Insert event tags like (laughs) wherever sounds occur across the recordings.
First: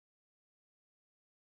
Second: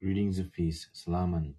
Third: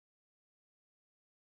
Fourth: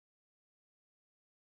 Greetings of peace, Salaman.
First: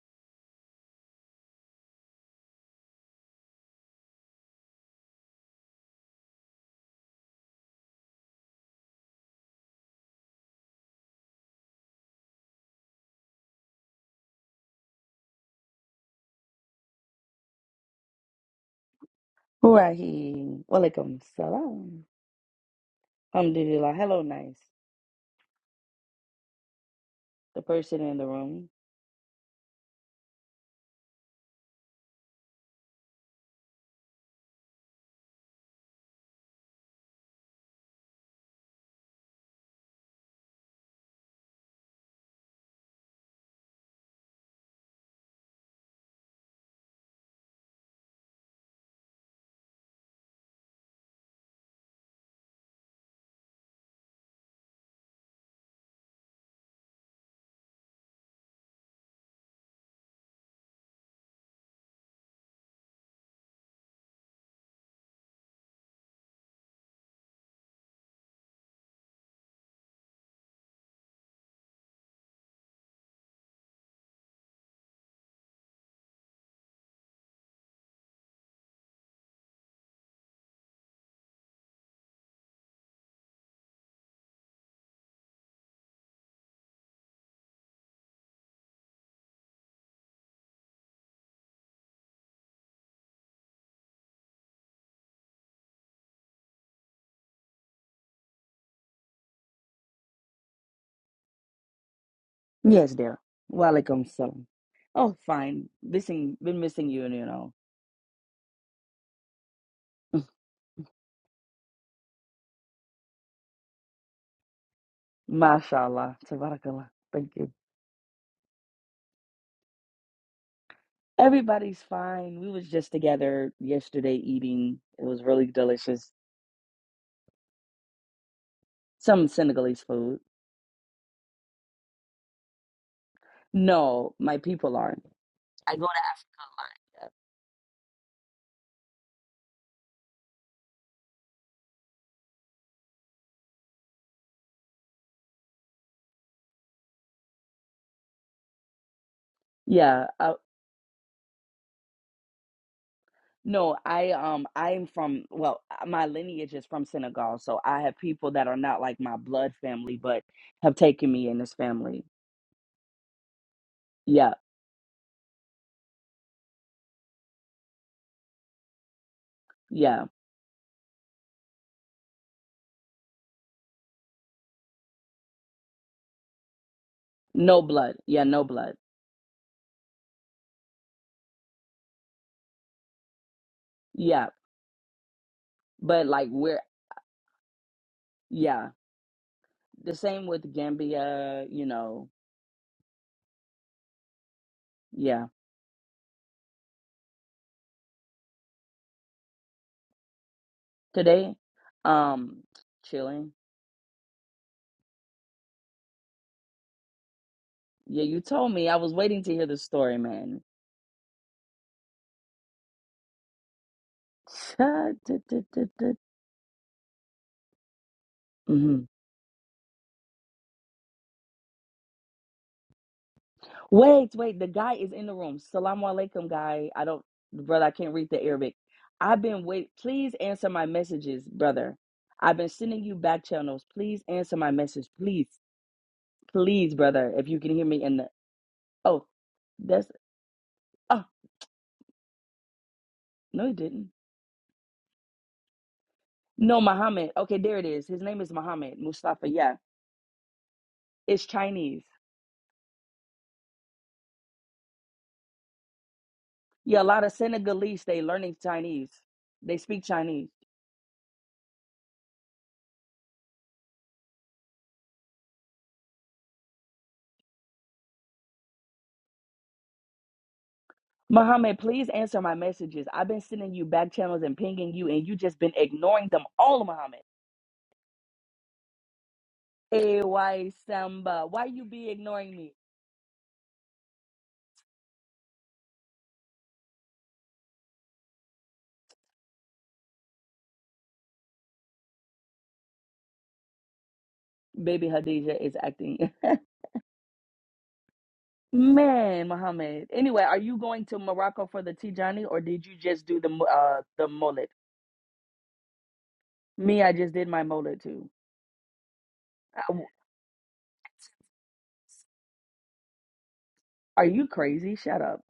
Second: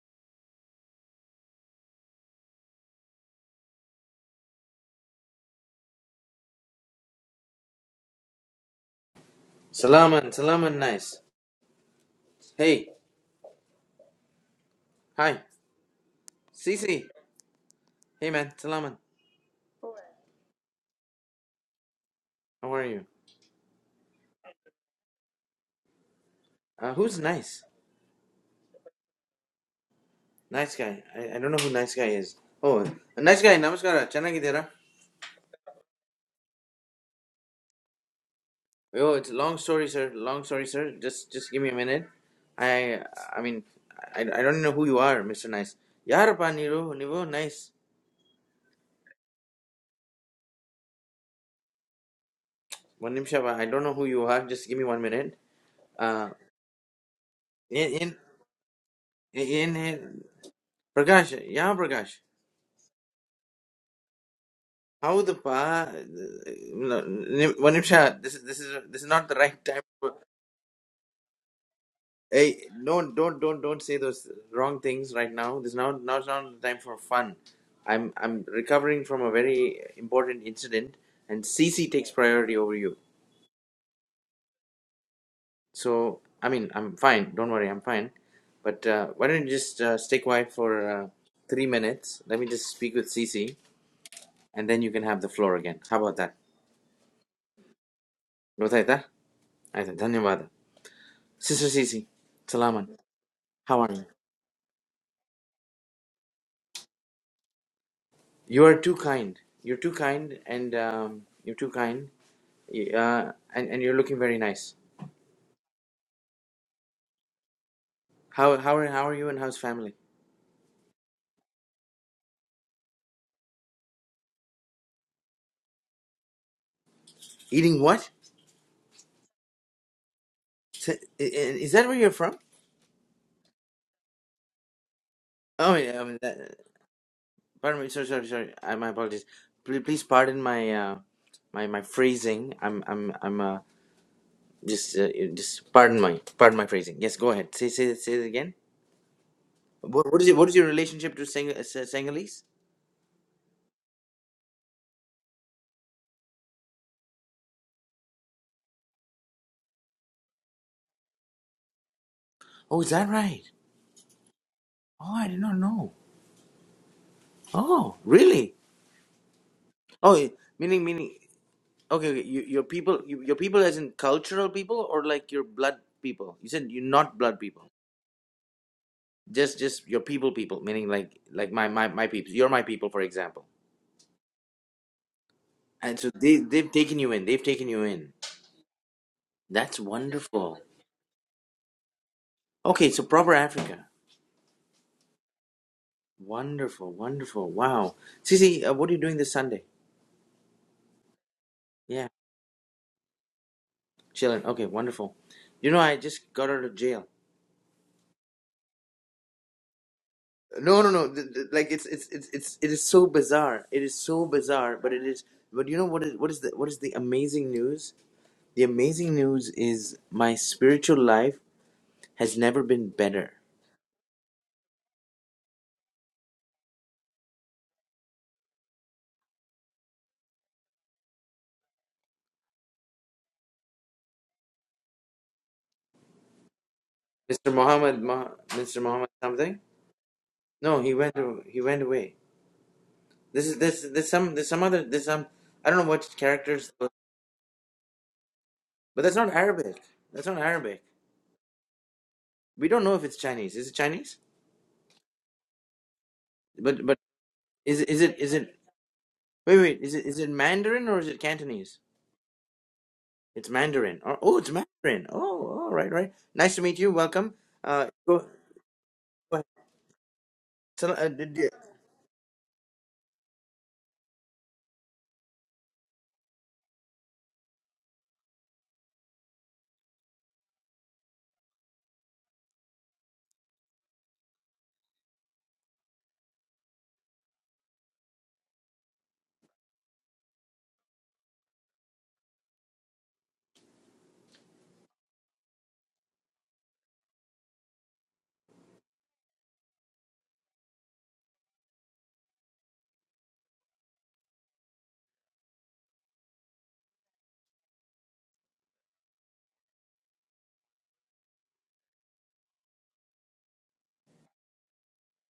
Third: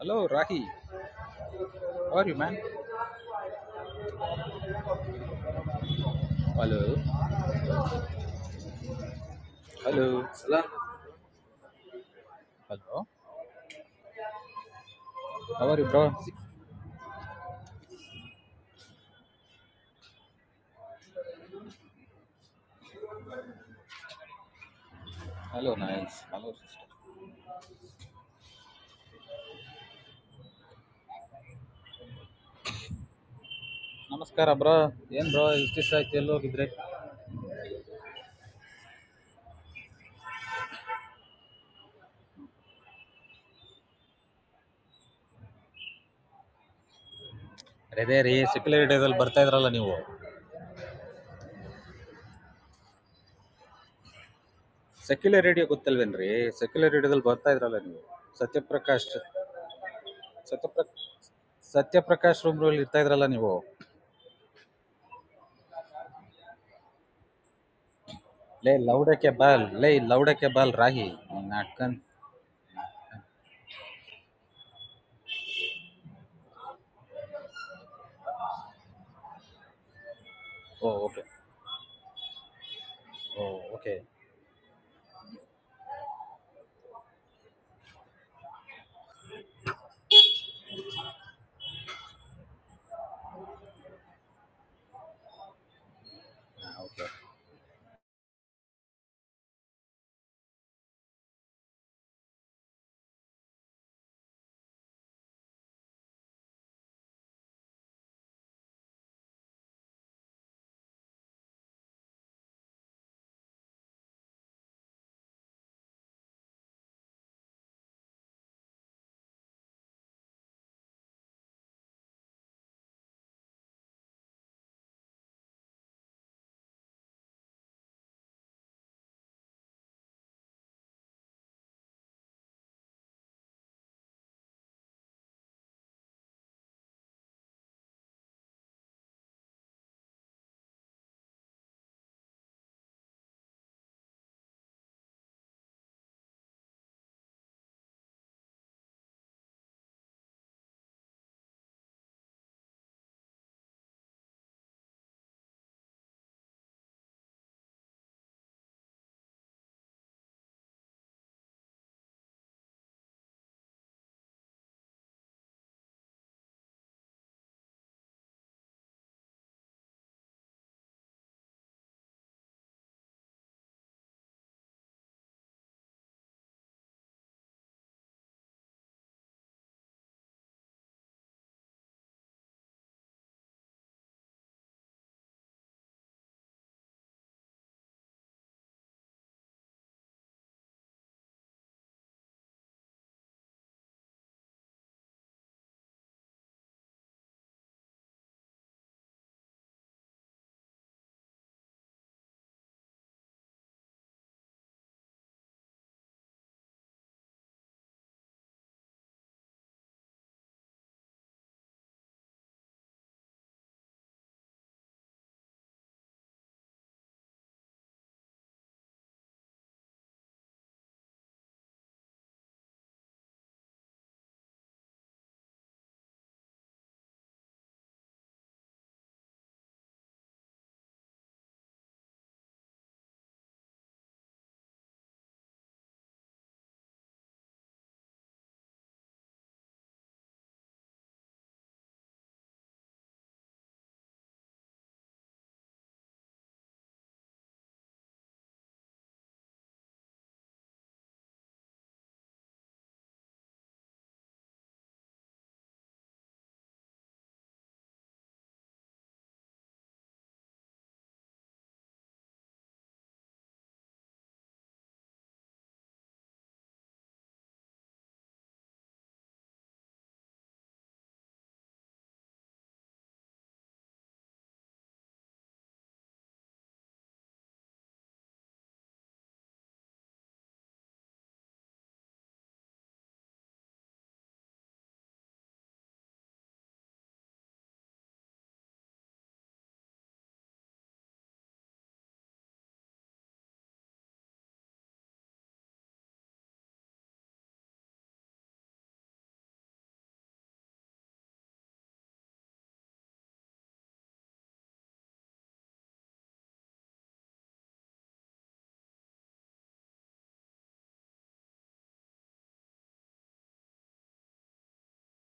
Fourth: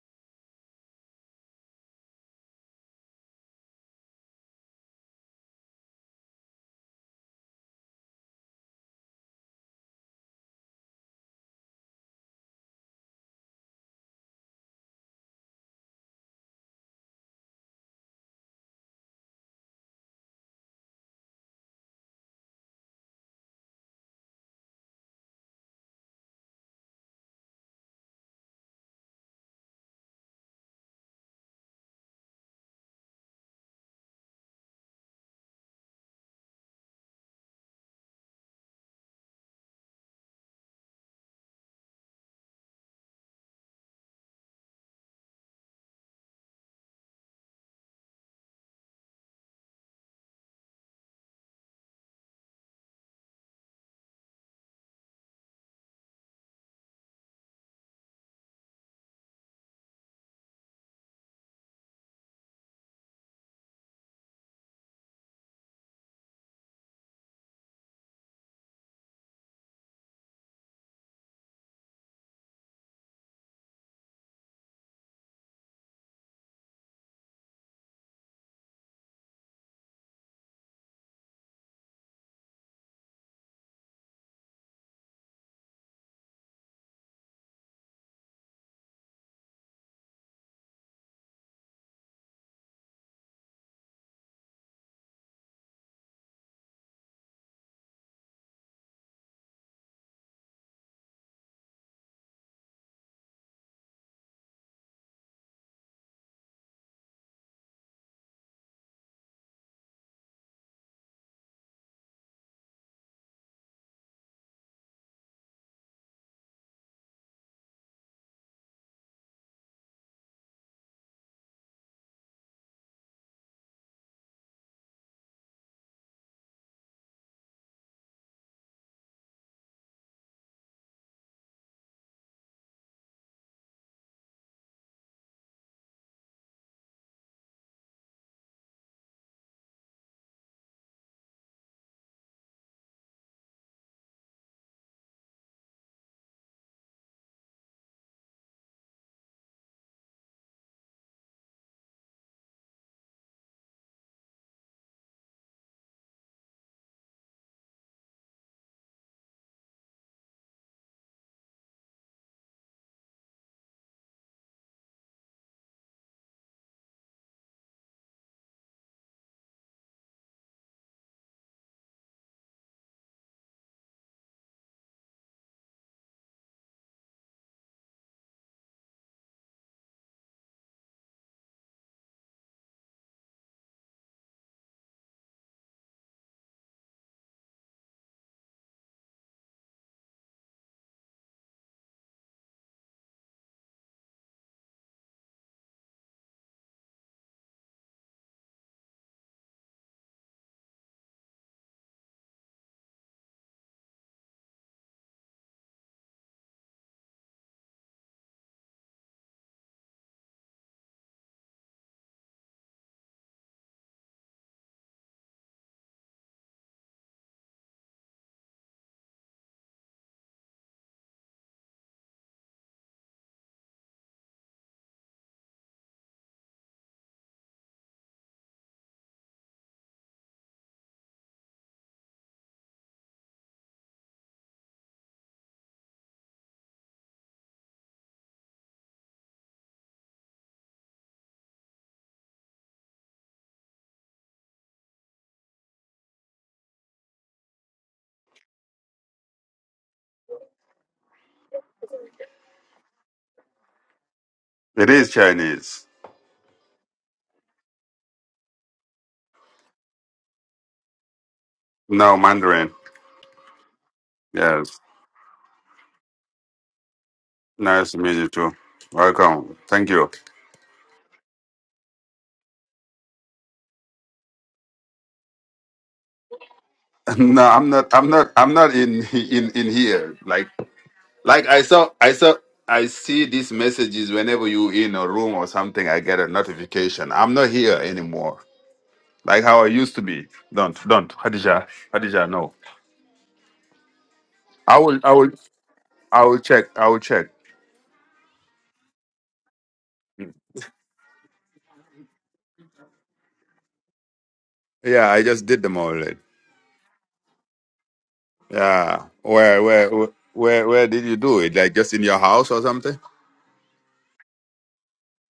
Hello, Rahi. How are you, man? Hello. Hello. Salaman, ಸಲಾಮ್ Salaman, nice. Hey, Hello. hi, How are you, bro? Cece. Hey, man, Salaman. Wahi. Walaikum salam. How are you? Alhamdulillah. Hello, nice. Hello, nice. Hello, sister. Uh, who's The nice? person in the room. Nice guy. I, I don't know who nice guy is. Oh, a nice guy. Namaskara. ನಮಸ್ಕಾರ Chanagidera. Bro ಏನ್ bro ಇಷ್ಟಿಷ್ಟ ಆಯ್ತು ಎಲ್ಲಿ ಹೋಗಿದ್ರಿ Oh, it's a long story, sir. Long story, sir. Just, just give me a minute. I, I mean, I, I don't know who you are, Mister Nice. Yarapa niru nivo nice. ಅದೇ ರೀ secular ಡೇದಲ್ಲಿ ಬರ್ತಾ ಇದ್ರಲ್ಲ ನೀವು One nimshaba. I don't know who you are. Just give me one minute. Secular radio Uh, ಗೊತ್ತಲ್ವೇನ್ರಿ secular ರೇಡಿಯೋದಲ್ಲಿ ಬರ್ತಾ ಇದ್ರಲ್ಲ in, ನೀವು in, ಸತ್ಯಪ್ರಕಾಶ್ in, in ಸತ್ಯಪ್ರ Prakash. Yeah, Prakash. Satyaprakash room ಅಲ್ಲಿ ಇರ್ತಾ ಇದ್ರಲ್ಲ ನೀವು How the pa? No, no. One, one. This is, this is, ಲೇ this is not ಲೌಡಕ್ಕೆ the right ಬಾಲ್ time. ಲೇ ಲೌಡಕ್ಕೆ ಬಾಲ್ ರಾಹಿ ನಾಟ್ಕನ್ Hey, don't, don't, don't, don't say those wrong things right now. This is not, now is not the time for fun. I'm, I'm recovering from a very important oh incident, okay and CC takes priority over you. Oh okay So, I mean, I'm fine. Don't worry, I'm fine. But uh, why don't you just uh, stay quiet for uh, three minutes? Let me just speak with CC, and then you can have the floor again. How about that? Okay No, I said, I said, thank you, brother. Sister Sisi, Salaman, Yes, dear. how are you? Walaikum salam. Oh, fine. Missing, been missing you, you know. You are too kind. You're too (laughs) kind, and um, you're too kind, Y- uh, and and you're looking very nice. Mashallah. Tabarakallah. Thank you. How how are how are you and how's family? Everybody's fine. We was just together yesterday eating. It was really delicious. Eating what? Some Senegalese food. S- i- i- Is that where you're from? No, my people aren't. I Oh, go to yeah. Um, Africa that, a lot. pardon me. Sorry, sorry, sorry. I, my apologies. Please, please pardon my uh, my my phrasing. I'm I'm I'm uh, just uh, just pardon my pardon my phrasing. Yes, go ahead. Say say say it again. What what Yeah, is it? What is your relationship to Sing- uh, Sa- Singhalese? No, I um I'm from well, uh, my lineage is from Senegal, so I have people that are not like my blood family, but have taken me in this family. Oh, is that right? Yeah, Oh, I did not know. Oh, really? yeah. Oh, y- meaning meaning. Okay, okay. You, your people, you, your people, as in cultural people, or like your blood people. You said you're not blood No people. blood. Yeah, no blood. Just just your people, people. Meaning like like my my my people. You're my people, for example. Yeah. And But so like they we're they've taken you in. They've taken you in. yeah. That's The same with wonderful. Gambia, you know. Okay, so proper Africa. Yeah. Wonderful, wonderful. Wow. Sisi, uh, what are you doing this Sunday? Today, Yeah, um, chilling. chilling. Okay, wonderful. You know, I just got out of jail. Yeah, you told me. I was waiting to hear the story, man. No, no, no. th- th- Like it's it's it's it's it is so bizarre. It is so bizarre, (laughs) but it is. But you know what is what is the what is the amazing news? The Mm-hmm. amazing news is my spiritual life has never been better. Wait, wait. The guy is in the room. Salaam alaikum, guy. I don't, brother. I can't read the Arabic. I've been wait. Please answer my messages, brother. I've been sending you back channels. Please answer my message, please, please, brother. If you can Mr. hear me in Muhammad, the Mah, Mr. oh, Muhammad something? that's No, he oh went a- he went away. This no, he is this didn't. there's some there's some other there's some I don't know what No, characters, but Muhammad. Okay, there it is. His name is Muhammad that's Mustafa. not Yeah, Arabic. That's not Arabic. it's Chinese. We don't know if it's Chinese. Is it Chinese? It is Chinese. Yeah, a But but lot of is Senegalese. it- is They it is learning it Chinese. They wait wait speak is it is Chinese. it Mandarin or is it Cantonese? No, Mandarin. It's Mandarin. Oh, oh, it's Yes. Mandarin. Oh, all right, right. Nice to meet you. Welcome. Uh, Nice to meet go, go you too. ahead. Welcome. Thank you. So, uh, did you- Muhammad, please answer my messages. I've been sending you back channels and pinging you, and you just been ignoring them all, Muhammad. (laughs) No, I'm not I'm not I'm not in (laughs) in in Hey, here. Like why Samba? Why like I you be saw I ignoring saw me? I see these messages whenever you in a room or something I get a notification. I'm not here anymore. Like how I used to be. Don't don't Hadija Hadija no. I Baby will I will Hadija is acting. I will check I will check. (laughs) Man, Muhammad. Anyway, are you going to Morocco for the Tijani, or did you just do the mu- uh the mullet? Yeah, I just did them already. Me, I just did my mullet too. Yeah. Where Uh, where where where did you do it? Like just in your house or something? Are you crazy? Shut up.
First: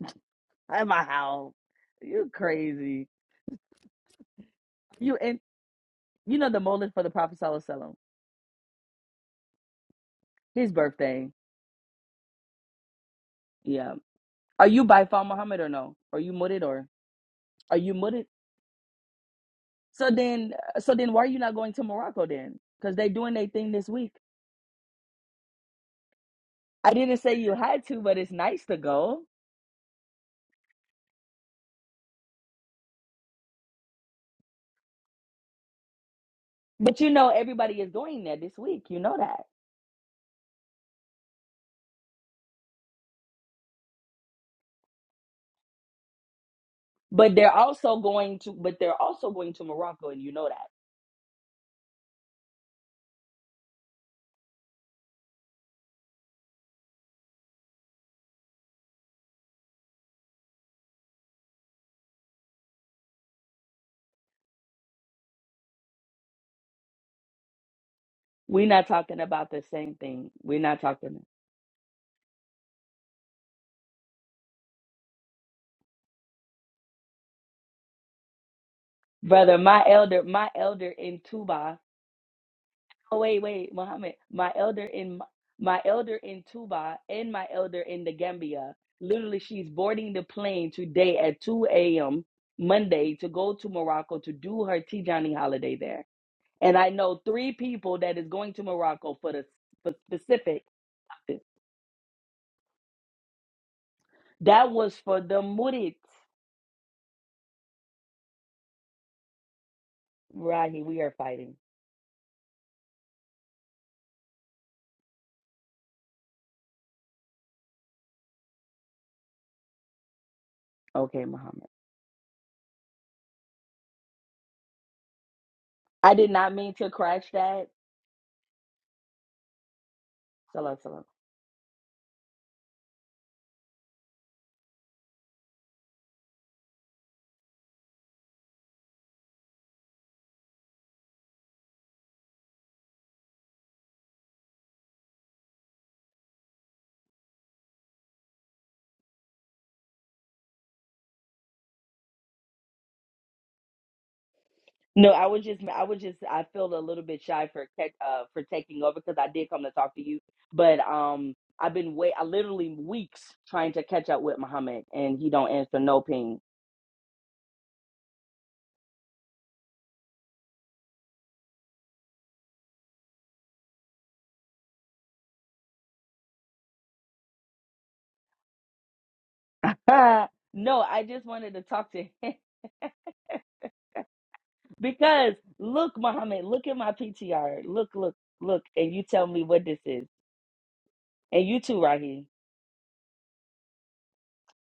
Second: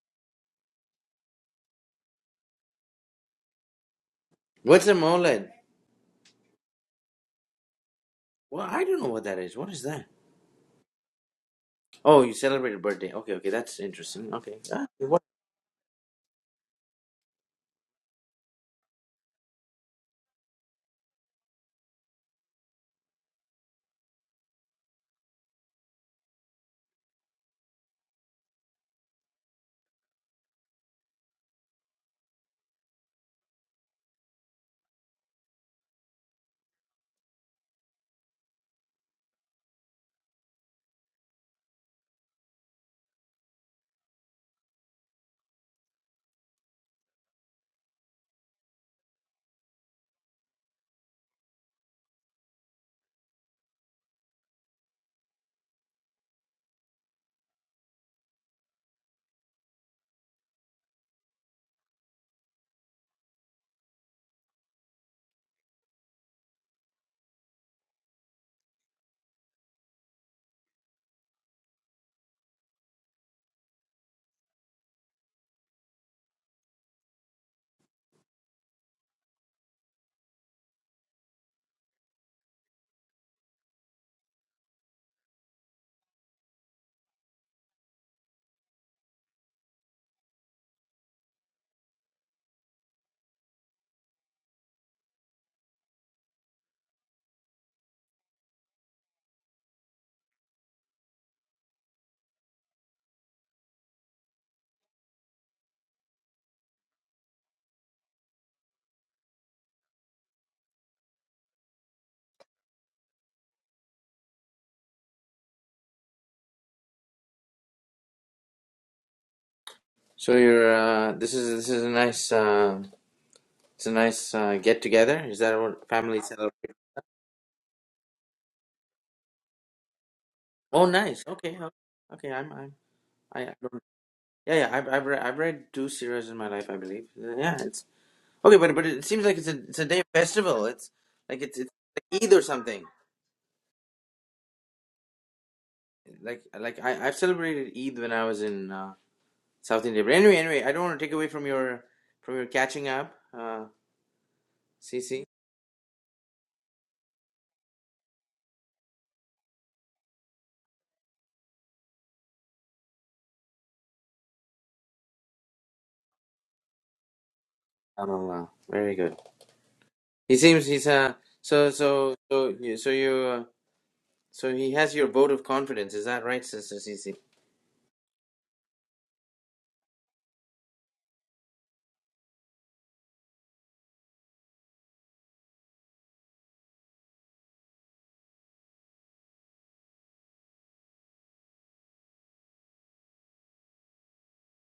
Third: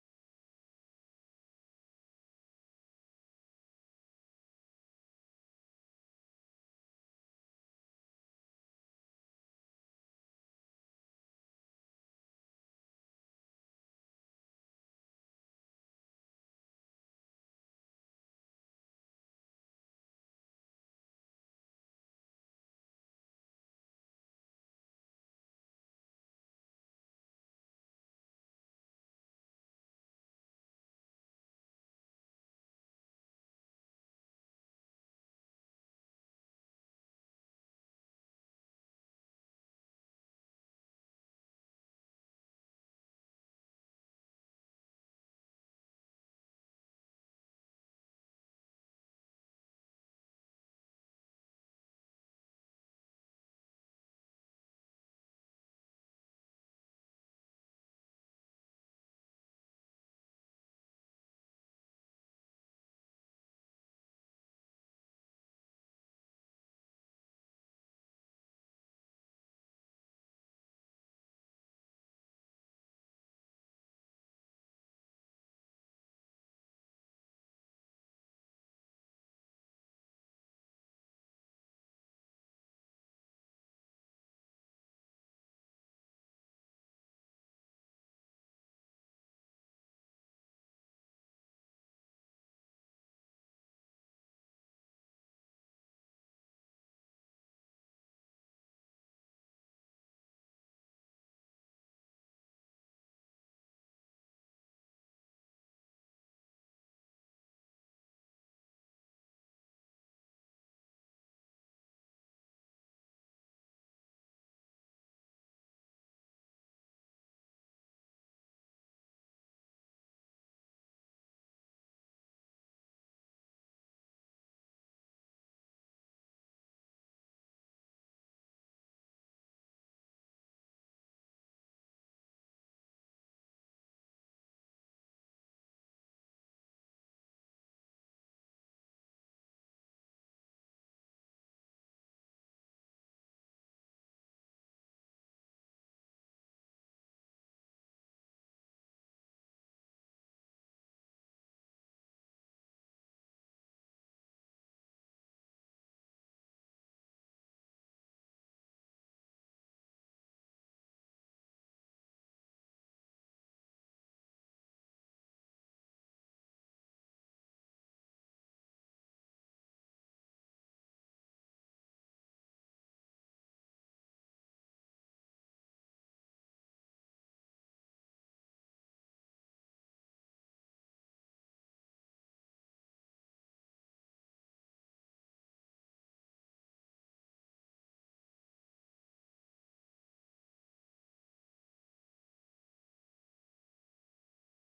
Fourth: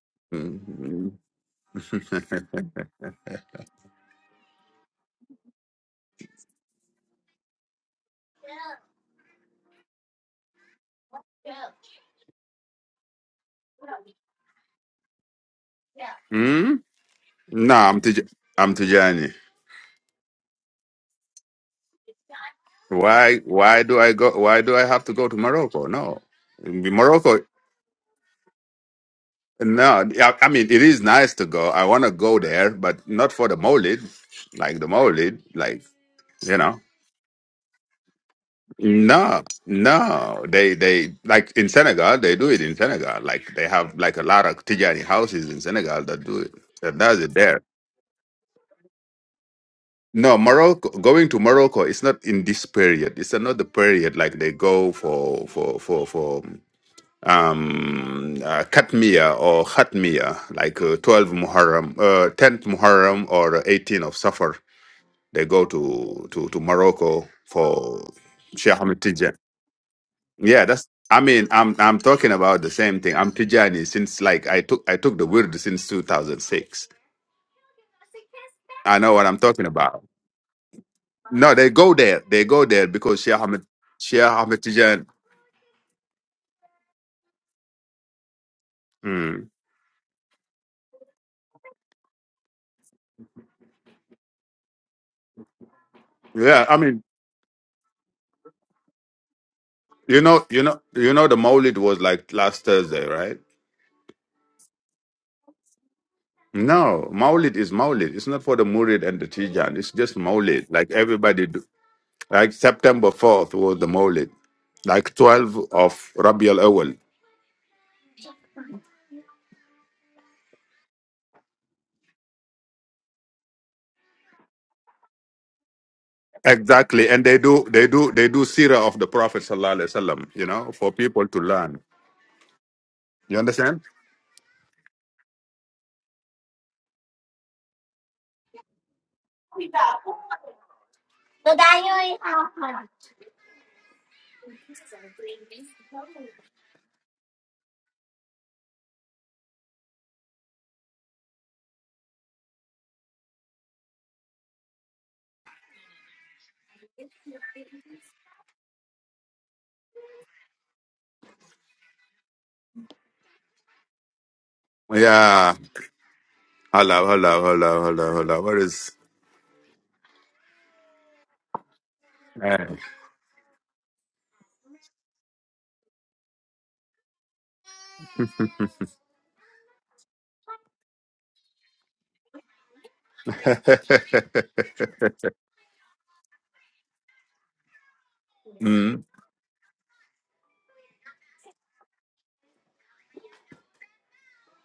(laughs) I'm a Mhm. howl. You (laughs) crazy? What's a You and Moled? you know the mullet for the Prophet Sallallahu Alaihi Wasallam. Well, I don't know what that is. What is that? His birthday. Oh, you celebrated birthday. Okay, okay, that's Yeah. interesting. Okay. Are you Ah, by what? Fal Muhammad or no? Are you mudded Hmm? or No, are you I'm mudded? Tij- I'm Tijani. So then, so then, why are you not going to Morocco then? Because they doing Why their thing why this do week. I go why do I have to go to Morocco? No. I didn't say Morocco you had to, but it's nice to go. no, I I mean it is nice to go. I want to go there, but not for the Maulid, like the Maulid, like you know. But you know, everybody is going there this week. You know No, that. no, they they like in Senegal they do it in Senegal. Like they have like a lot of Tijani houses in Senegal that do it. That does But it they're also going to, but they're also going to Morocco, and you No, know that. Morocco going to Morocco is not in this period. It's another period like they go for for for for um uh, Katmiya or Khatmiya, like uh, 12 Muharram, uh, 10th Muharram or 18 of Safar. They go to to to Morocco for We're Sheikh not Ahmed talking Tijan. about the same thing. We're Yeah, not that's I talking, mean, I'm I'm talking about the same thing. I'm Tijani since like I took I took the word since 2006. I know what I'm brother. talking My about. elder, my elder in No, they Tuba go there. They go there Oh because Shia wait, Hamid, wait, Muhammad, Shia my elder Hamidtijan. in my elder in Tuba and my elder in the Gambia. Literally, Mm. she's boarding the plane today at 2 a.m. Monday to go to Morocco to do her Tijani holiday there. Yeah, I And I mean, know three people that is going to Morocco for the for you know, you specific. know, you know, the Maulid was like last Thursday, right? That was for the Murid. No, Maulid is Maulid. It's not for the Murid and the Tijan. It's just Maulid. Rahi, Like we are everybody fighting. do. Like September fourth was the Maulid. Like twelve of Rabi al Awal. So you're uh, Okay, this is Muhammad. this is a nice uh, it's a nice uh, get together. Is that what I family did celebration? not mean to Exactly, and crash they do, that. they do, they do Sirah of the Prophet sallallahu alaihi wasallam. You know, Salah, Oh, for salam. nice. people to Okay, oh, learn. okay. I'm I'm You I I understand? don't, yeah yeah. I've I've read, I've read two series in my life, I believe. Yeah, it's Okay, but but it seems like it's a it's a day festival. It's like it's it's like Eid or something. Like like I I've celebrated Eid when I was in uh, South India. But anyway, anyway, I don't want to take away from your from your catching up, uh, No, CC. I was just, I was just, I feel a little bit shy for tech, uh for taking over because I did come to talk to you, but um, I've been wait, I literally weeks trying to catch up with Muhammad, and he don't Yeah. answer no ping. Hello, hello, hello, hello, hello. Subhanallah, Where is? very good. He seems he's uh so so so Hey. you so you uh, so he has your vote of confidence. Is that right, Sister CC? (laughs) (laughs) no, I just wanted to talk to him (laughs) because look, Muhammad, look at my PTR, look, look, look, and you mm, tell me what this is, and you too, Raheem.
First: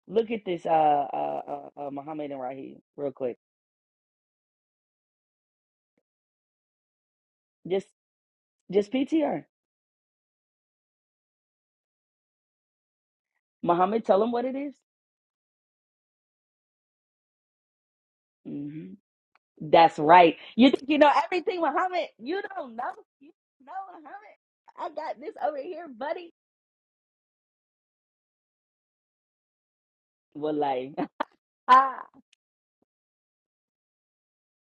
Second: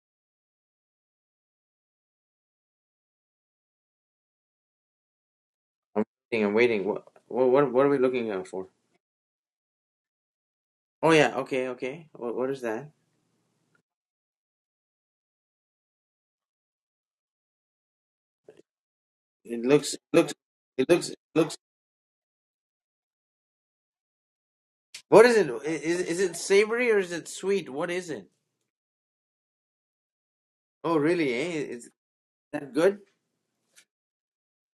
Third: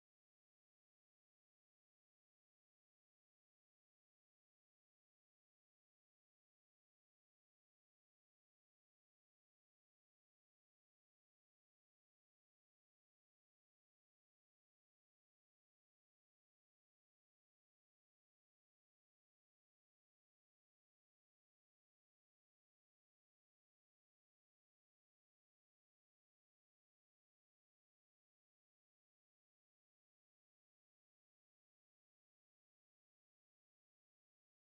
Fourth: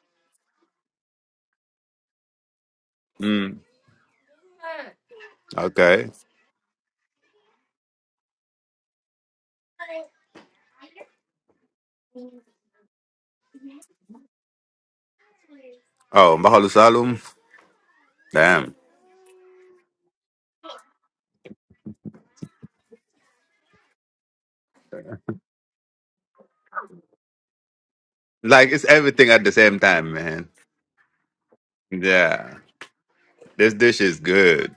Look at this, uh, uh, uh, uh Muhammad and Raheem, real quick. mm. I'm Okay. waiting. I'm waiting. What what Just, what are we looking out for? just PTR. Oh yeah. Okay. Okay. What what is that? Muhammad, tell him what it is. Oh, Mahalo Salum. Damn. Mm-hmm. It looks That's looks right. You think it you know looks looks everything, Muhammad? You don't know. You don't know Muhammad. I got What this is it? over I- here, Is is buddy. it savory or is it sweet? What is it? Like it's everything at the same time, man. Wallahi. Oh, (laughs) really? Eh? Is Wallahi Yeah. that good? This dish is good.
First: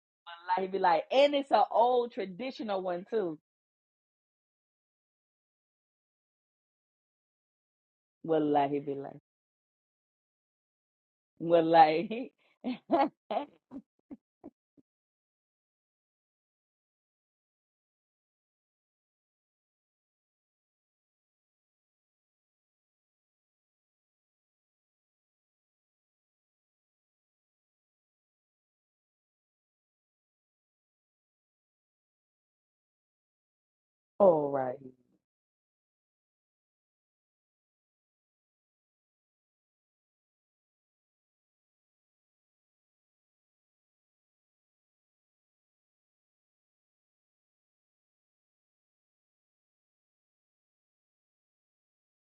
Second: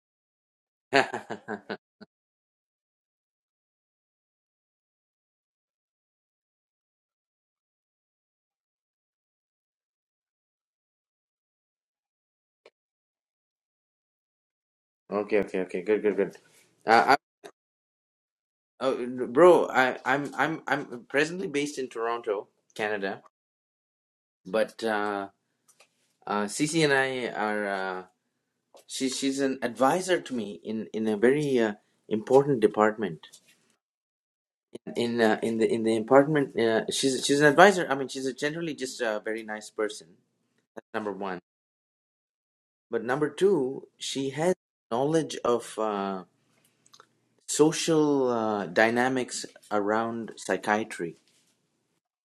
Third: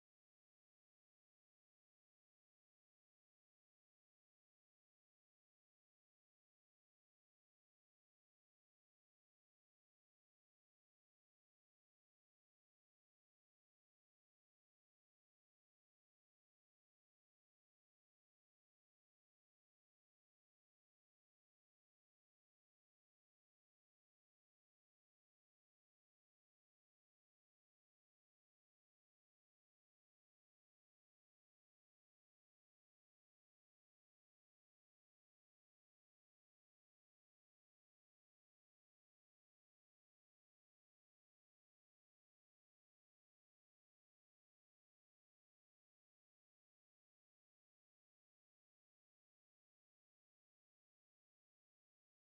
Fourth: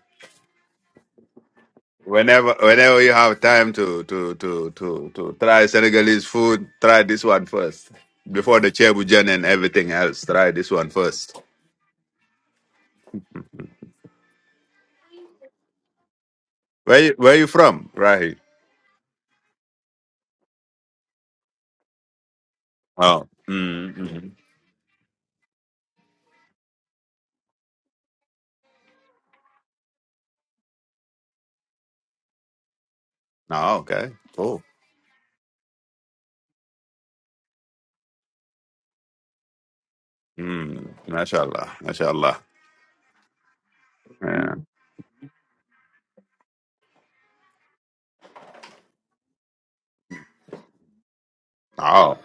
be (laughs) like, and it's an okay, old Whenever traditional whenever one you too. have time to to to to to try Senegalese food, try this one first. Before the Wallahi be like, chebujan and everything else, try this one first. Wallahi. (laughs) okay, okay. Good, good, good. Where you, Uh, where you from? Right. I, uh, bro, I, I'm I'm I'm presently based in Toronto, Canada, Oh. mm, Mm-hmm. but uh, uh, Cece and I are uh, she she's an advisor to me in in a very uh, important department Oh, okay. All Cool. right. in uh, in the in the department. Uh, she's she's an advisor. I mean, she's a generally just a very nice person. That's Mm, number one mashallah. Mashallah. But number two, she Yeah. has knowledge of uh, social uh, dynamics around psychiatry. Oh,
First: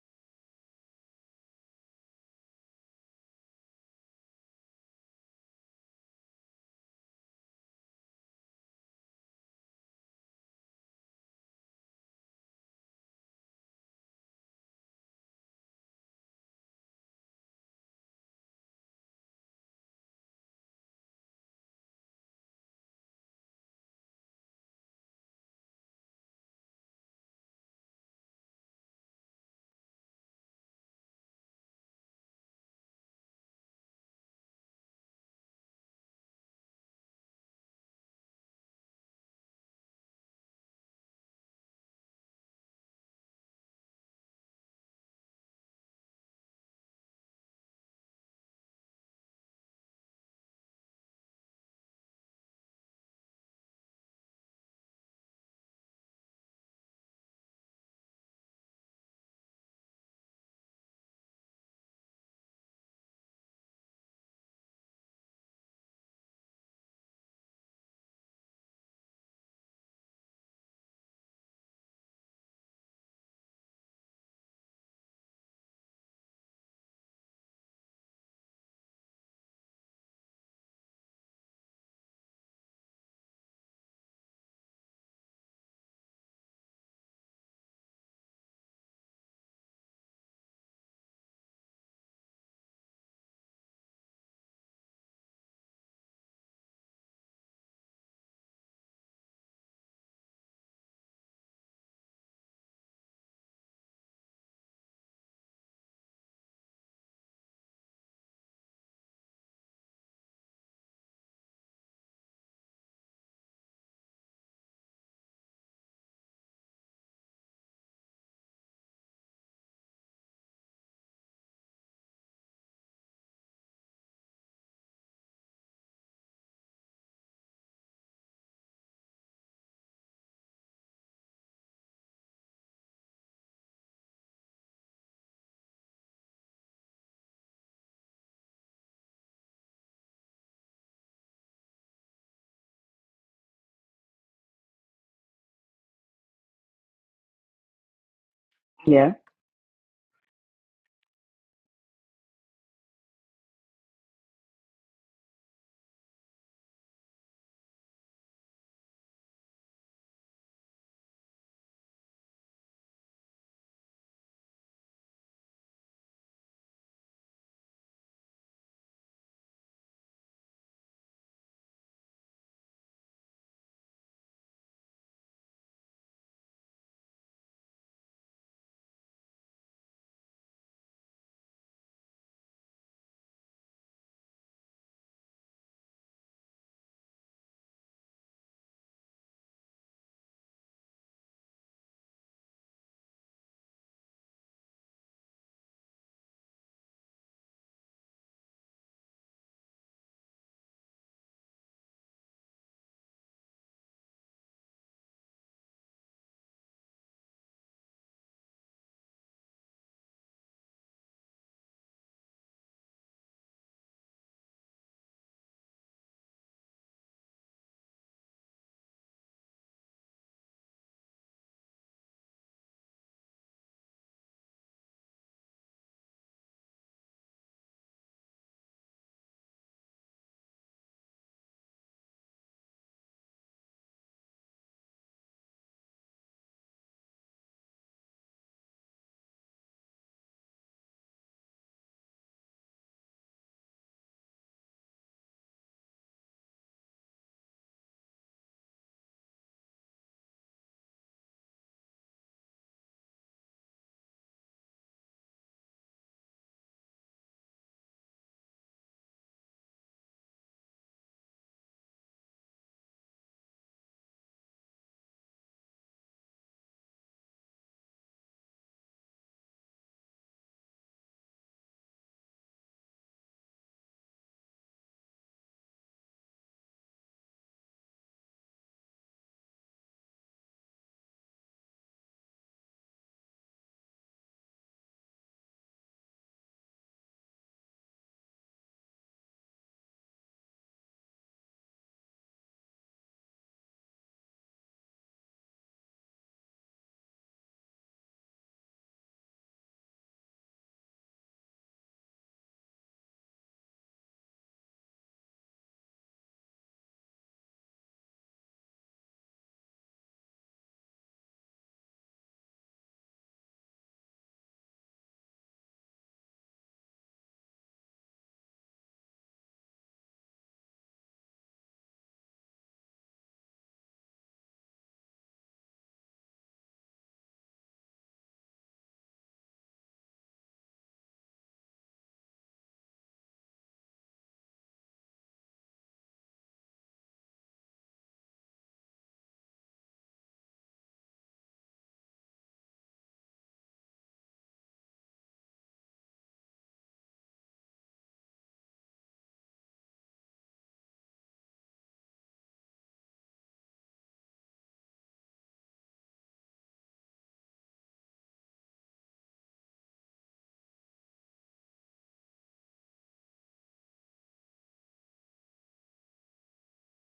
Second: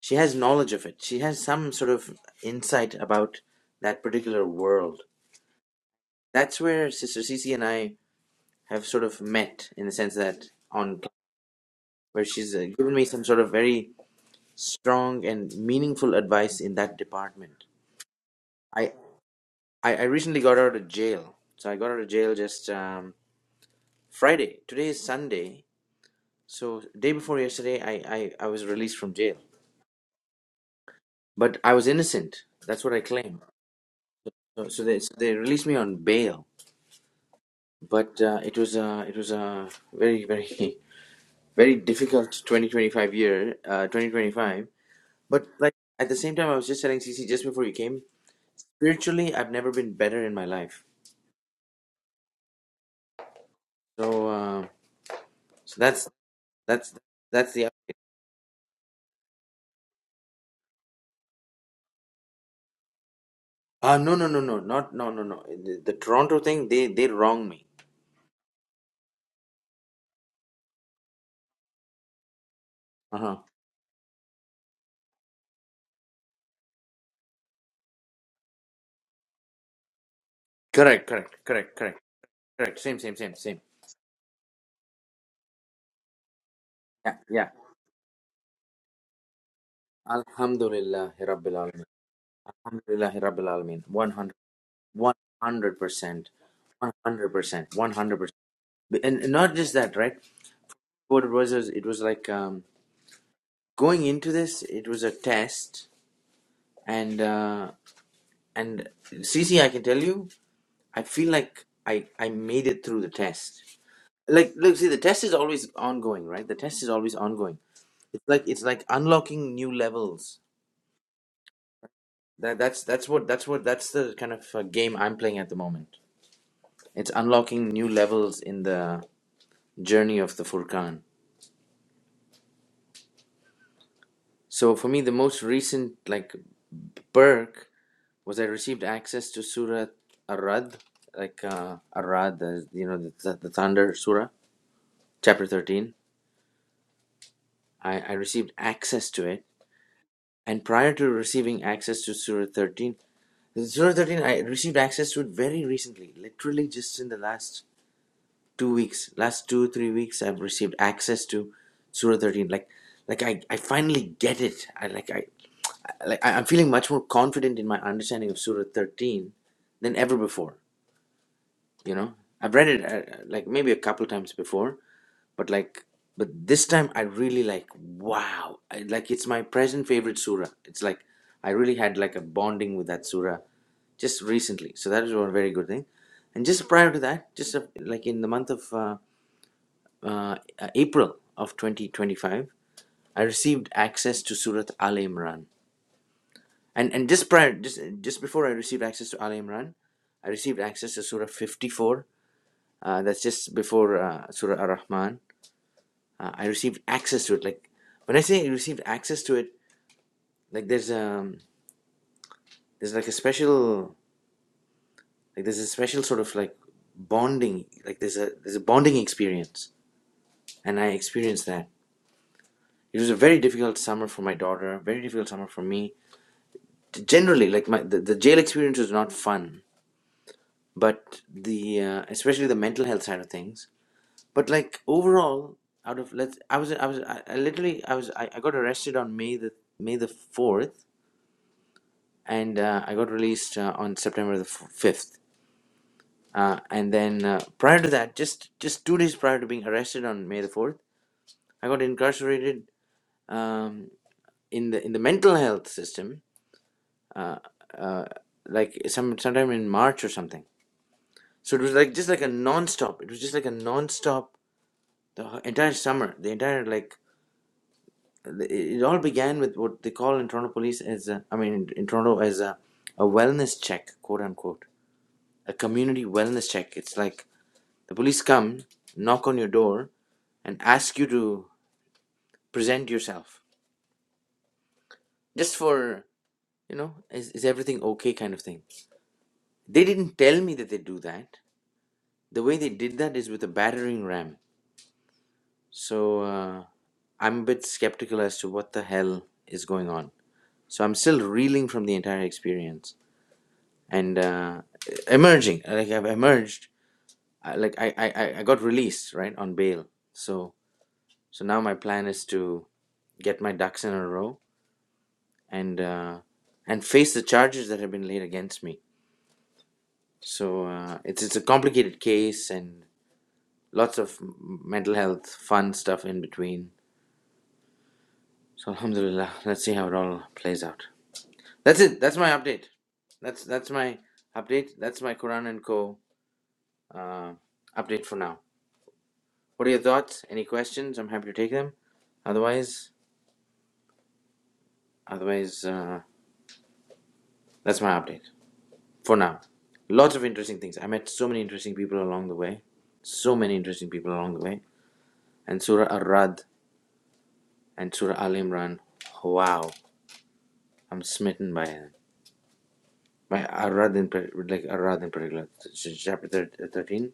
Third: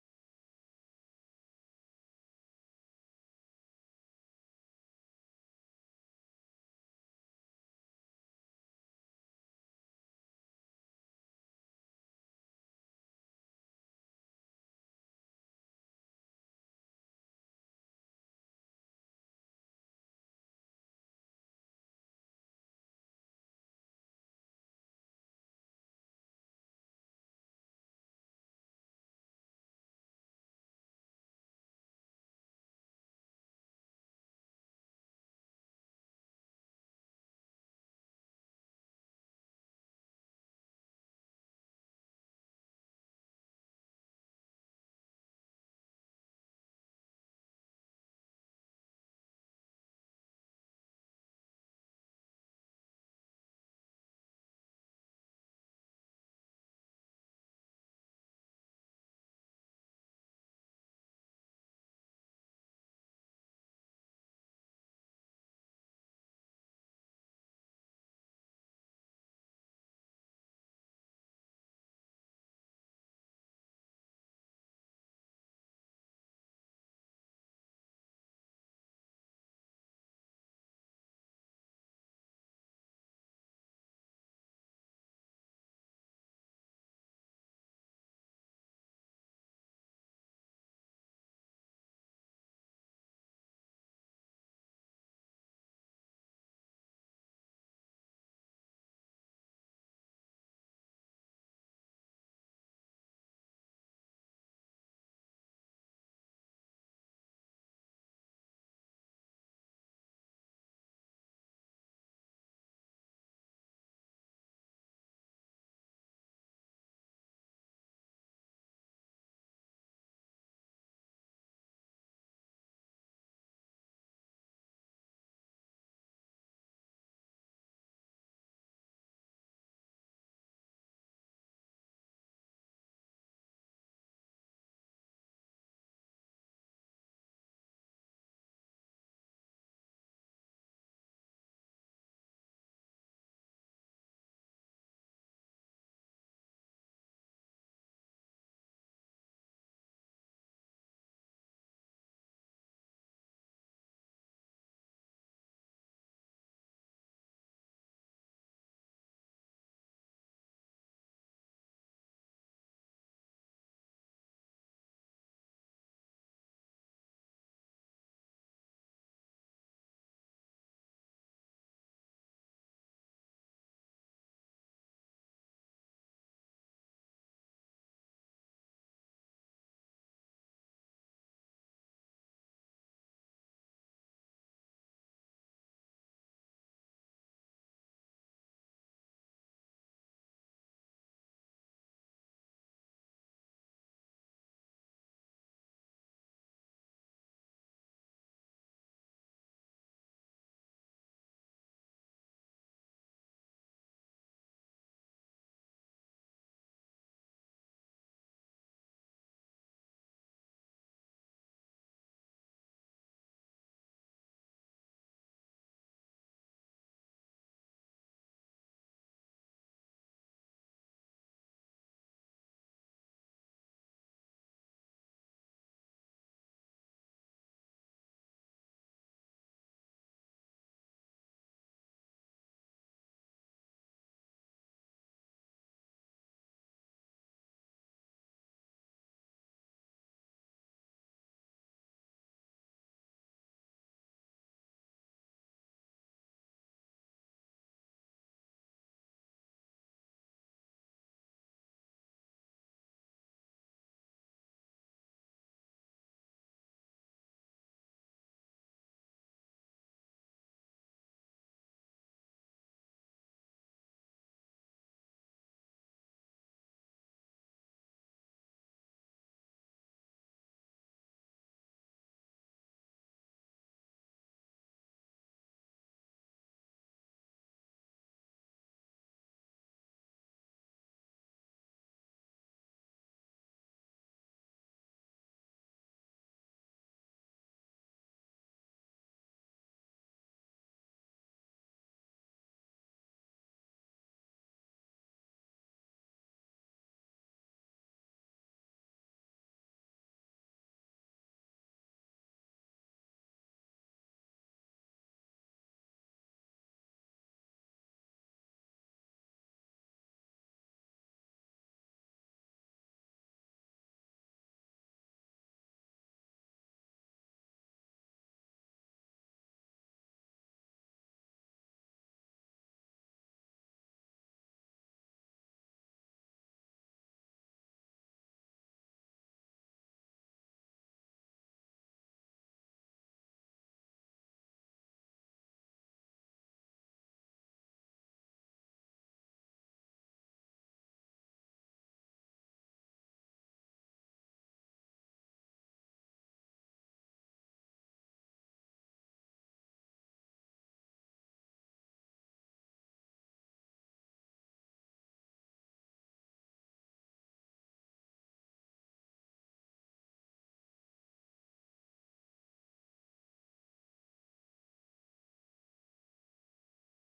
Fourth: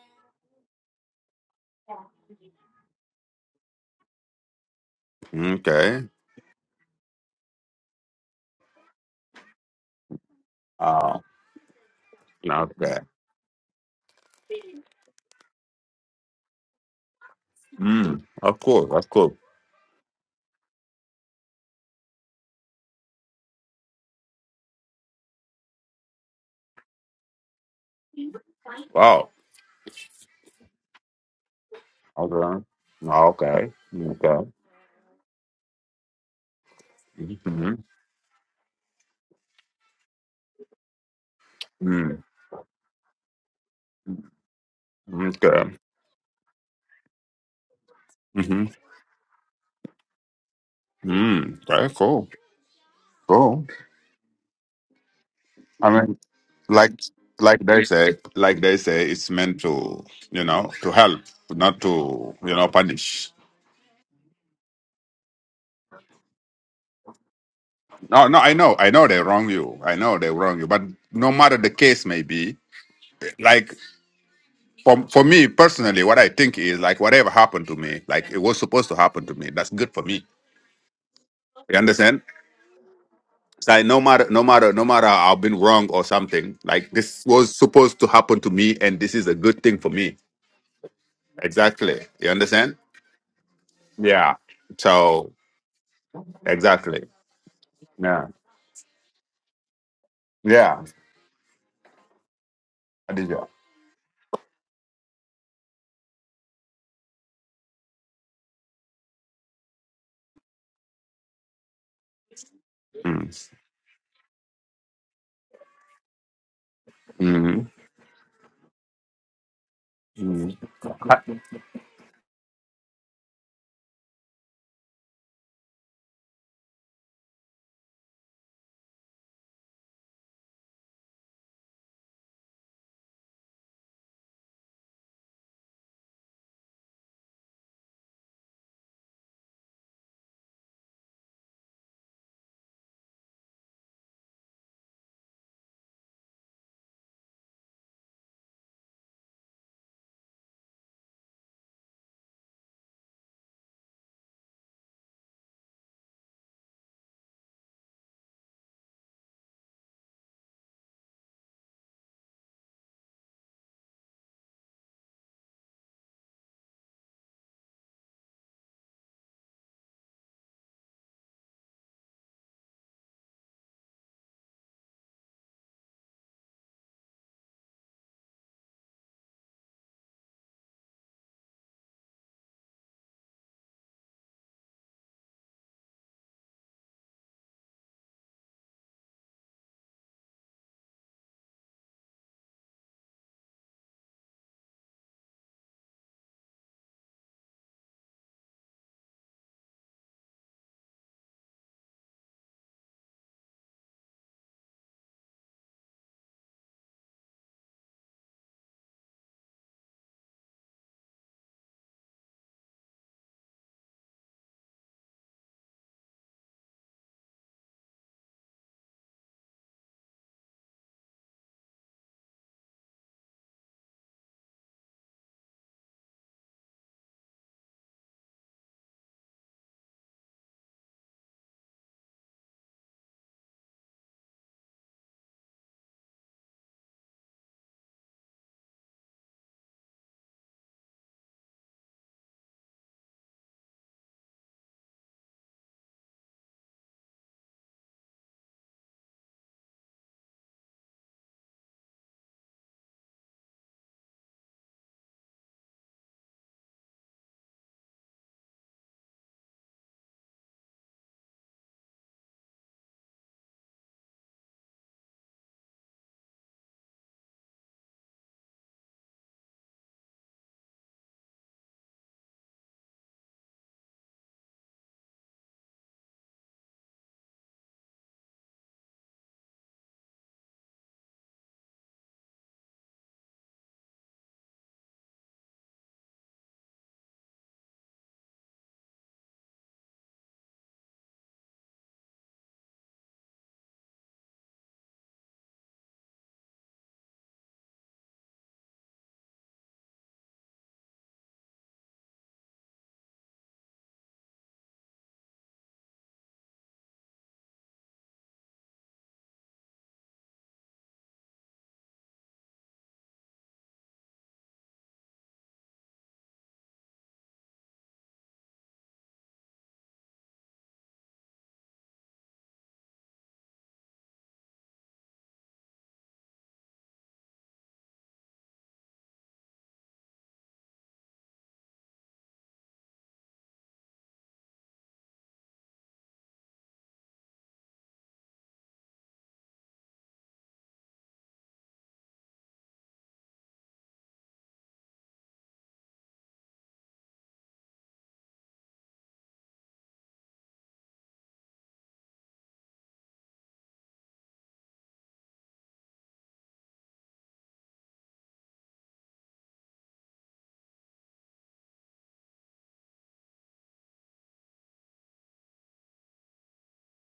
She has knowledge of it. She has some sort of insight about that particular world. okay. That's where Sister Cece and I have sort of met in the sense that on Oh, where she's uh, given okay. me some sort of very strong and meaningful advice in that department. Mm, of course, I of course. I, I recently got out of jail, so I got out of jail just um, Friday. Today is Sunday, So day before yesterday, I, I, I was released from Wow. jail, but I was Okay. innocent. That's what I Oh, claim. Okay. Okay. So, so they so they released me on bail, Mm-hmm. but uh, it was uh, it was a very very (laughs) very Mm, difficult 2025 year uh, 2025. But okay. like at the same time, I was just telling CC just before you came. Mm-hmm. Spiritually, I've never been better in my life. Mm, okay, cool. Cool. So uh, so I that's mean, like, that's that's like the they say, like they say, it's meant to, you know, to help, not to, you know, punish. uh, no no no no not no no no the, the Toronto thing they they wrong me. No, no, I know, I know they wrong you. I know they wrong you, but no matter the case may be, Uh huh. like. for for me personally, what I think is like whatever happened to me, like it was supposed to happen to me. That's good for me. Correct correct correct You correct understand? Correct. Same, same, same, same. It's like no matter no matter no matter I've been wrong or something, like Yeah, this yeah. was supposed to happen to me and this is a good thing for me. Alhamdulillah, Rabbil Alameen. Exactly. You understand? Alhamdulillah, Rabbil Alameen. 100, Yeah. So 100%. exactly. 100%. Yeah. 100%. And and not just that, right? Yeah. What it was, is it was like um, Adija. going into this, it was a test. And, uh, and CC, I can tell you, I feel like I, I made it through the Mm. test. Like, look, see, the test is always ongoing, right? The test is always ongoing. Mhm. It's like, it's like unlocking new levels Mhm. That, that's that's what that's what that's the kind of uh, game I'm playing at the moment. It's unlocking new levels in the journey of the Furkan. So for me, the most recent like perk was I received access to Surah Arad, like uh, Arad, uh, you know, the, the, the Thunder Surah, chapter thirteen. I, I received access Yeah. to it, and prior to receiving access to Surah thirteen, Surah thirteen, I received access to it very recently, literally just in the last two weeks, last two three weeks, I've received access to Surah 13. Like, like I, I finally get it. I like I, I- like I- I'm feeling much more confident in my understanding of Surah 13 than ever before. You know, I've read it uh, like maybe a couple times before, but like, but this time I really like. Wow, I, like it's my present favorite surah. It's like I really had like a bonding with that surah just recently. So that is one very good thing. And just prior to that, just uh, like in the month of uh, uh, uh, April of 2025, I received access to Surat Al Imran. And and just prior, just just before I received access to Al Imran, I received access to Surah 54. Uh, that's just before uh, Surah Ar Rahman. Uh, I received access to it. Like when I say I received access to it, like there's um there's like a special like there's a special sort of like bonding like there's a there's a bonding experience, and I experienced that. It was a very difficult summer for my daughter, very difficult summer for me generally like my the, the jail experience was not fun but the uh, especially the mental health side of things but like overall out of let's i was i was i, I literally i was I, I got arrested on may the may the 4th and uh, i got released uh, on september the 5th uh, and then uh, prior to that just just two days prior to being arrested on may the 4th i got incarcerated um, in the in the mental health system like some sometime in march or something So it was like just like a non-stop. It was just like a non-stop the entire summer. The entire like it it all began with what they call in Toronto police as a, I mean in, in Toronto as a, a wellness check, quote unquote, a community wellness check. It's like the police come, knock on your door, and ask you to present yourself just for you know is, is everything okay kind of thing. They didn't tell me that they do that. The way they did that is with a battering ram. So uh, I'm a bit skeptical as to what the hell is going on. So I'm still reeling from the entire experience and uh, emerging. Like I've emerged. I, like I, I, I I got released right on bail. So so now my plan is to get my ducks in a row and uh, and face the charges that have been laid against me. So uh, it's it's a complicated case and lots of m- mental health fun stuff in between. So alhamdulillah, let's see how it all plays out. That's it. That's my update. That's that's my update. That's my Quran and Co. Uh, update for now. What are your thoughts? Any questions? I'm happy to take them. Otherwise, otherwise, uh, that's my update for now. Lots of interesting things. I met so many interesting people along the way. So many interesting people along the way. And Surah Ar-Rad and Surah Al Imran. Wow, I'm smitten by them. By Ar-Rad in par- like Ar-Rad in particular, ch- chapter thir- thirteen.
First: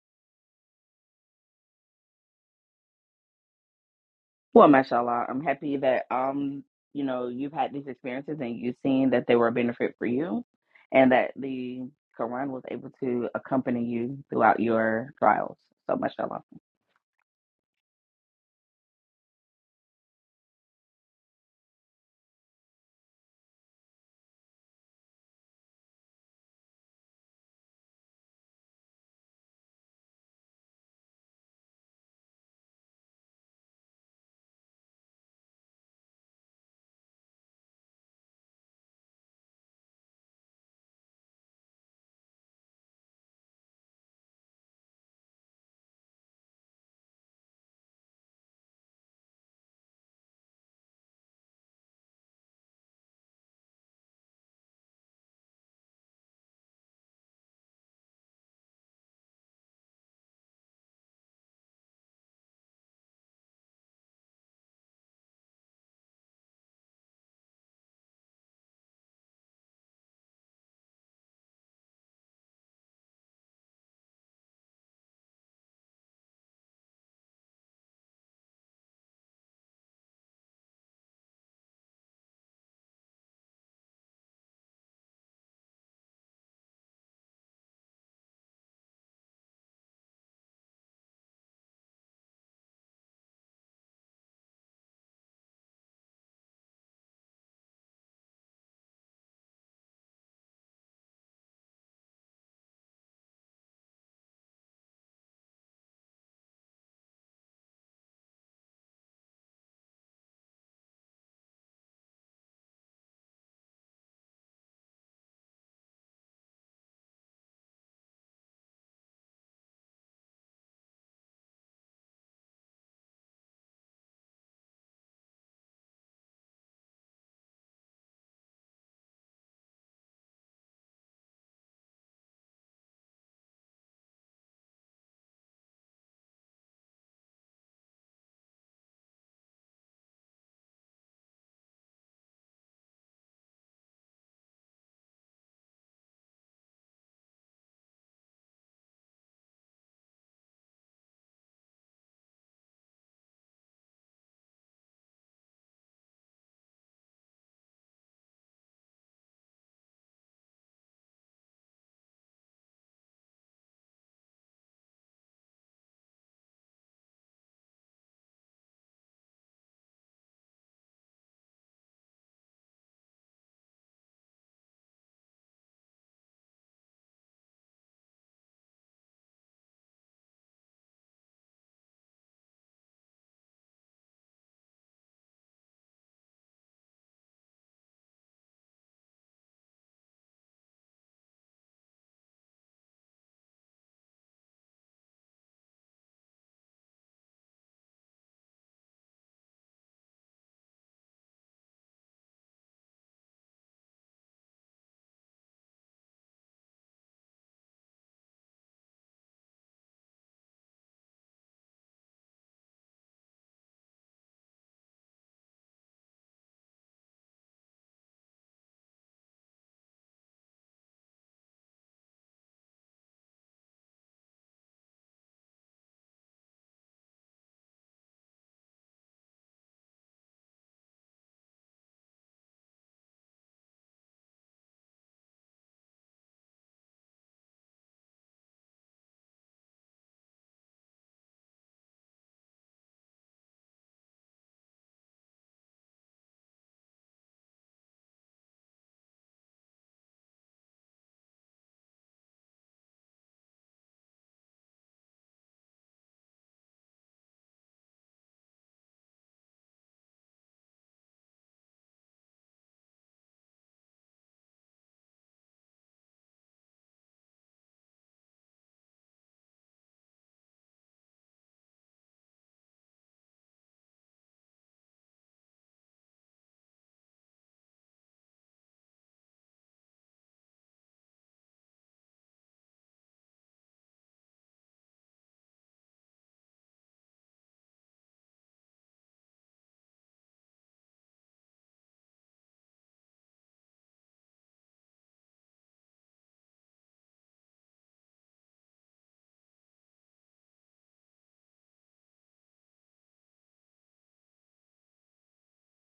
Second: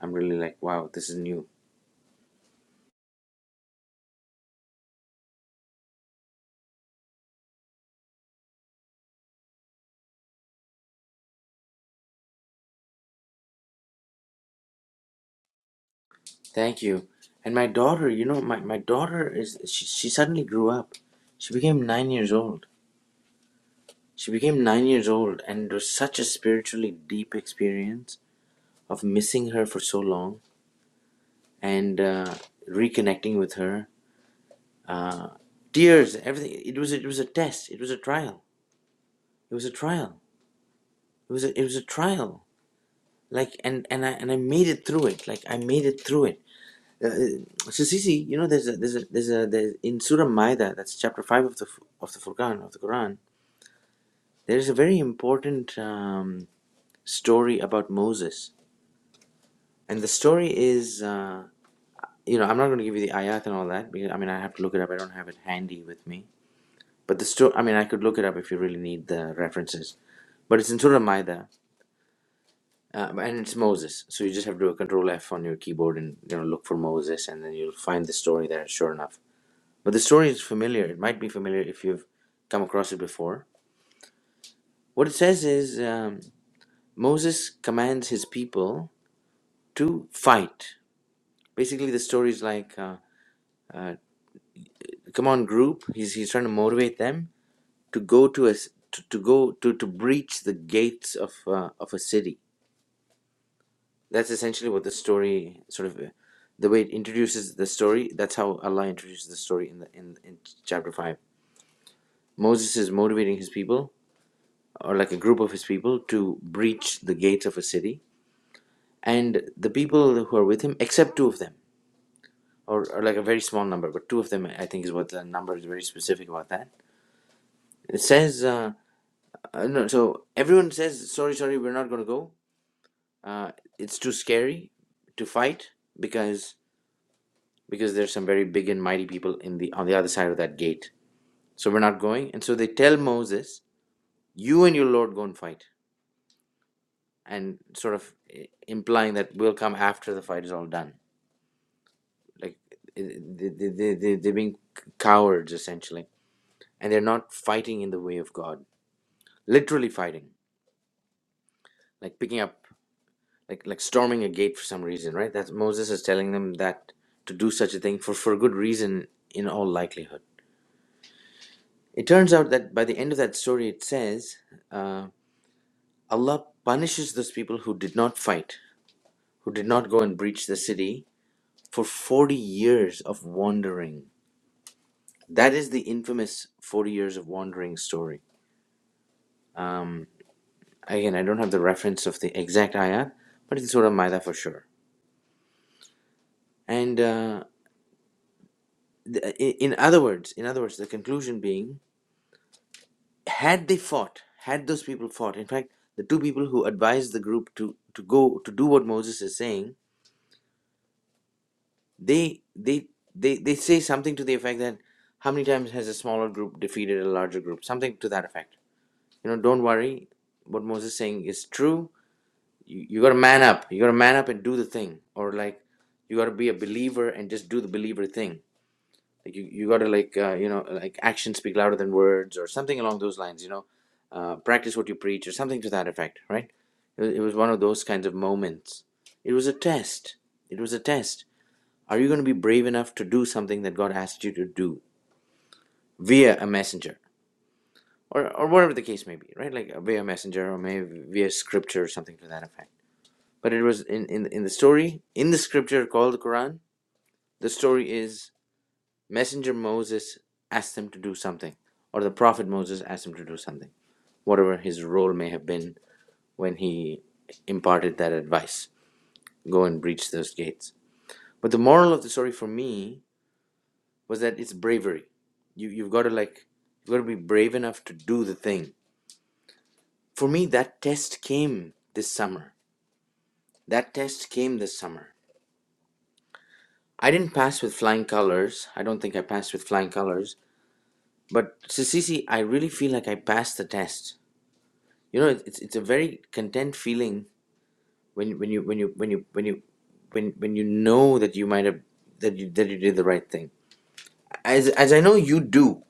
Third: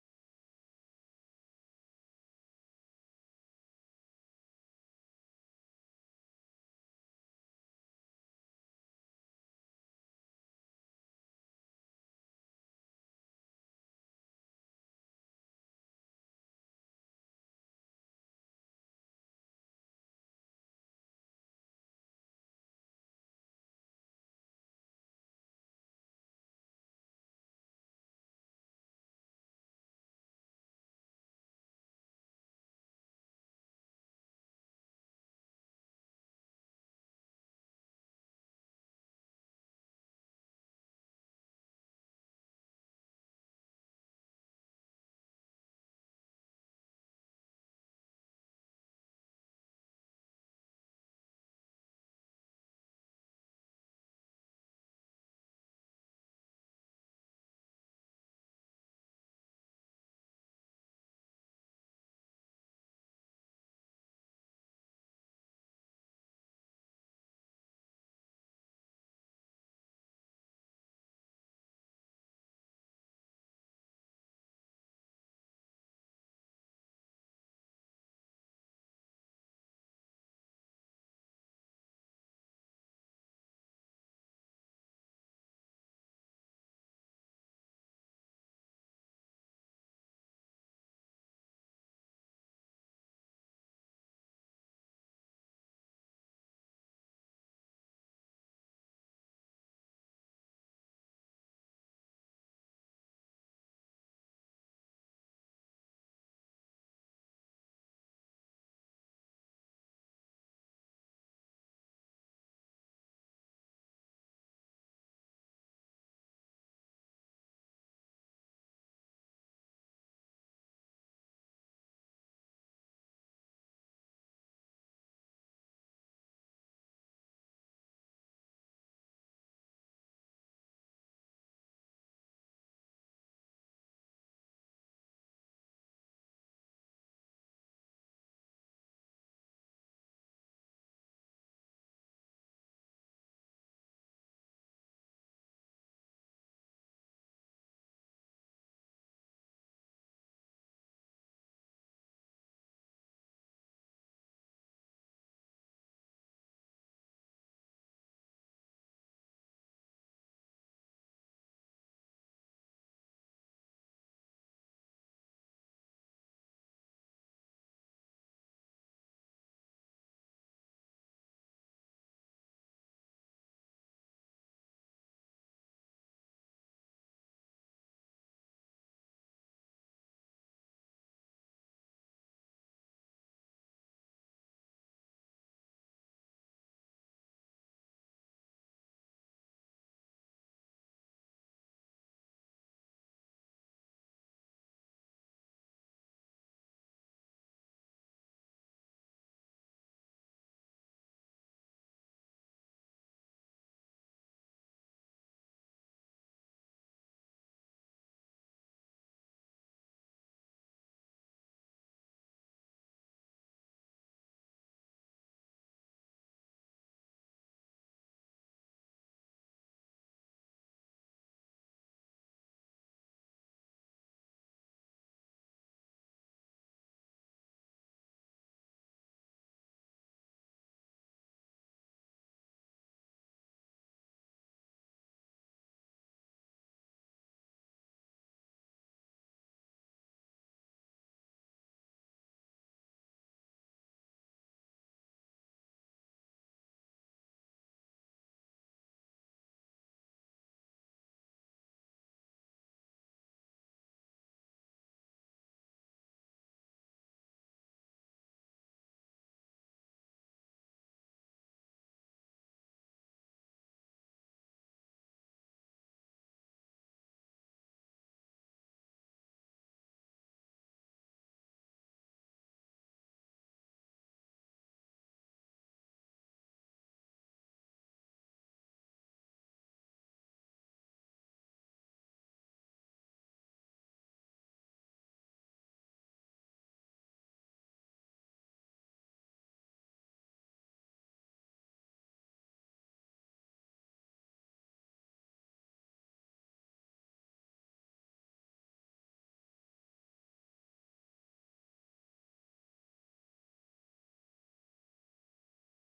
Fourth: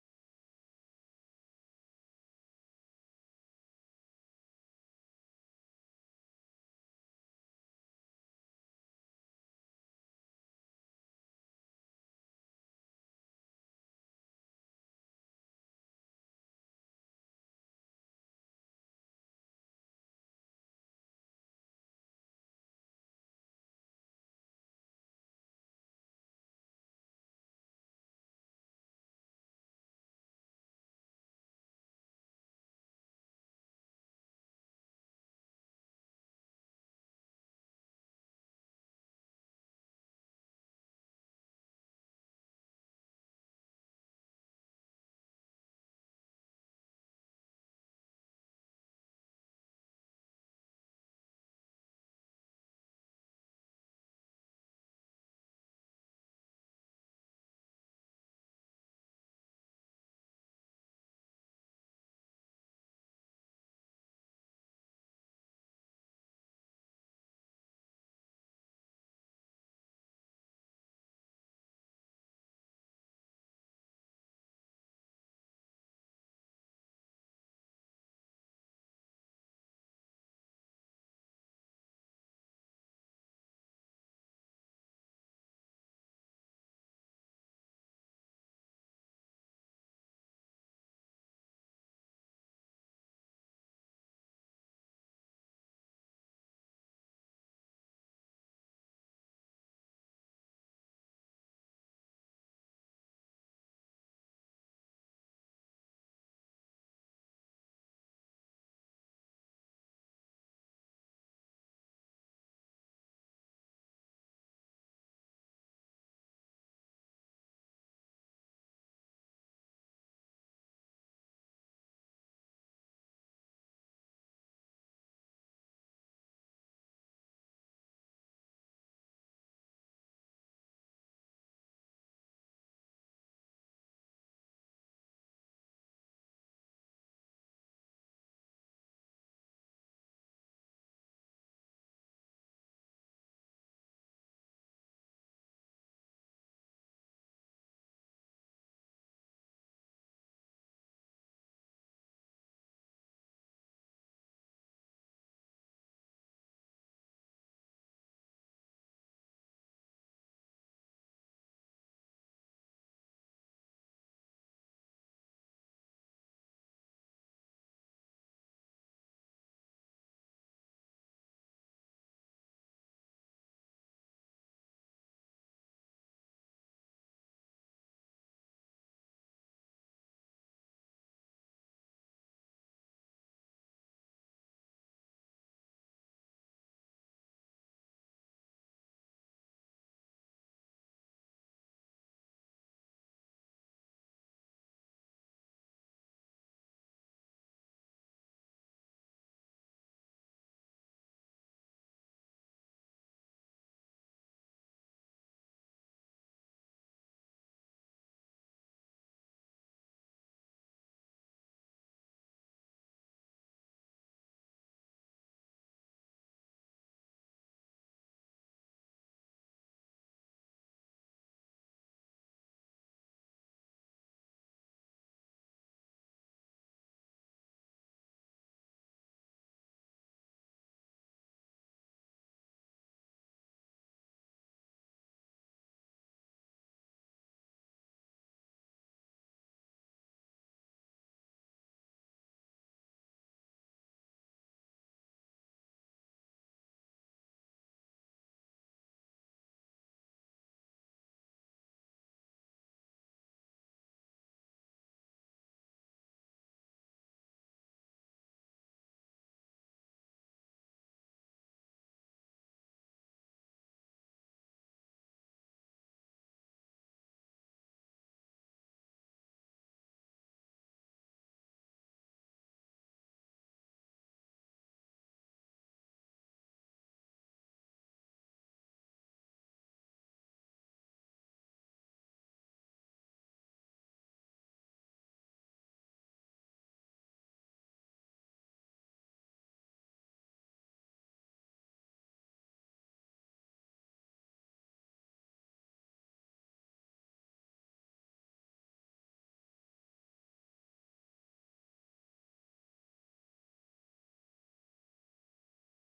I'm really like, wow, this is new Well, mashallah, I'm happy that um, you know, you've had these experiences and you've seen that they were a benefit for you, and that the Quran was able to accompany you throughout your trials. So, mashallah. Thank you. And my daughter, you know, my, my daughter is she, she suddenly grew up. She became nine years old. She became nine years old, and it was such a spiritually deep experience of missing her for so long and uh, reconnecting with her. Uh, tears, everything. It was it was a test. It was a trial. It was a trial. It was a, it was a trial. Like and and I and I made it through it. Like I made it through it Uh, uh, so Sisi, you know, there's a, there's a, there's a, there's, in Surah Maida, that's chapter five of the of the Furqan of the Quran. There is a very important um, story about Moses, and the story is, uh, you know, I'm not going to give you the ayat and all that because I mean I have to look it up. I don't have it handy with me. But the story, I mean, I could look it up if you really need the references. But it's in Surah Maida, uh, and it's Moses. So you just have to do a Control F on your keyboard and you know look for Moses, and then you'll find the story there. Sure enough But the story is familiar. It might be familiar if you've come across it before. What it says is um, Moses commands his people to fight. Basically, the story is like, uh, come on, group. He's he's trying to motivate them to go to a s- to, to go to to breach the gates of uh, of a city. That's essentially what the story sort of. uh, the way it introduces the story, that's how Allah introduces the story in the in, in chapter five. Moses is motivating his people or like a group of his people to breach the gates of a city and the people who are with him except two of them or, or like a very small number but two of them i think is what the number is very specific about that it says uh, uh, no, so everyone says sorry sorry we're not going to go uh, it's too scary to fight because because there's some very big and mighty people in the on the other side of that gate so we're not going and so they tell moses you and your lord go and fight and sort of eh, implying that we'll come after the fight is all done like eh, they, they, they, they, they're being cowards essentially and they're not fighting in the way of god literally fighting like picking up like like storming a gate for some reason right that's moses is telling them that to do such a thing for for good reason in all likelihood it turns out that by the end of that story it says uh, allah punishes those people who did not fight who did not go and breach the city for 40 years of wandering that is the infamous 40 years of wandering story again i don't have the reference of the exact ayat but it's surah maida for sure and uh, the, i- in other words in other words the conclusion being had they fought had those people fought in fact the two people who advised the group to to go to do what moses is saying they they they, they say something to the effect that how many times has a smaller group defeated a larger group something to that effect you know don't worry what moses is saying is true you, you gotta man up you gotta man up and do the thing or like you gotta be a believer and just do the believer thing like you, you gotta like uh, you know like actions speak louder than words or something along those lines you know uh, practice what you preach or something to that effect right it, wa- it was one of those kinds of moments it was a test it was a test are you gonna be brave enough to do something that god asked you to do via a messenger or, or whatever the case may be right like uh, via messenger or maybe via scripture or something to that effect but it was in, in in the story in the scripture called the Quran. The story is messenger Moses asked them to do something, or the prophet Moses asked him to do something, whatever his role may have been when he imparted that advice. Go and breach those gates. But the moral of the story for me was that it's bravery. You you've got to like you've got to be brave enough to do the thing. For me, that test came this summer. That test came this summer I didn't pass with flying colors. I don't think I passed with flying colors. But Sissisi, I really feel like I passed the test. You know, it's it's a very content feeling when when you when you when you when you when when you know that you might have that you that you did the right thing. As as I know you do,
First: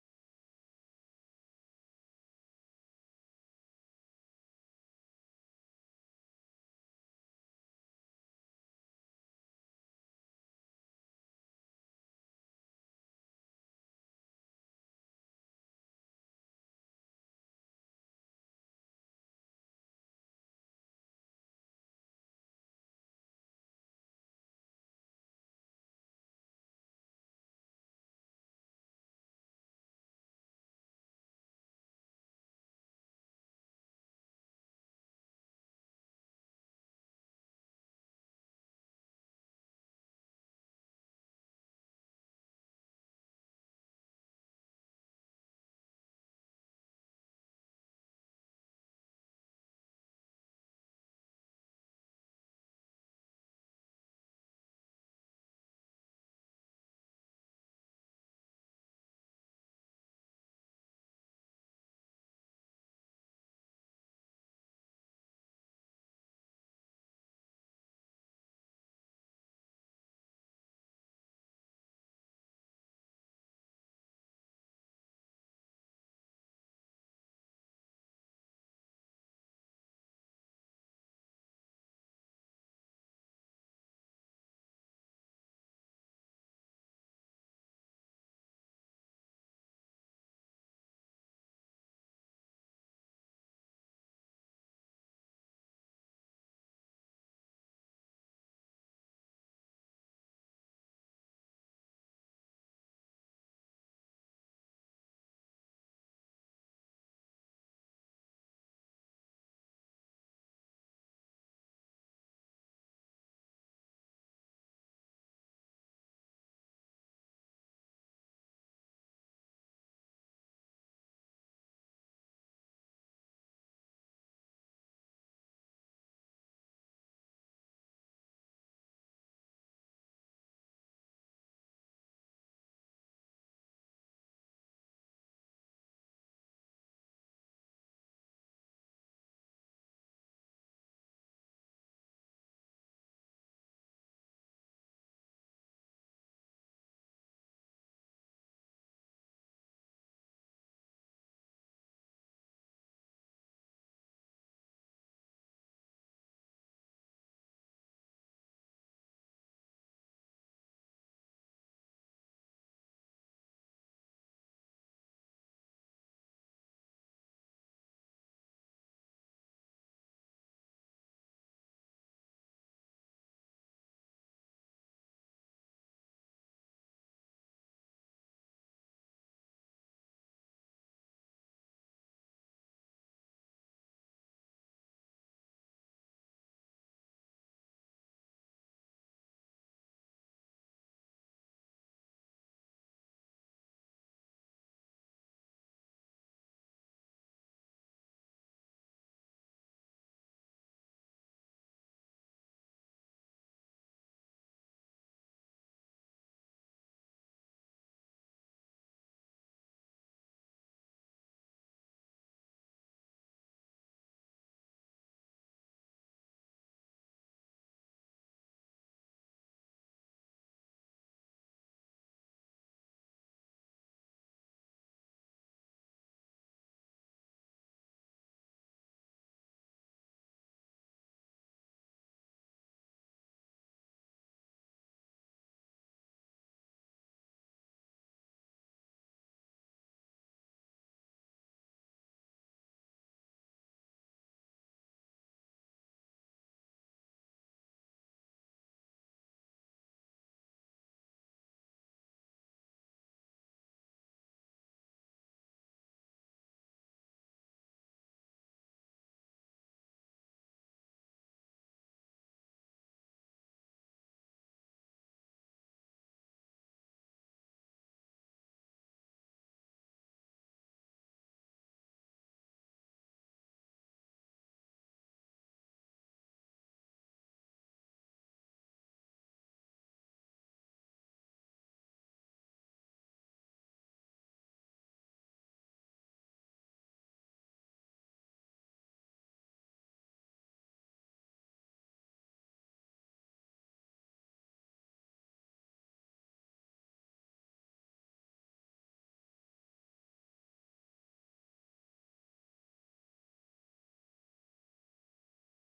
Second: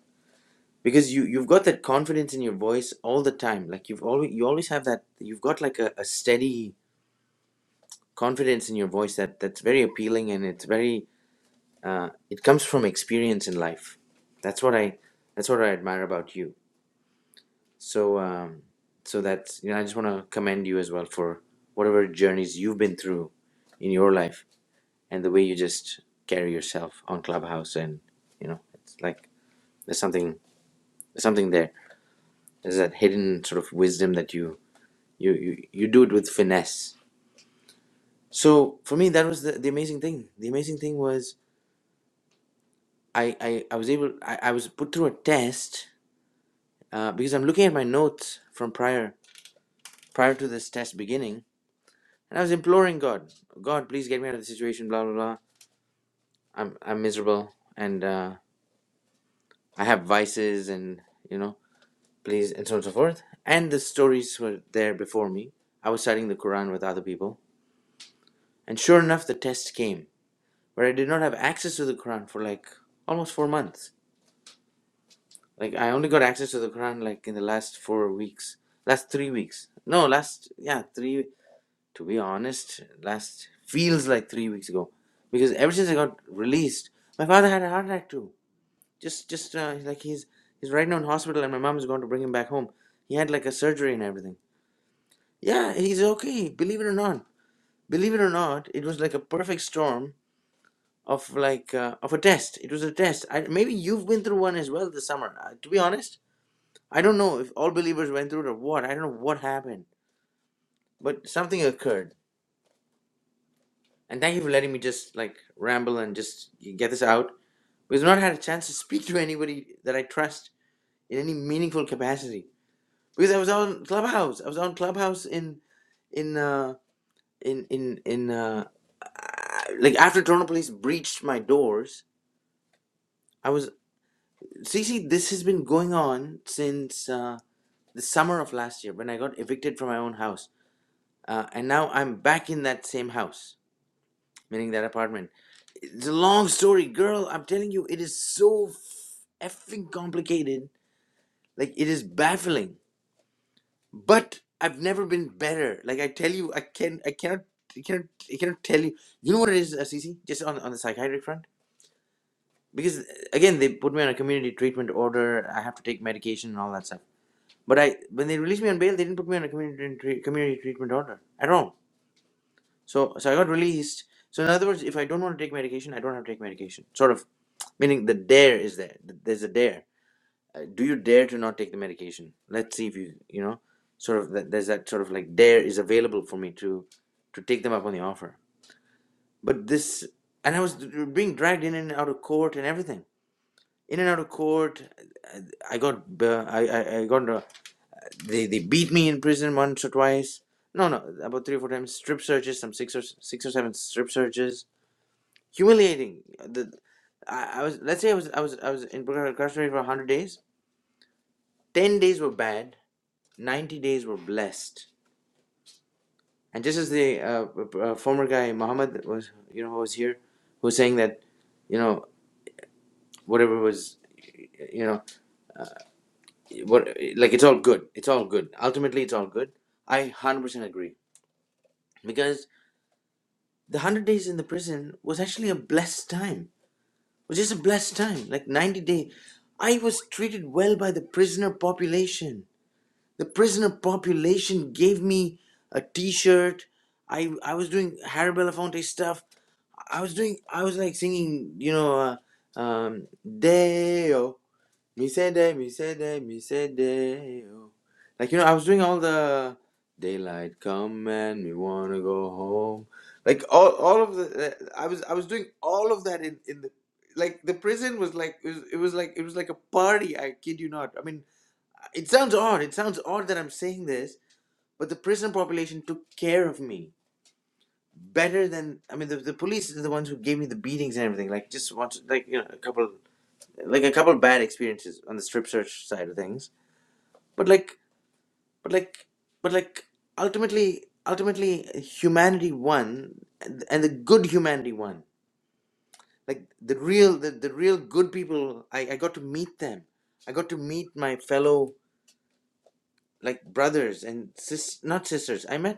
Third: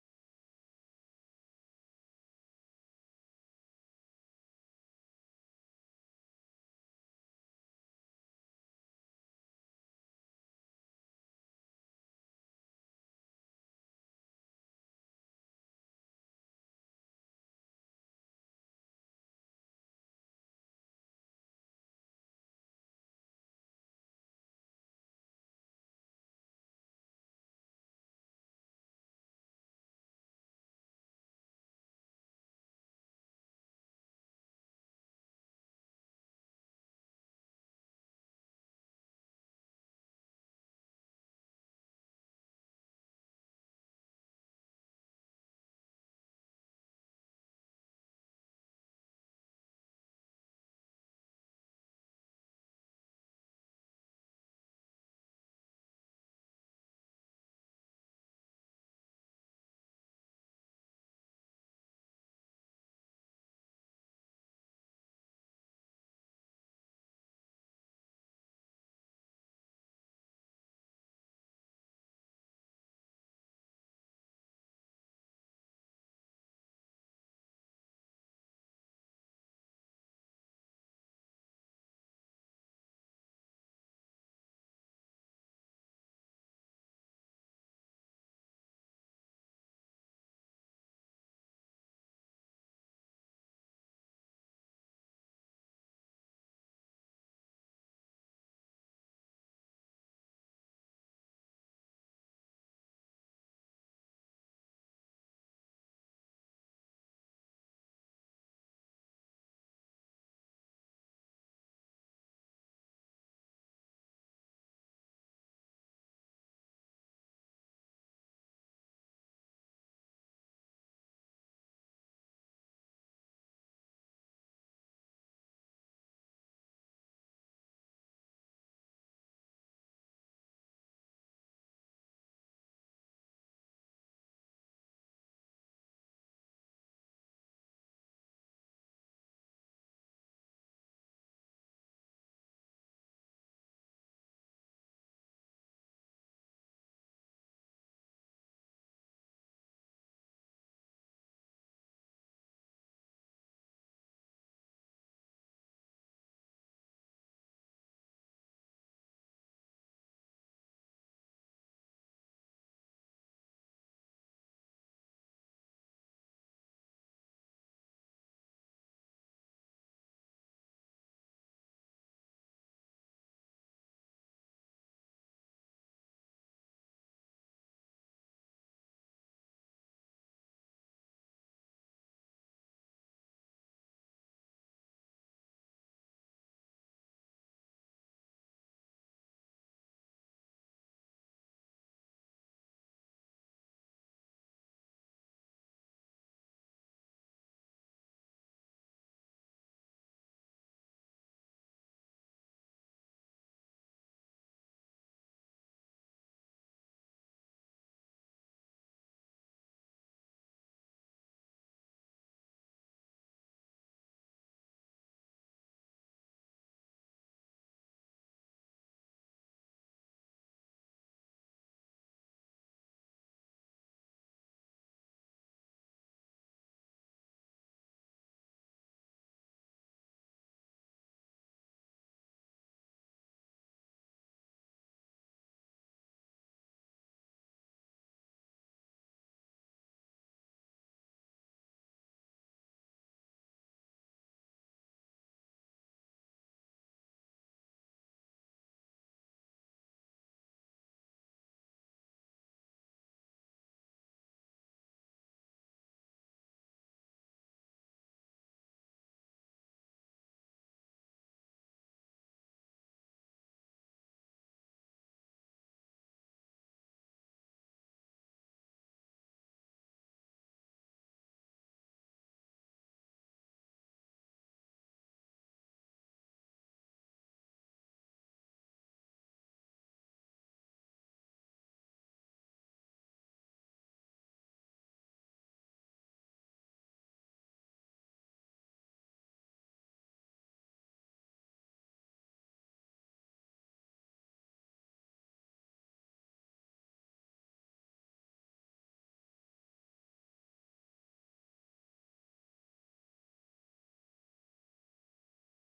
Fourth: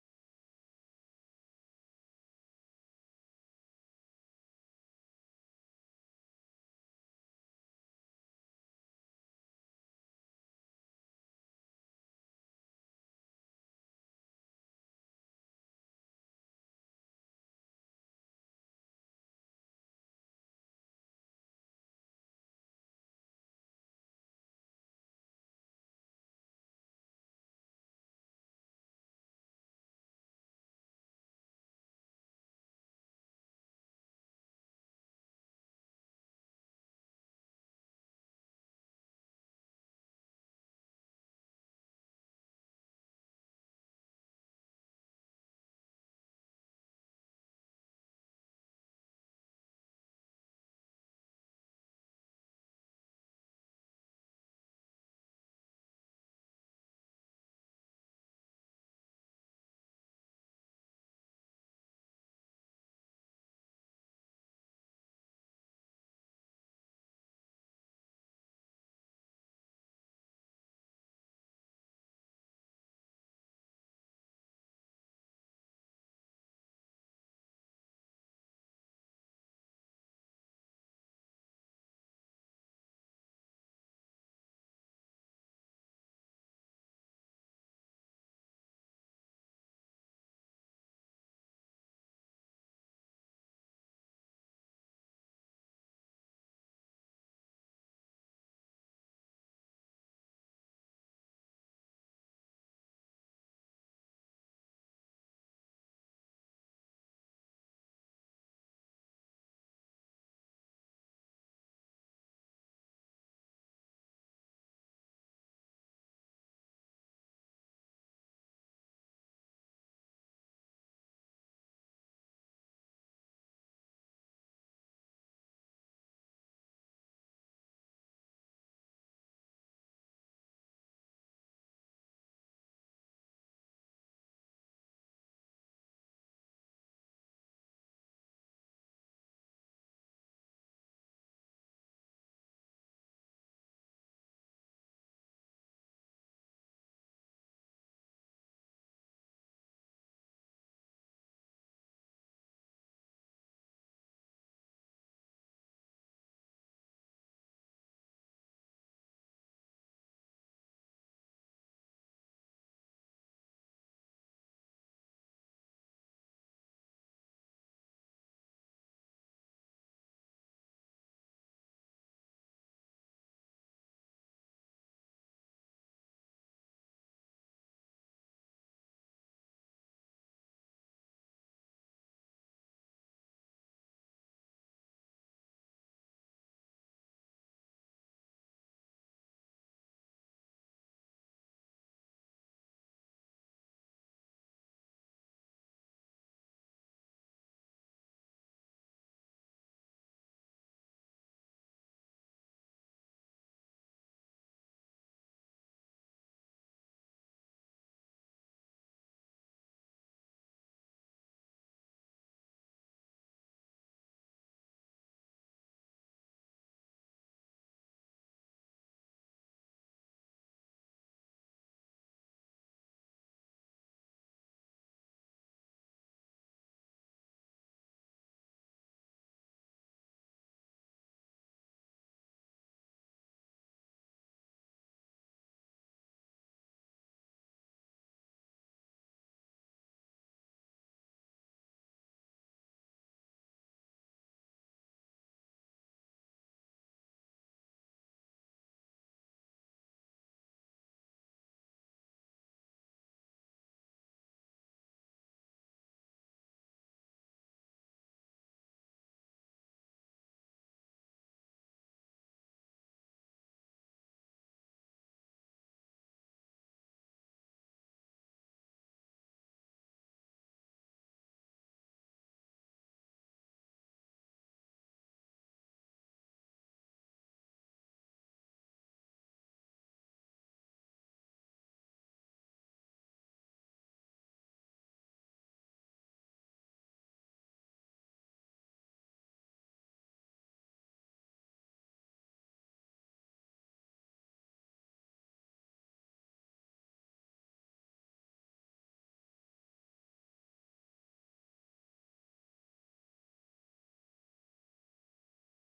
because you you've got that confidence in your voice all the time. Like you've always you always have that. You've got like a, a steady confidence in your voice that that's very appealing and it's very uh, it comes from experience in life. That's what I that's what I admire about you. So um, so that's you know I just want to commend you as well for whatever journeys you've been through in your life and the way you just carry yourself on Clubhouse and you know it's like there's something there's something there. There's that hidden sort of wisdom that you you you, you do it with finesse. So for me that was the, the amazing thing. The amazing thing was I, I, I was able I, I was put through a test uh, because I'm looking at my notes from prior prior to this test beginning, and I was imploring God, God, please get me out of the situation. Blah blah blah. I'm I'm miserable, and uh, I have vices, and you know, please, and so on and so forth. And the stories were there before me. I was studying the Quran with other people, and sure enough, the test came where I did not have access to the Quran for like almost four months. Like I only got access to the Quran like in the last four weeks, last three weeks. No, last yeah three to be honest, last feels like three weeks ago, because ever since I got released, my father had a heart attack too. Just, just uh, like he's he's right now in hospital, and my mom's going to bring him back home. He had like a surgery and everything. Yeah, he's okay. Believe it or not, believe it or not, it was like a perfect storm of like uh, of a test. It was a test. I, maybe you've been through one as well this summer. Uh, to be honest, I don't know if all believers went through it or what. I don't know what happened, but something occurred And thank you for letting me just like ramble and just get this out. Because I've not had a chance to speak to anybody that I trust in any meaningful capacity. Because I was on Clubhouse. I was on Clubhouse in in uh in in in uh like after Toronto police breached my doors. I was see see this has been going on since uh the summer of last year when I got evicted from my own house. Uh, and now I'm back in that same house, meaning that apartment. It's a long story, girl. I'm telling you, it is so effing complicated. Like it is baffling. But I've never been better. Like I tell you, I can, I cannot, I cannot, I cannot tell you. You know what it is, uh, Cece? Just on on the psychiatric front, because uh, again, they put me on a community treatment order. I have to take medication and all that stuff. But I, when they released me on bail, they didn't put me on a community tre- community treatment order at all. So so I got released. So in other words, if I don't want to take medication, I don't have to take medication. Sort of meaning the dare is there. Th- There's a dare. Uh, Do you dare to not take the medication? Let's see if you you know sort of that there's that sort of like dare is available for me to to take them up on the offer. But this and I was being dragged in and out of court and everything. In and out of court, uh, I got uh, I, I I got uh, they they beat me in prison once or twice. No, no, about three or four times. Strip searches, some six or six or seven strip searches humiliating. The I, I was let's say I was I was I was in incarcerated for a hundred days. Ten days were bad. Ninety days were blessed. And just as the uh, uh, former guy Muhammad was, you know, who was here, who was saying that, you know, whatever was, you know, what like it's all good. It's all good. Ultimately, it's all good. I hundred percent agree because the hundred days in the prison was actually a blessed time. It was just a blessed time, like ninety day. I was treated well by the prisoner population. the prisoner population gave me a t-shirt i i was doing harry belafonte stuff i was doing i was like singing you know uh, um deo mi se de like you know i was doing all the daylight come and we wanna go home like all all of the i was i was doing all of that in in the like the prison was like it was, it was like it was like a party i kid you not i mean it sounds odd. It sounds odd that I'm saying this, but the prison population took care of me better than I mean the, the police are the ones who gave me the beatings and everything. Like just want like you know a couple like a couple bad experiences on the strip search side of things. But like but like but like ultimately ultimately humanity won and, and the good humanity won. Like the real the, the real good people I, I got to meet them. I got to meet my fellow like brothers and sis not sisters. I met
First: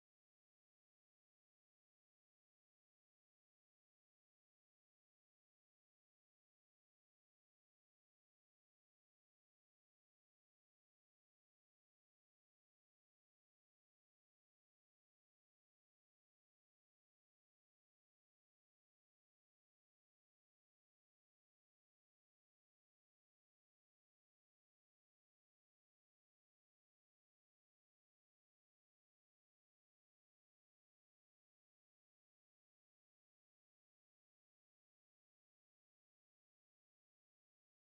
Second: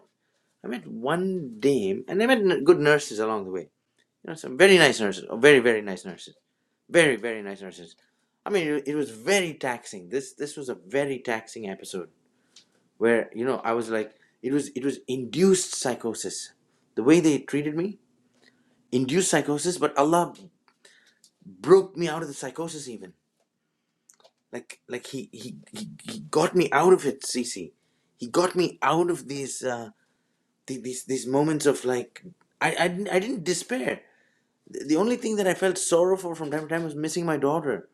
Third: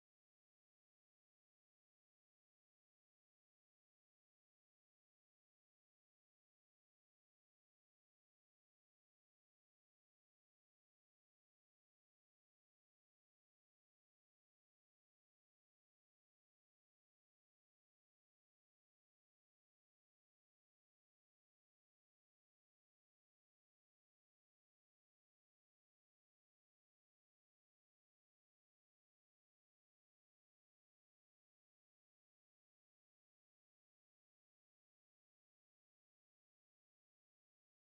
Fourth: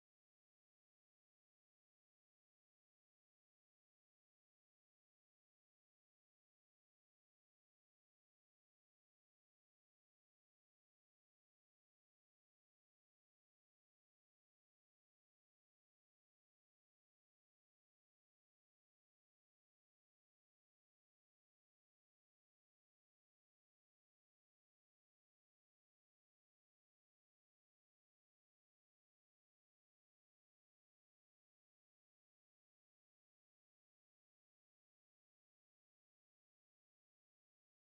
I met one dame, and I met good nurses along the way. You know, some very nice nurses, oh, very very nice nurses, very very nice nurses. I mean, it, it was very taxing. This this was a very taxing episode where you know I was like, it was it was induced psychosis. The way they treated me, induced psychosis. But Allah broke me out of the psychosis even. Like like he he he, he got me out of it, Cece. He got me out of these uh, the- these these moments of like I I didn't, I didn't despair. the only thing that I felt sorrow for from time to time was missing my daughter.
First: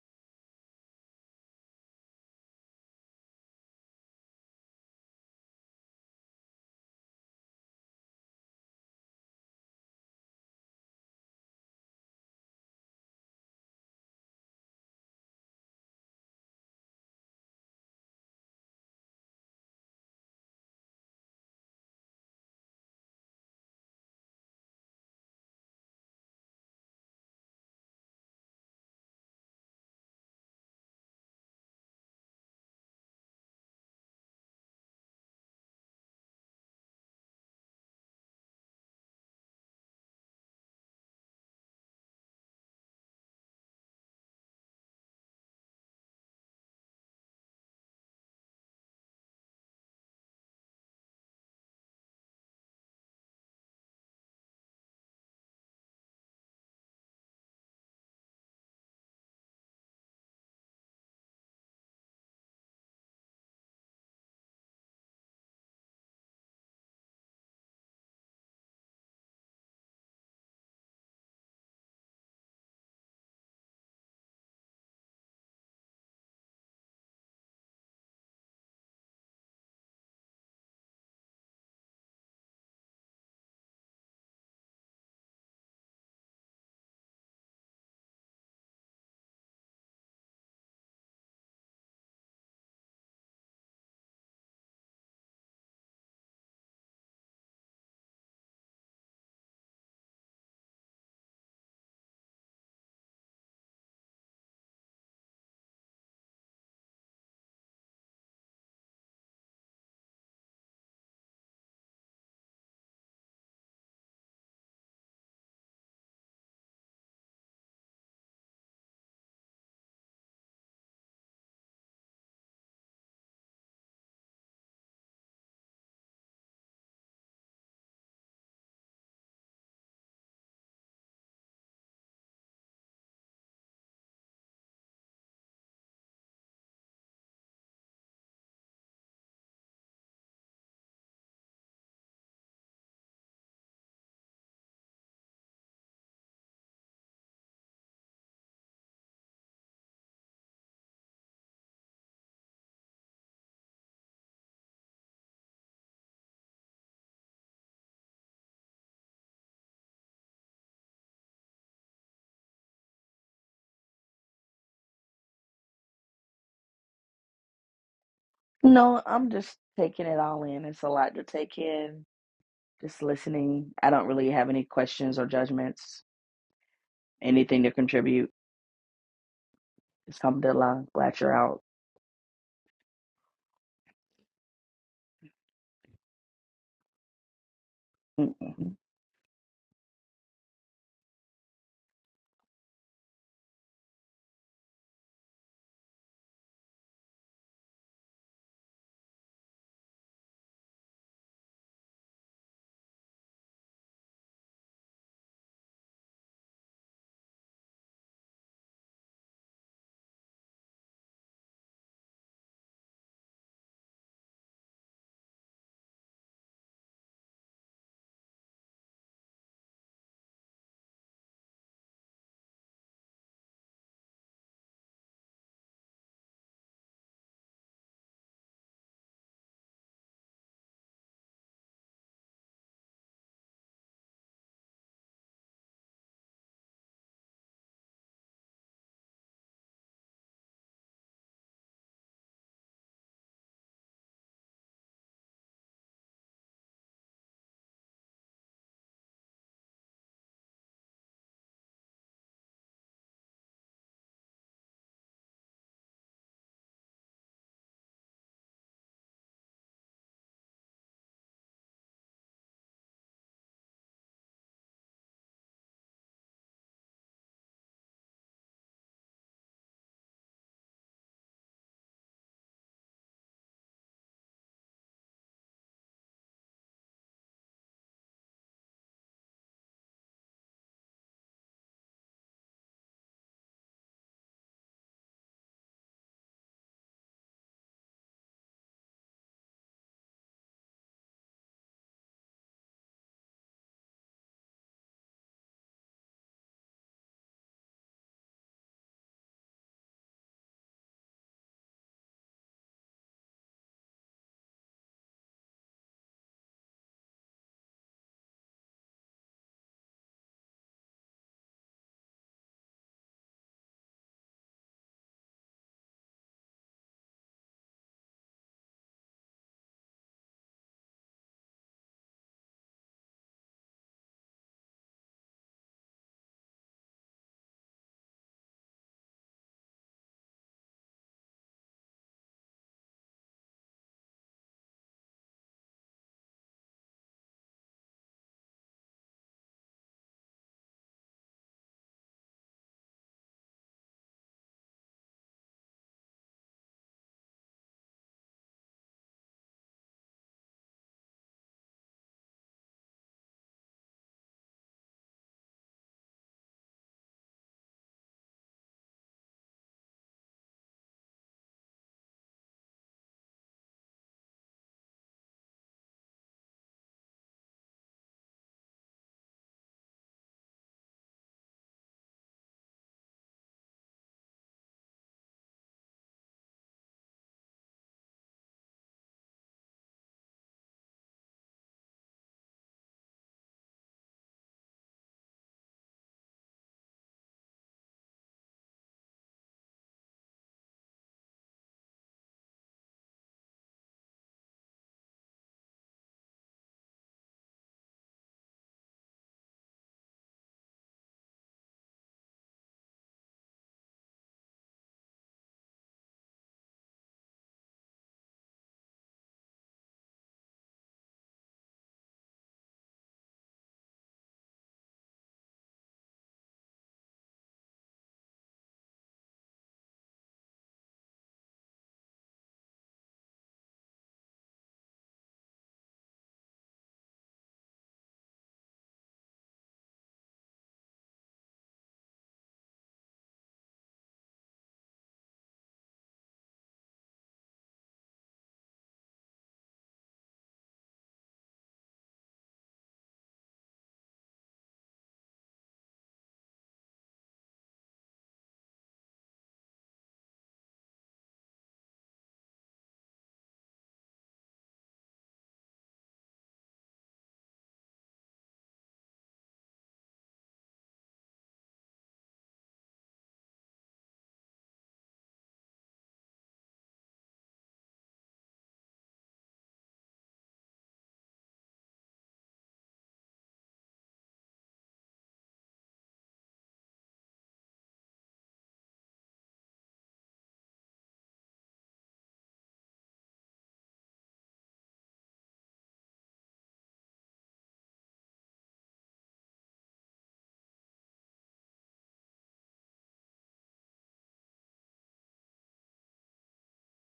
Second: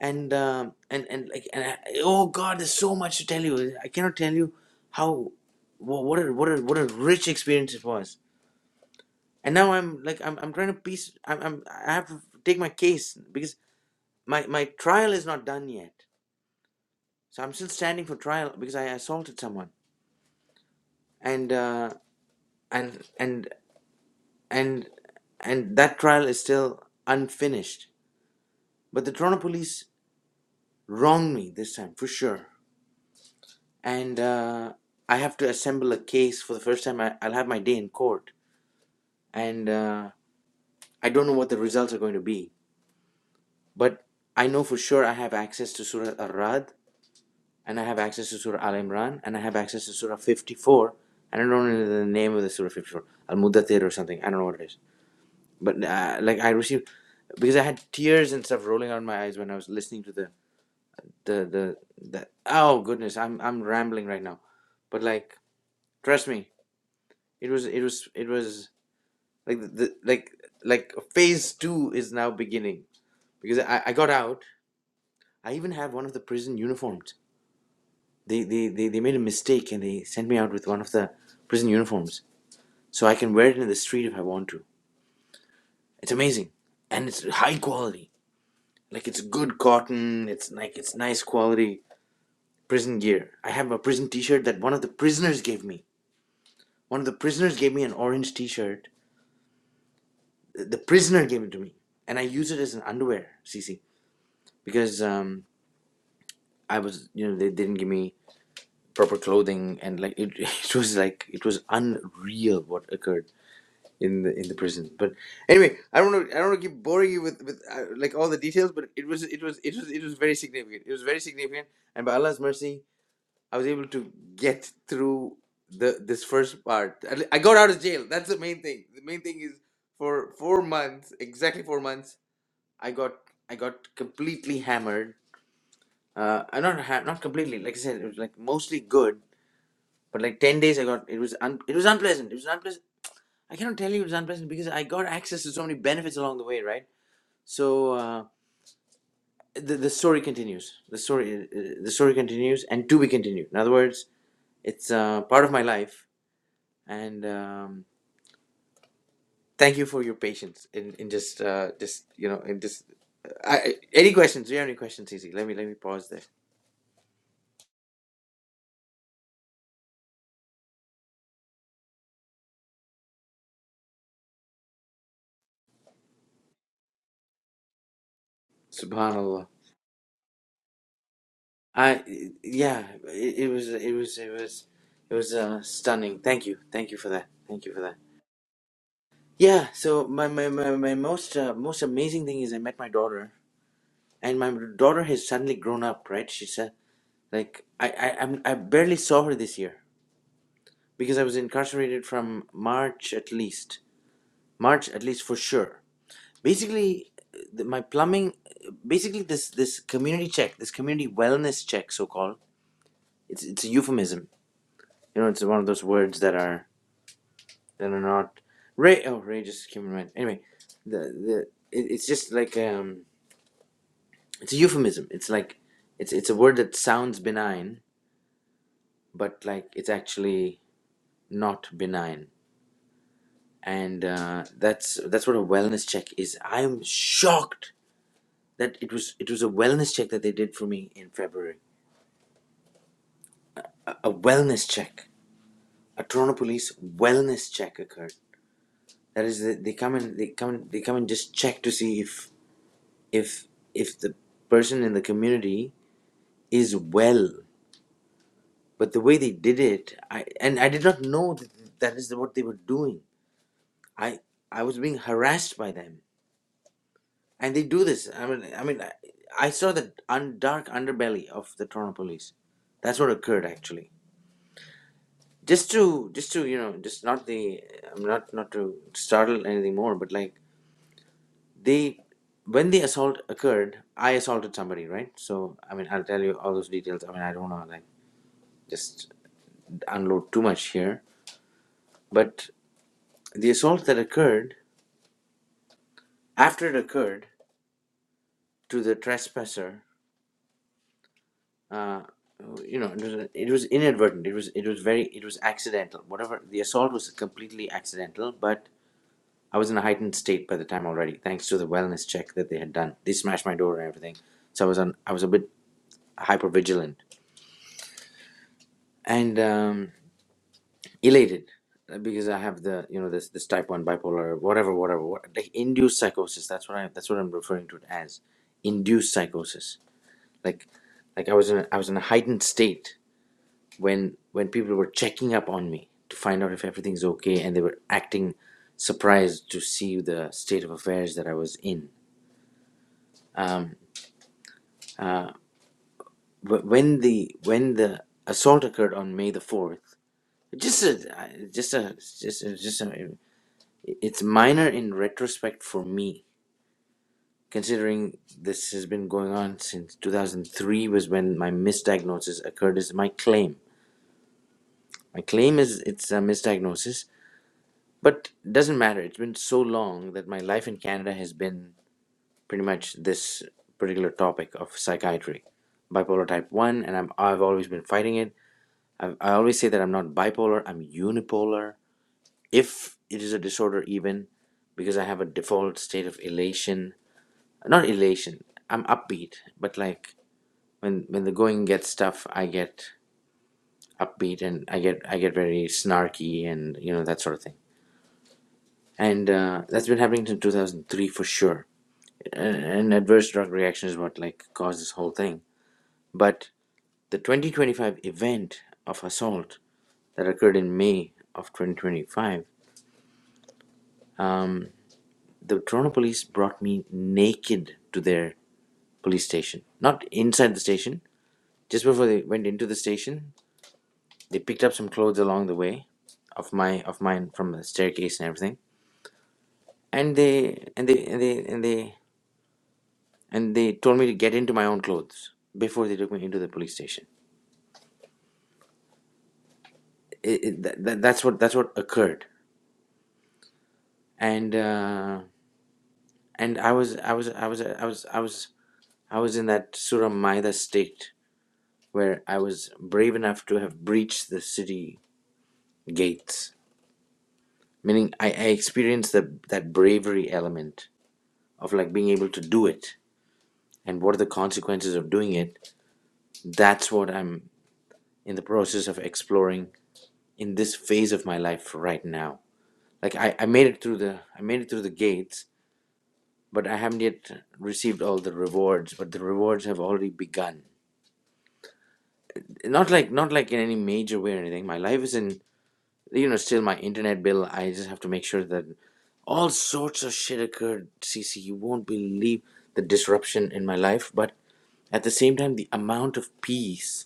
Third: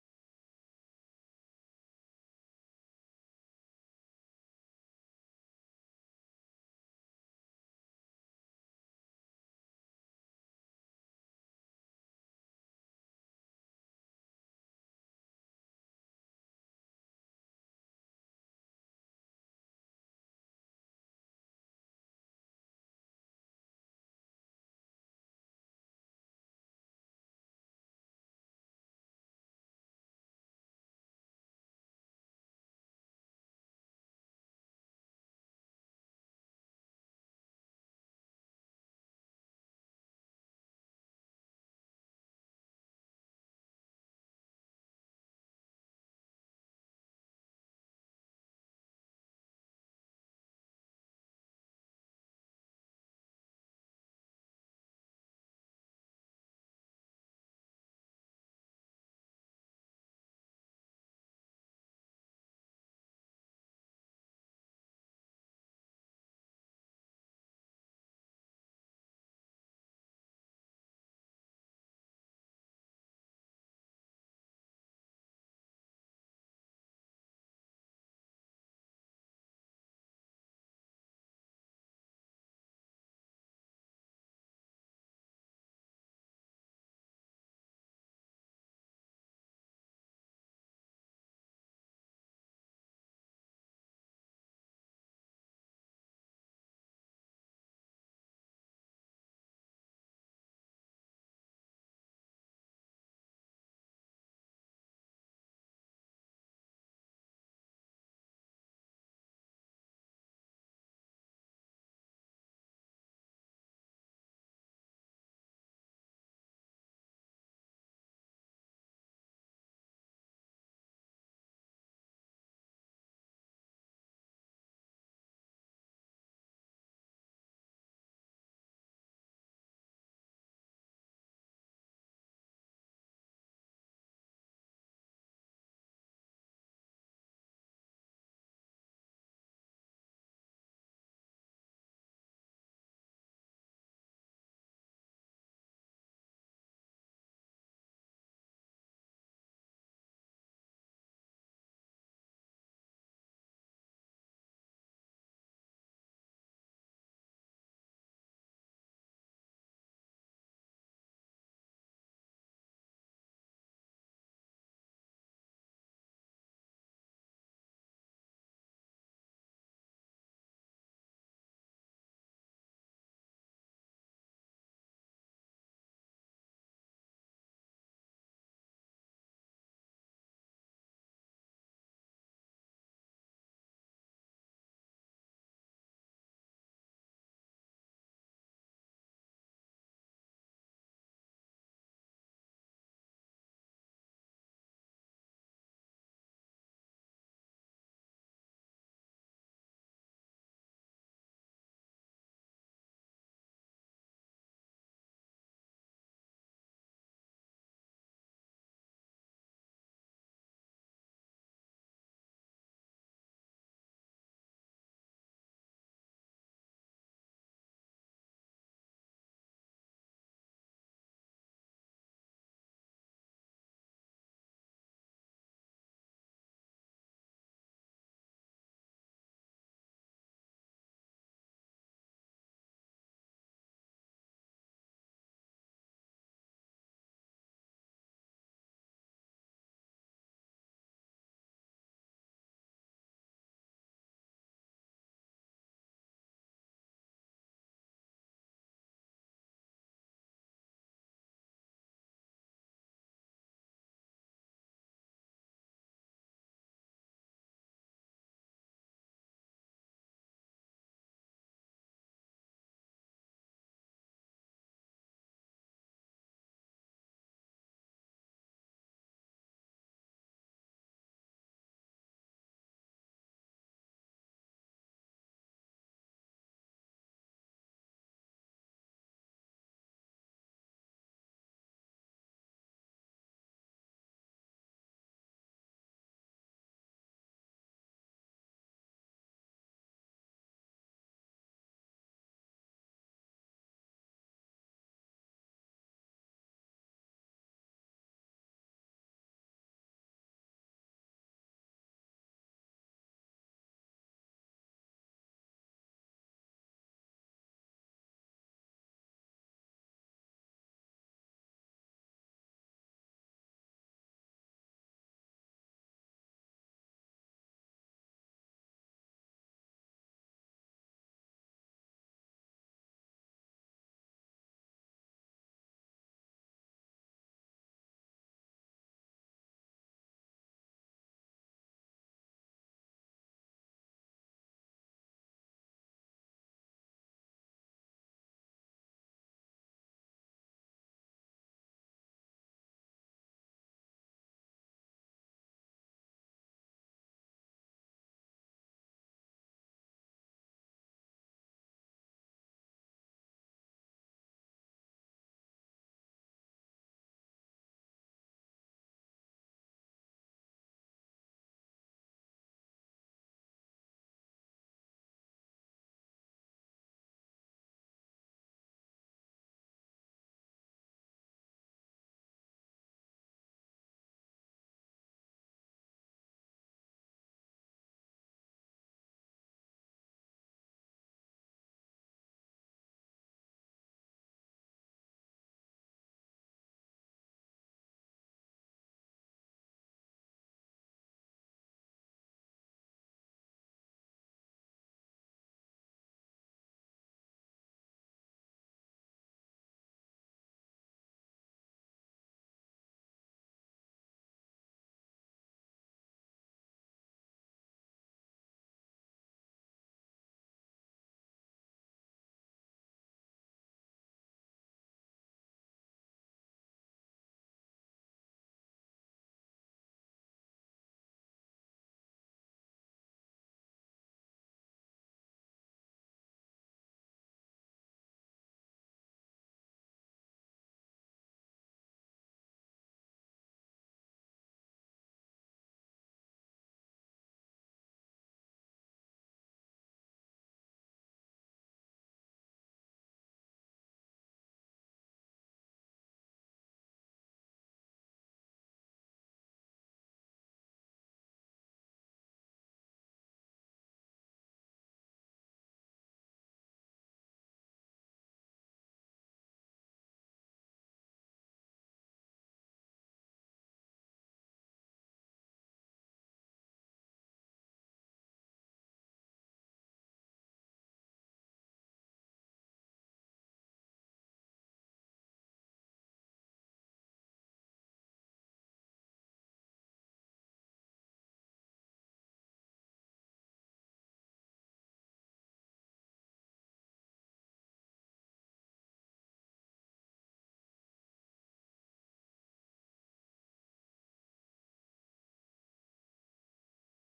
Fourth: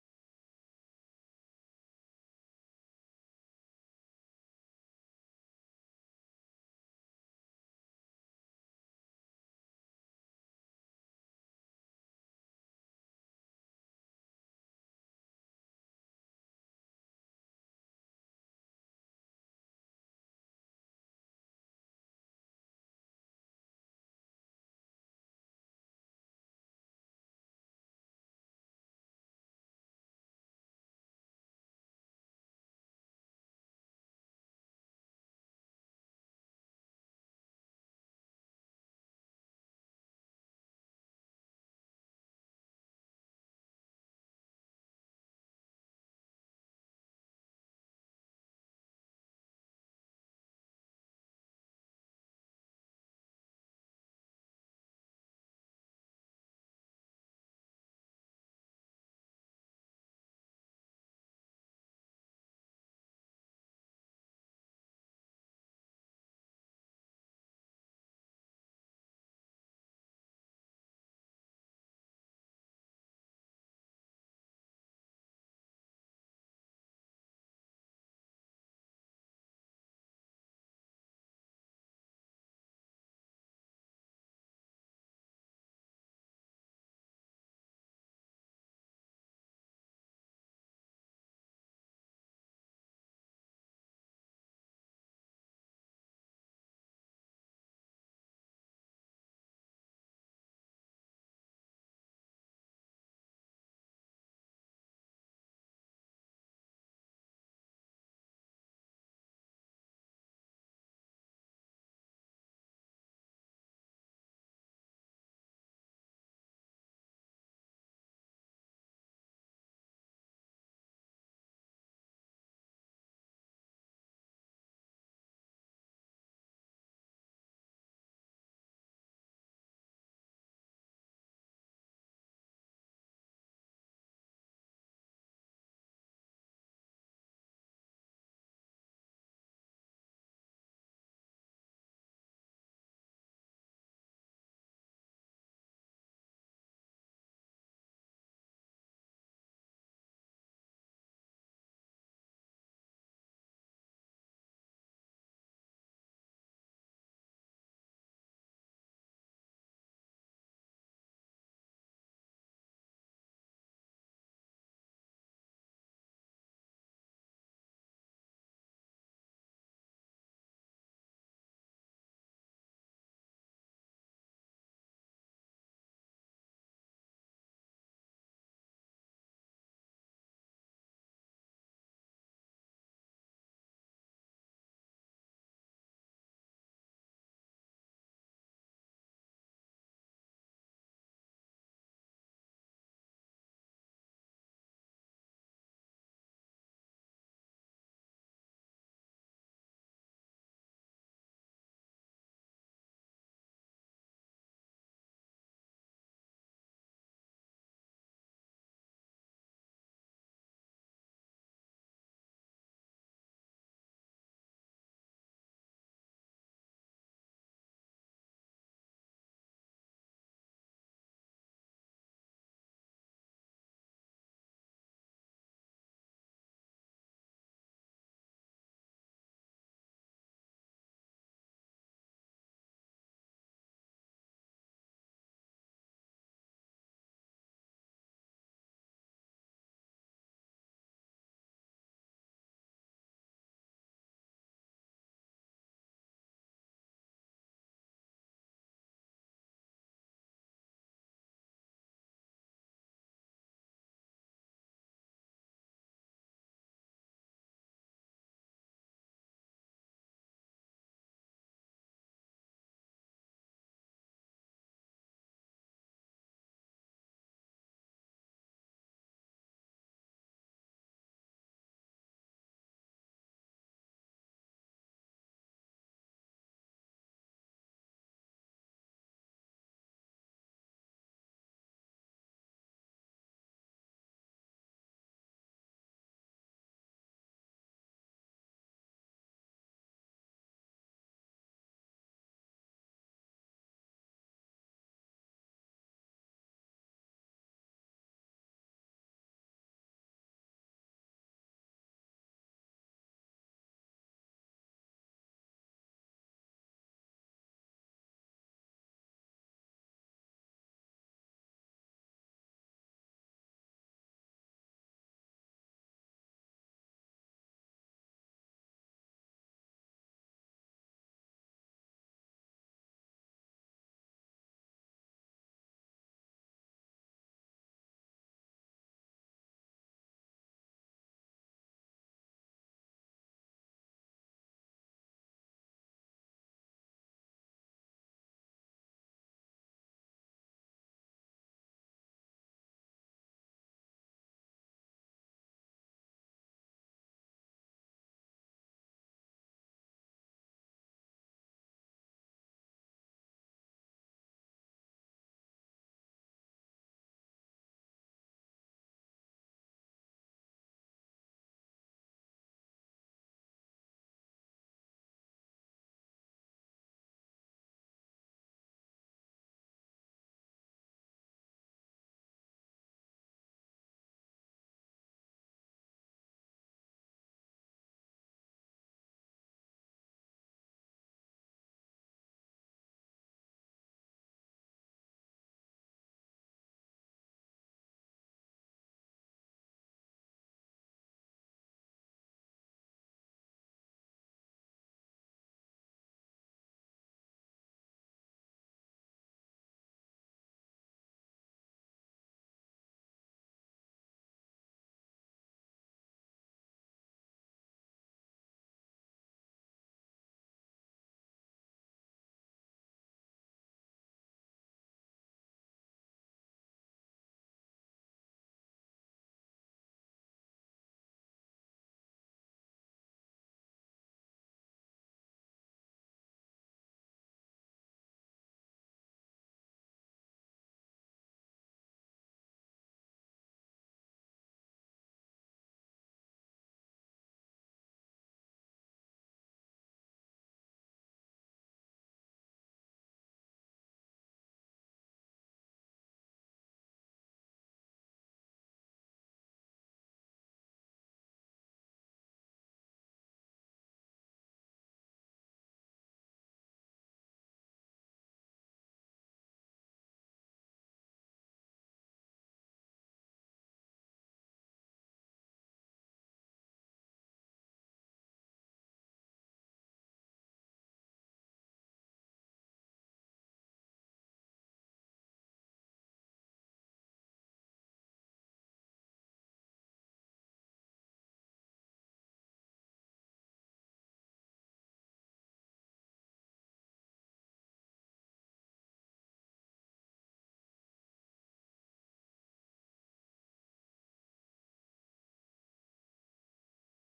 And um and and like and I, oh God, there's so much to tell you. I cannot tell you how wha- what a what a what a rich experience it was. And now I'm like I'm I'm trying to piece. I'm, I'm I have to take my case because my my trial is not done yet. So I'm still standing for trial because I assaulted someone. And uh, and and and and that trial is still unfinished. But the Toronto police wronged me this time for sure and uh, I have to assemble a case for the first time. I, I'll have my day in court, and uh, I don't know what the results are going to be. But I know for sure I have access to Surah Ar-Rad, and I have access to Surah Al Imran, and I have access to Surah 54. And I don't know the name of the Surah 54, Al Mudathir or something. I don't know what it is. But uh, like I received, because I had tears and stuff rolling out my eyes when I was listening to the the the, the oh goodness, I'm I'm rambling right now. But like, trust me, it was it was it was Like the, the like like phase two is now beginning because I, I got out. I even had one of the prison uniforms. They, they they they made a mistake and they sent me out with one of the prison uniforms, so I can wear it in the street if I want to. It's amazing, and it's high quality. Like it's good cotton. It's like it's nice quality prison gear. I have a prison T-shirt that one of the prisoners gave me. One of the prisoners gave me an orange T-shirt. The the prisoner gave it to me, and I use it as an underwear, Cece, because um, I was, you know, they didn't give me proper clothing, and like it, (laughs) it was like it was unreal what occurred in the in the prison. But anyway, I don't know. I don't want to keep boring you with with uh, like all the details, but it was it was it was it was very significant. It was very significant, and by Allah's mercy, I was able to get through the this first part. I I got out of jail. That's the main thing. The main thing is for four months, exactly four months, I got I got completely hammered uh i not ha- not completely like i said it was like mostly good but like 10 days i got it was un- it was unpleasant it was unpleasant i cannot tell you it was unpleasant because i got access to so many benefits along the way right so uh the, the story continues the story uh, the story continues and to be continued in other words it's uh part of my life and um thank you for your patience in in just uh just you know in just I, I- any questions do you have any questions Cece? let me let me pause there No, I'm just taking it all in. It's a lot to take in. Just listening. I don't really have any questions or judgments, anything to contribute. subhanallah Alhamdulillah, glad you're out. I yeah, it, it was it was it was it was uh, stunning. Thank you, thank you for that. Thank you for that. Mm-mm. Yeah. So my my my, my most uh, most amazing thing is I met my daughter, and my daughter has suddenly grown up. Right? She said like I I I'm, I barely saw her this year because I was incarcerated from March at least March at least for sure. Basically, the, my plumbing, basically this this community check, this community wellness check, so called. It's it's a euphemism You know, it's one of those words that are that are not Ray, Oh, Ray just came human mind. Anyway, the the it, it's just like um, it's a euphemism. It's like it's it's a word that sounds benign, but like it's actually not benign. And uh, that's that's what a wellness check is. I'm shocked that it was it was a wellness check that they did for me in February. A wellness check. A Toronto police wellness check occurred. That is, they they come and they come they come and just check to see if if if the person in the community is well but the way they did it i and i did not know that that is what they were doing i i was being harassed by them and they do this i mean i mean i, I saw the un, dark underbelly of the toronto police that's what occurred actually just to just to you know just not the i'm not not to startle anything more but like they when the assault occurred i assaulted somebody right so i mean i'll tell you all those details i mean i don't know like just unload too much here, but the assault that occurred after it occurred to the trespasser, uh, you know, it was, it was inadvertent. It was it was very it was accidental. Whatever the assault was completely accidental, but I was in a heightened state by the time already, thanks to the wellness check that they had done. They smashed my door and everything, so I was on. I was a bit hyper vigilant, and um, elated uh, because I have the you know this this type one bipolar whatever whatever what, like induced psychosis. That's what I that's what I'm referring to it as induced psychosis. Like like I was in a, I was in a heightened state when when people were checking up on me to find out if everything's okay, and they were acting surprised to see the state of affairs that I was in. Um, but when the when the assault occurred on May the fourth, just a just a just a, just a, it's minor in retrospect for me considering this has been going on since 2003 was when my misdiagnosis occurred is my claim my claim is it's a misdiagnosis but doesn't matter it's been so long that my life in canada has been pretty much this particular topic of psychiatry bipolar type 1 and I'm, i've always been fighting it I've, i always say that i'm not bipolar i'm unipolar if it is a disorder even because i have a default state of elation not elation i'm upbeat but like when when the going gets tough, I get upbeat and I get I get very snarky and you know that sort of thing. And uh, that's been happening since 2003 for sure. An an adverse drug reaction is what like caused this whole thing. But the 2025 event of assault that occurred in May of 2025, the Toronto police brought me naked to their police station, not inside the station. Just before they went into the station, they picked up some clothes along the way of my of mine from the staircase and everything and they and they and they and they and they told me to get into my own clothes before they took me into the police station it, it, that, that, that's what that's what occurred and uh, and i was i was i was i was i was i was in that surah maida state where i was brave enough to have breached the city gates meaning i, I experienced the, that bravery element of like being able to do it and what are the consequences of doing it that's what i'm in the process of exploring in this phase of my life right now like i, I made it through the i made it through the gates but i haven't yet received all the rewards but the rewards have already begun not like not like in any major way or anything my life is in you know still my internet bill i just have to make sure that all sorts of shit occurred cc you won't believe the disruption in my life but at the same time the amount of peace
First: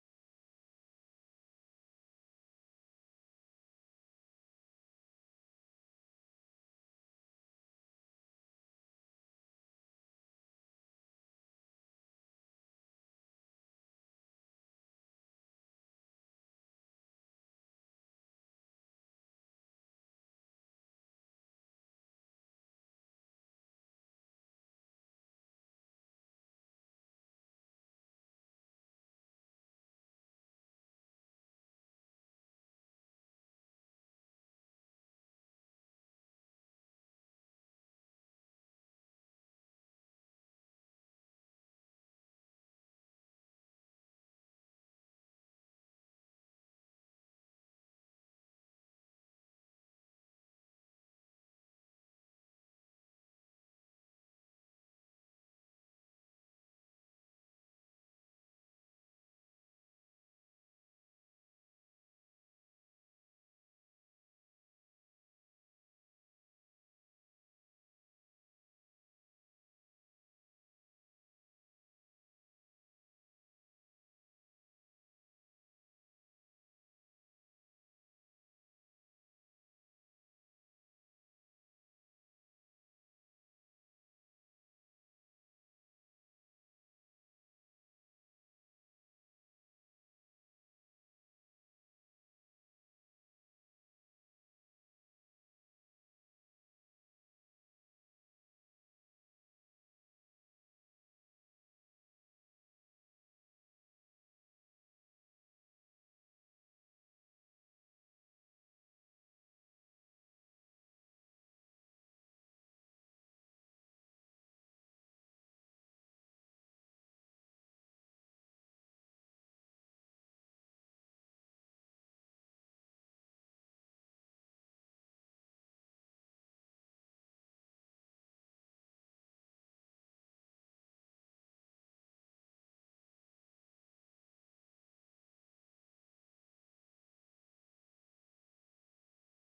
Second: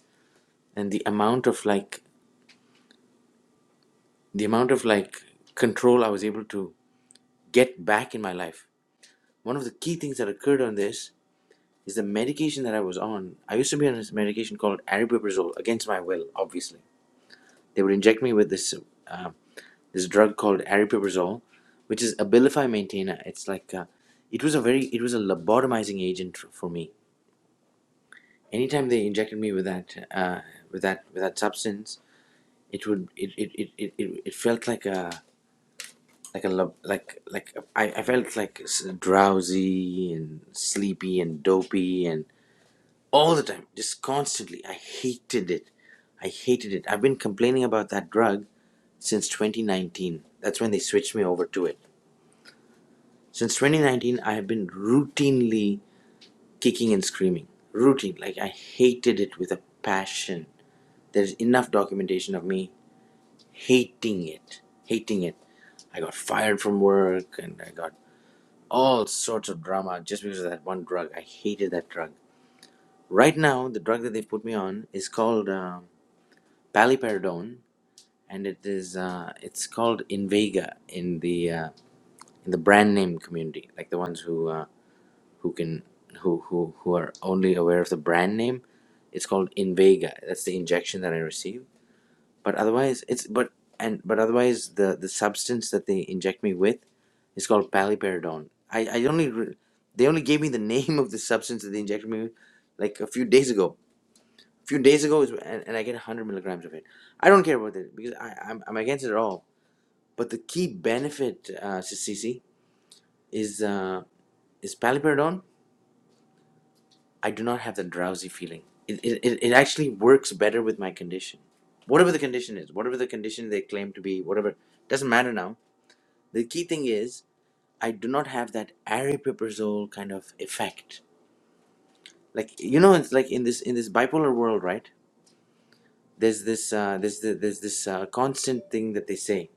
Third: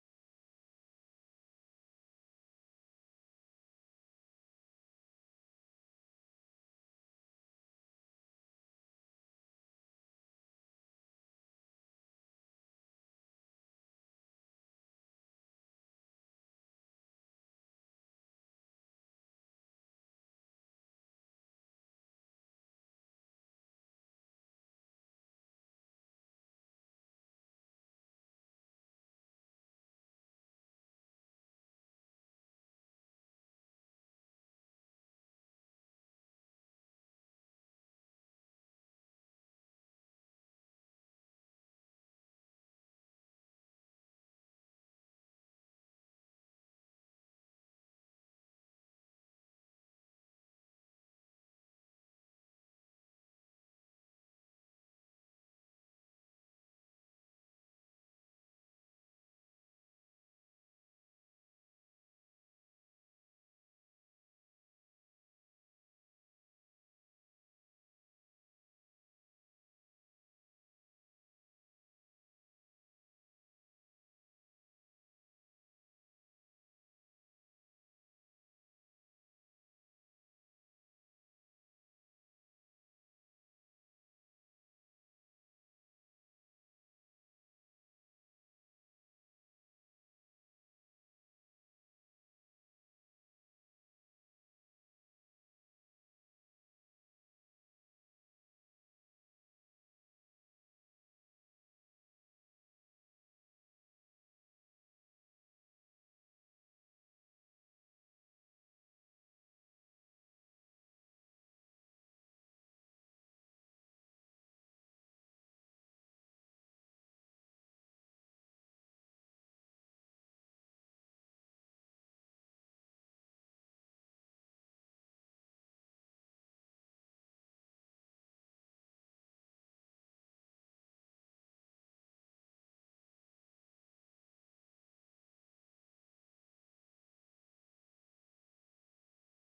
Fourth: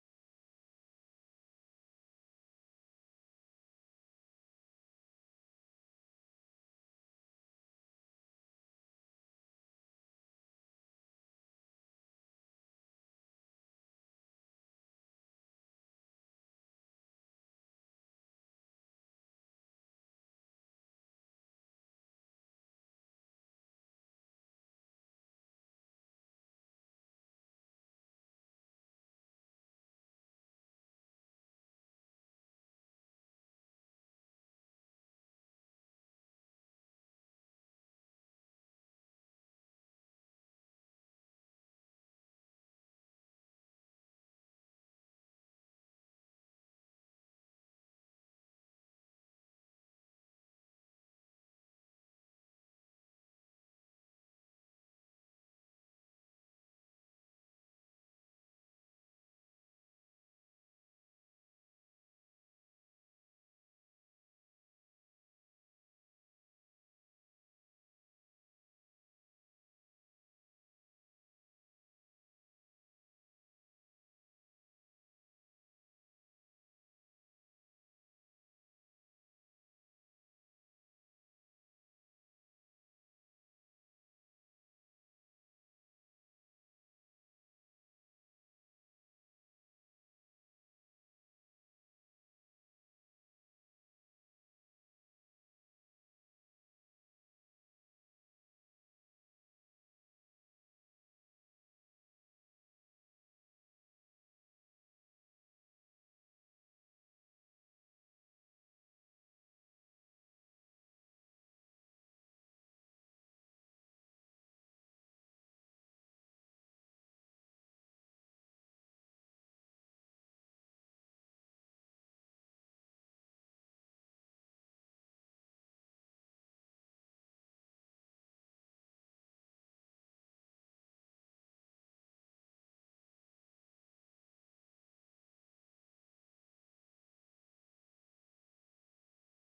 and the amount of like the amount of like control I was able to get back in my life. One of the key things that occurred on this is the medication that I was on. I used to be on this medication called aripiprazole against my will. Obviously, they would inject me with this uh, this drug called aripiprazole, which is Abilify Maintainer. It's like uh, it was a very it was a lobotomizing agent for me. Anytime they injected me with that uh, with that with that substance, it would it, it, it, it it felt like a like a lo- like like I, I felt like s- drowsy and sleepy and dopey and all the time just constantly i hated it i hated it i've been complaining about that drug since 2019 that's when they switched me over to it since 2019 i have been routinely kicking and screaming routine like i hated it with a passion there's enough documentation of me hating it hating it i got fired from work and i got all sorts of drama just because of that one drug. I hated that drug. Right now, the drug that they put me on is called uh, paliperidone, and it is uh, it's called Invega in the uh, in the brand name community, like the ones who uh, who can who who who are only aware of the brand name. It's called Invega. That's the injection that I received but otherwise it's but and but otherwise the the substance that they inject me with is called paliperidone i i only re- they only gave me the (laughs) name of the substance that they injected me with like a few days ago a few days ago is and, and i get 100 milligrams of it i don't care about it because i i'm, I'm against it at all but the key benefit uh Sissy, is uh is paliperidone i do not have the drowsy feeling it, it, it it actually works better with my condition whatever the condition is whatever the condition they claim to be whatever doesn't matter now The key thing is I do not have that aripiprazole kind of effect. Like you know, it's like in this in this bipolar world, right? There's this uh, there's the, there's this uh, constant thing that they say.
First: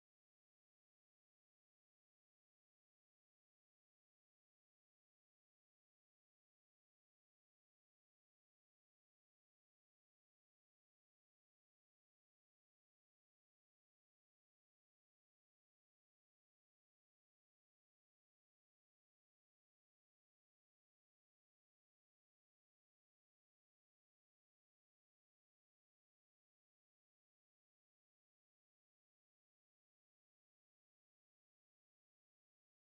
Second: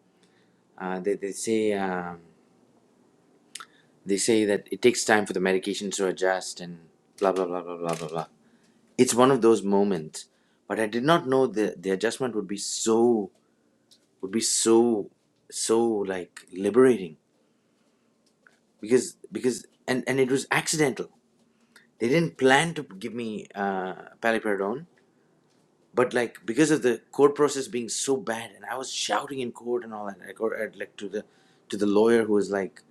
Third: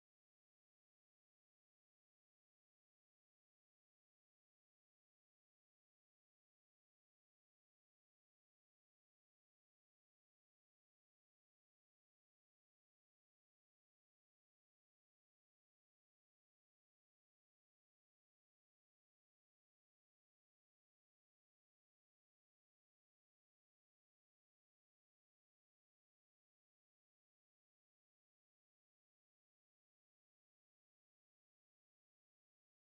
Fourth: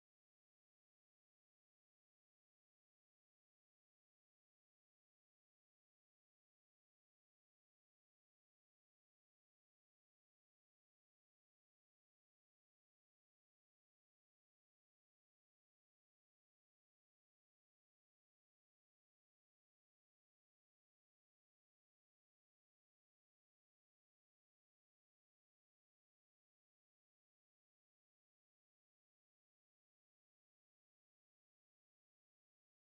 Uh, they they say um, they say that it takes time for the medications to adjust and blah blah blah blah blah blah blah. It's one of those moments, but I did not know the the adjustment would be so would be so so like liberating because because and and it was accidental They didn't plan to give me uh, paliperidone, but like because of the court process being so bad, and I was shouting in court and all that, like, or, uh, like to the to the lawyer who was like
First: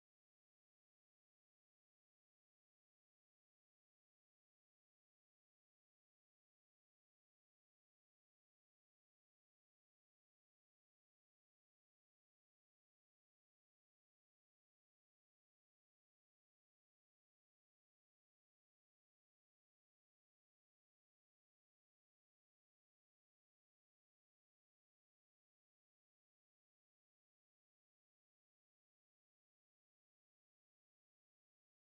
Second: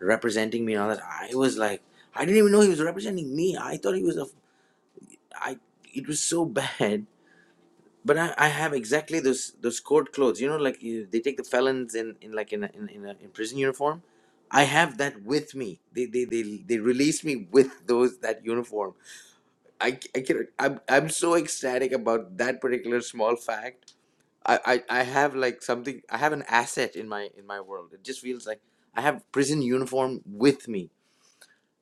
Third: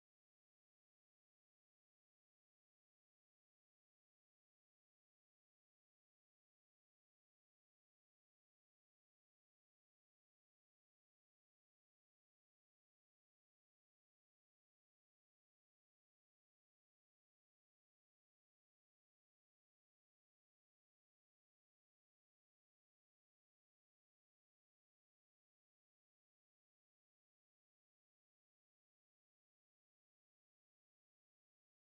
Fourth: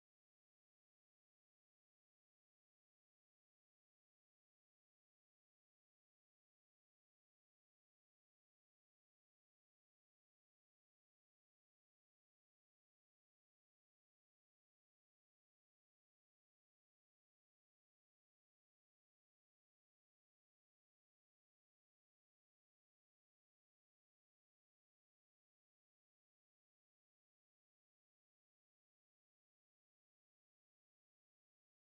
representing me and all that. I was like, I didn't even know he was representing me. I thought he was a, I. It was so bad. But I, I have exactly those those court clothes. You know, like you, they take the felons in, in like in a, in, in, a, in prison uniform. I have that with me. They they they they released me with those that uniform I I can I'm I'm so ecstatic about that particular small fact. I, I I have like something I have an asset in my in my world. It just feels like I have prison uniform with me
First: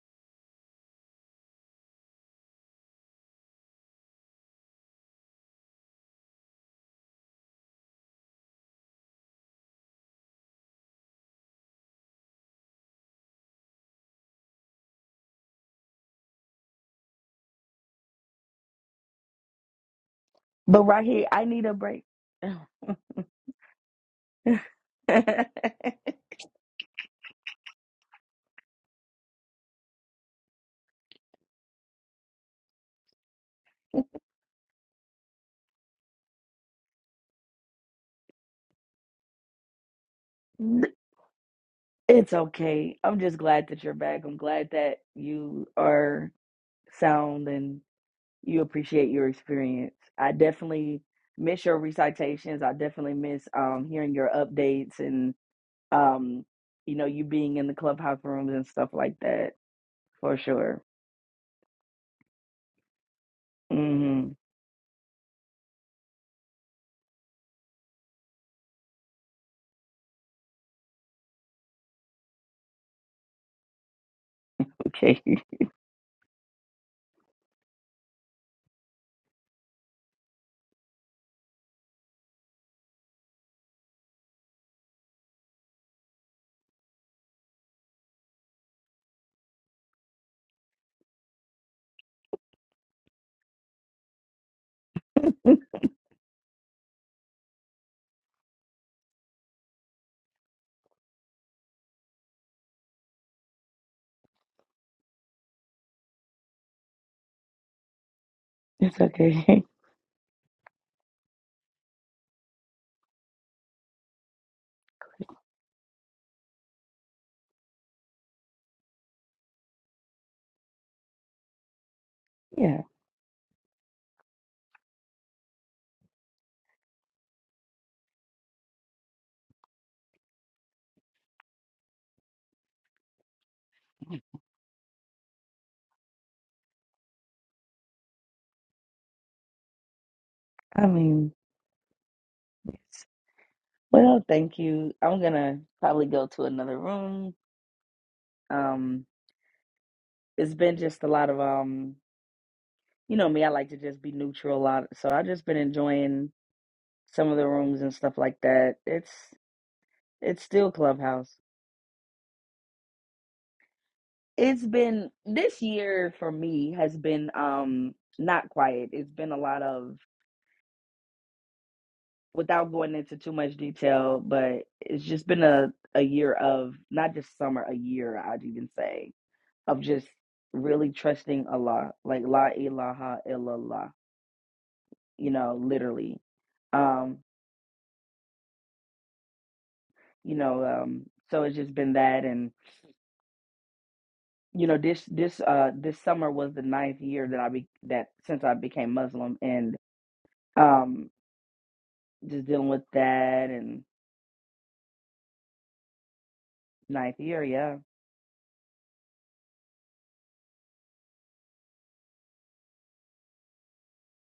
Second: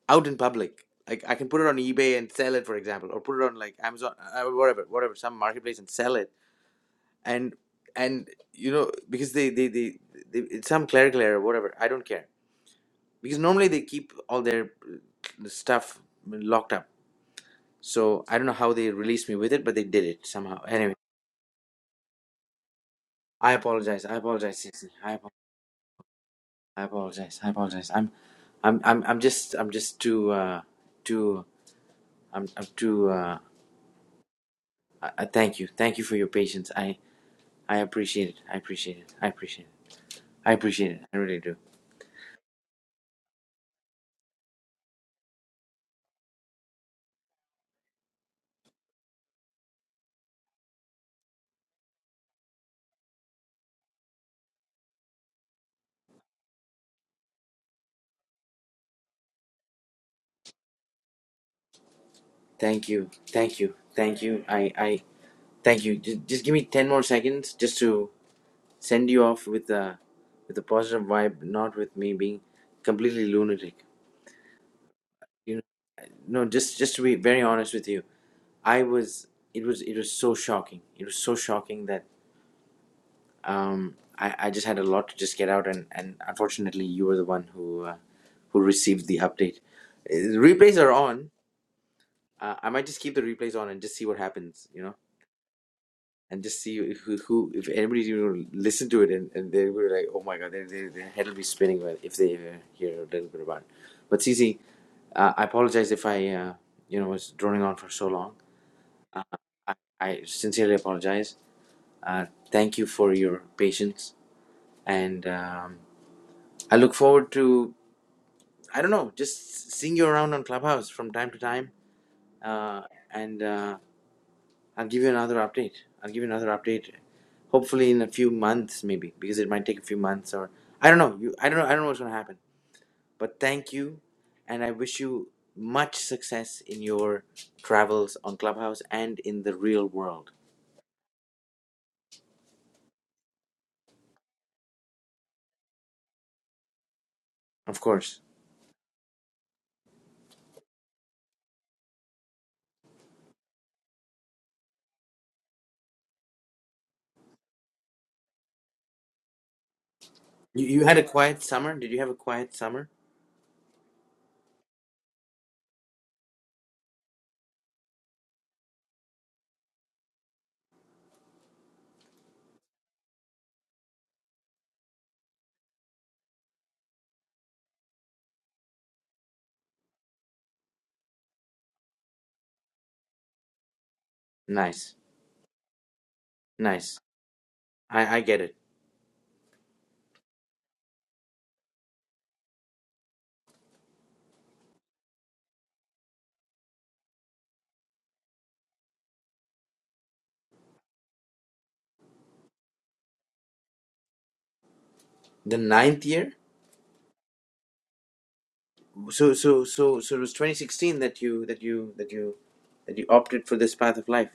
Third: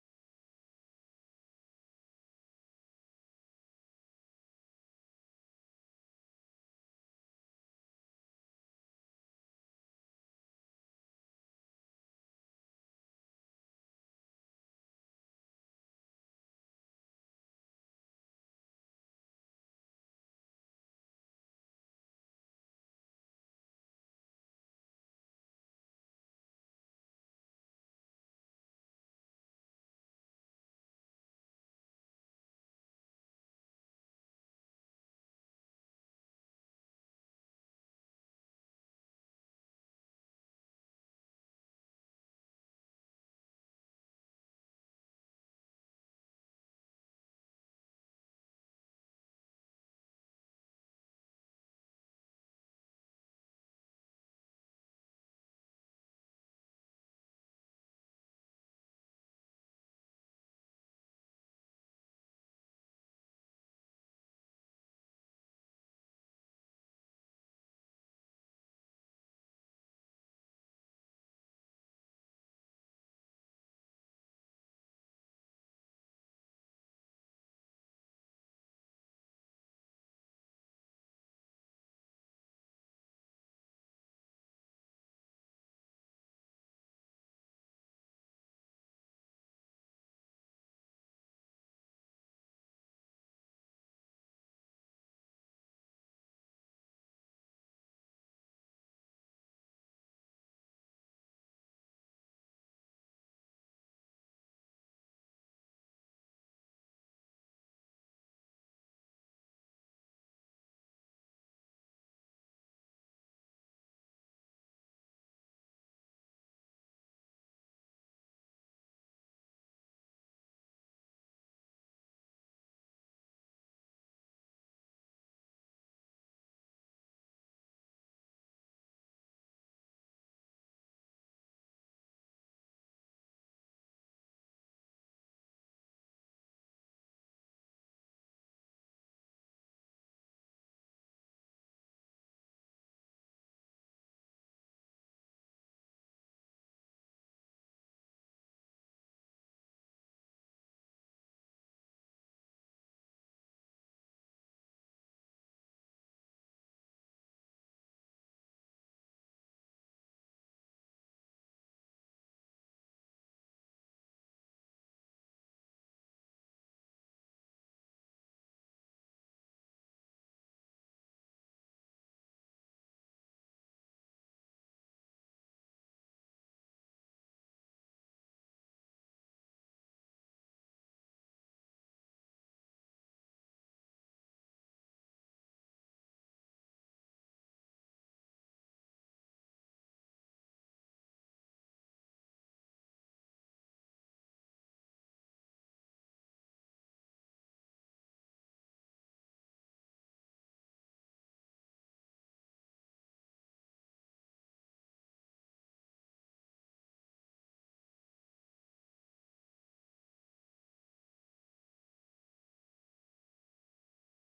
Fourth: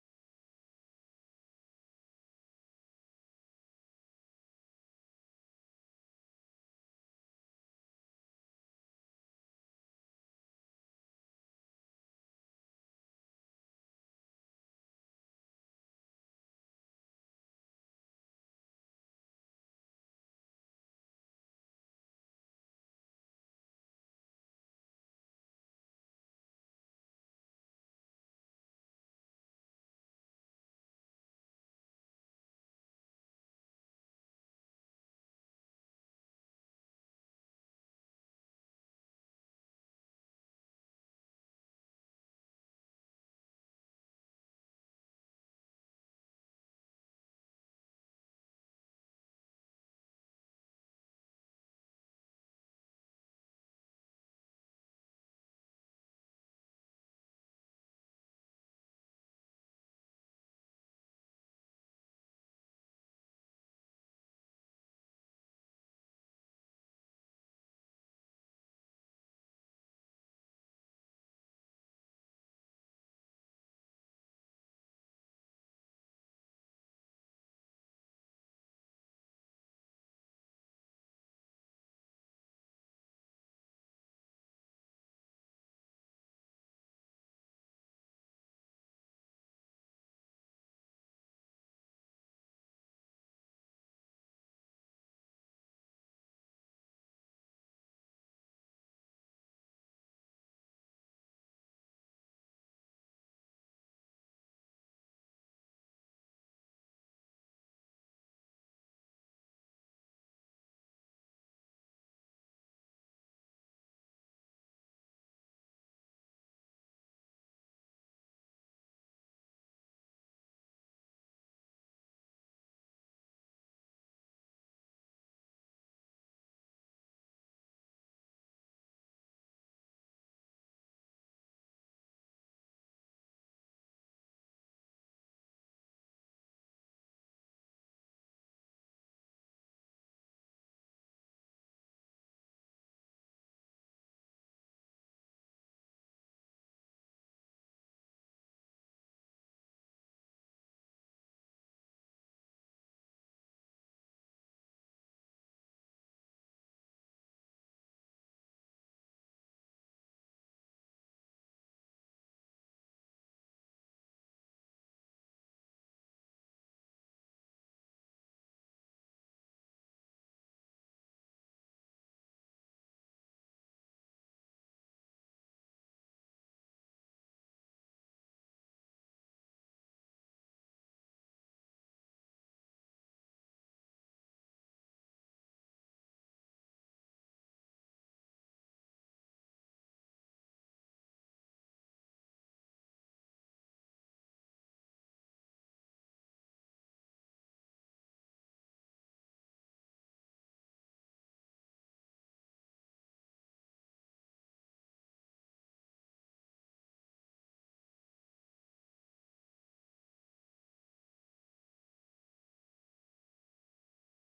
out in public. Like I can put it on eBay and sell it, for example, or put it on like Amazon, uh, uh, whatever, whatever, some marketplace and sell it. And and you know because they they they, they it's some clerical error, whatever. I don't care because normally they keep all their uh, stuff locked up So I don't know how they released me with it, but they did it somehow. But Anyway, right here, I need a break. (laughs) I apologize. I apologize, Stacey. I, apo- I apologize. I apologize. I'm, I'm, I'm, I'm just, I'm just too, uh, too, I'm, I'm too. Uh, I, I thank you. Thank you for your patience. I, I appreciate it. I appreciate it. I appreciate it. I appreciate it. I really do. it's okay. I'm just glad that you're back. I'm glad that you are sound and you appreciate your experience. I definitely miss your recitations. I definitely miss um, hearing your updates and Um, you know, you being in the clubhouse rooms and stuff like that for sure. Thank you. Thank you. Thank hmm you. I, I, thank you. Just, just give me ten more seconds, just to send you off with a, with a positive vibe, not with me being completely lunatic. Okay, You know. no just just to be very honest with you i was it was it was so shocking it was so shocking that um i i just had a lot to just get out and and unfortunately you were the one who uh, who received the update Uh, the replays are on uh, i might just keep the replays on and just see what happens you know (laughs) and just see if- who, who if anybody you know listen to it and, and they were like oh my god their, their, their head will be spinning when- if they uh, hear a little bit about it but cc uh, i apologize if i uh, you know was droning on for so long it's okay. I, I sincerely apologize. Uh, thank you for your patience, and um, I look forward to I don't know just seeing you around on Clubhouse from time to time. (laughs) yeah, Uh, and uh, I'll give you another update. I'll give you another update, hopefully in a few months, maybe because it might take a few months or I don't know. You I don't know I don't know what's gonna happen. But thank you, and I wish you much success in your travels on Clubhouse and in the real world. I mean, it's- well, thank you. I'm gonna probably go to another room. Of course. Um, it's been just a lot of um, you know me. I like to just be neutral a lot, so I've just been enjoying some of the rooms and stuff like that. It's it's You, still you had a clubhouse. quiet summer? Did you have a quiet summer? It's been this year for me has been um not quiet. It's been a lot of without going into too much detail, but it's just been a, a year of not just summer, a year, I'd even say, of just really trusting Allah, like La ilaha illallah, Nice, you know, literally. nice. Um, I, I get it. you know, um, so it's just been that and you know, this this uh this summer was the ninth year that I be that since I became Muslim and um just dealing with that and The ninth year? ninth year, yeah. So so so so it was 2016 that you that you that you that you opted for this path of life.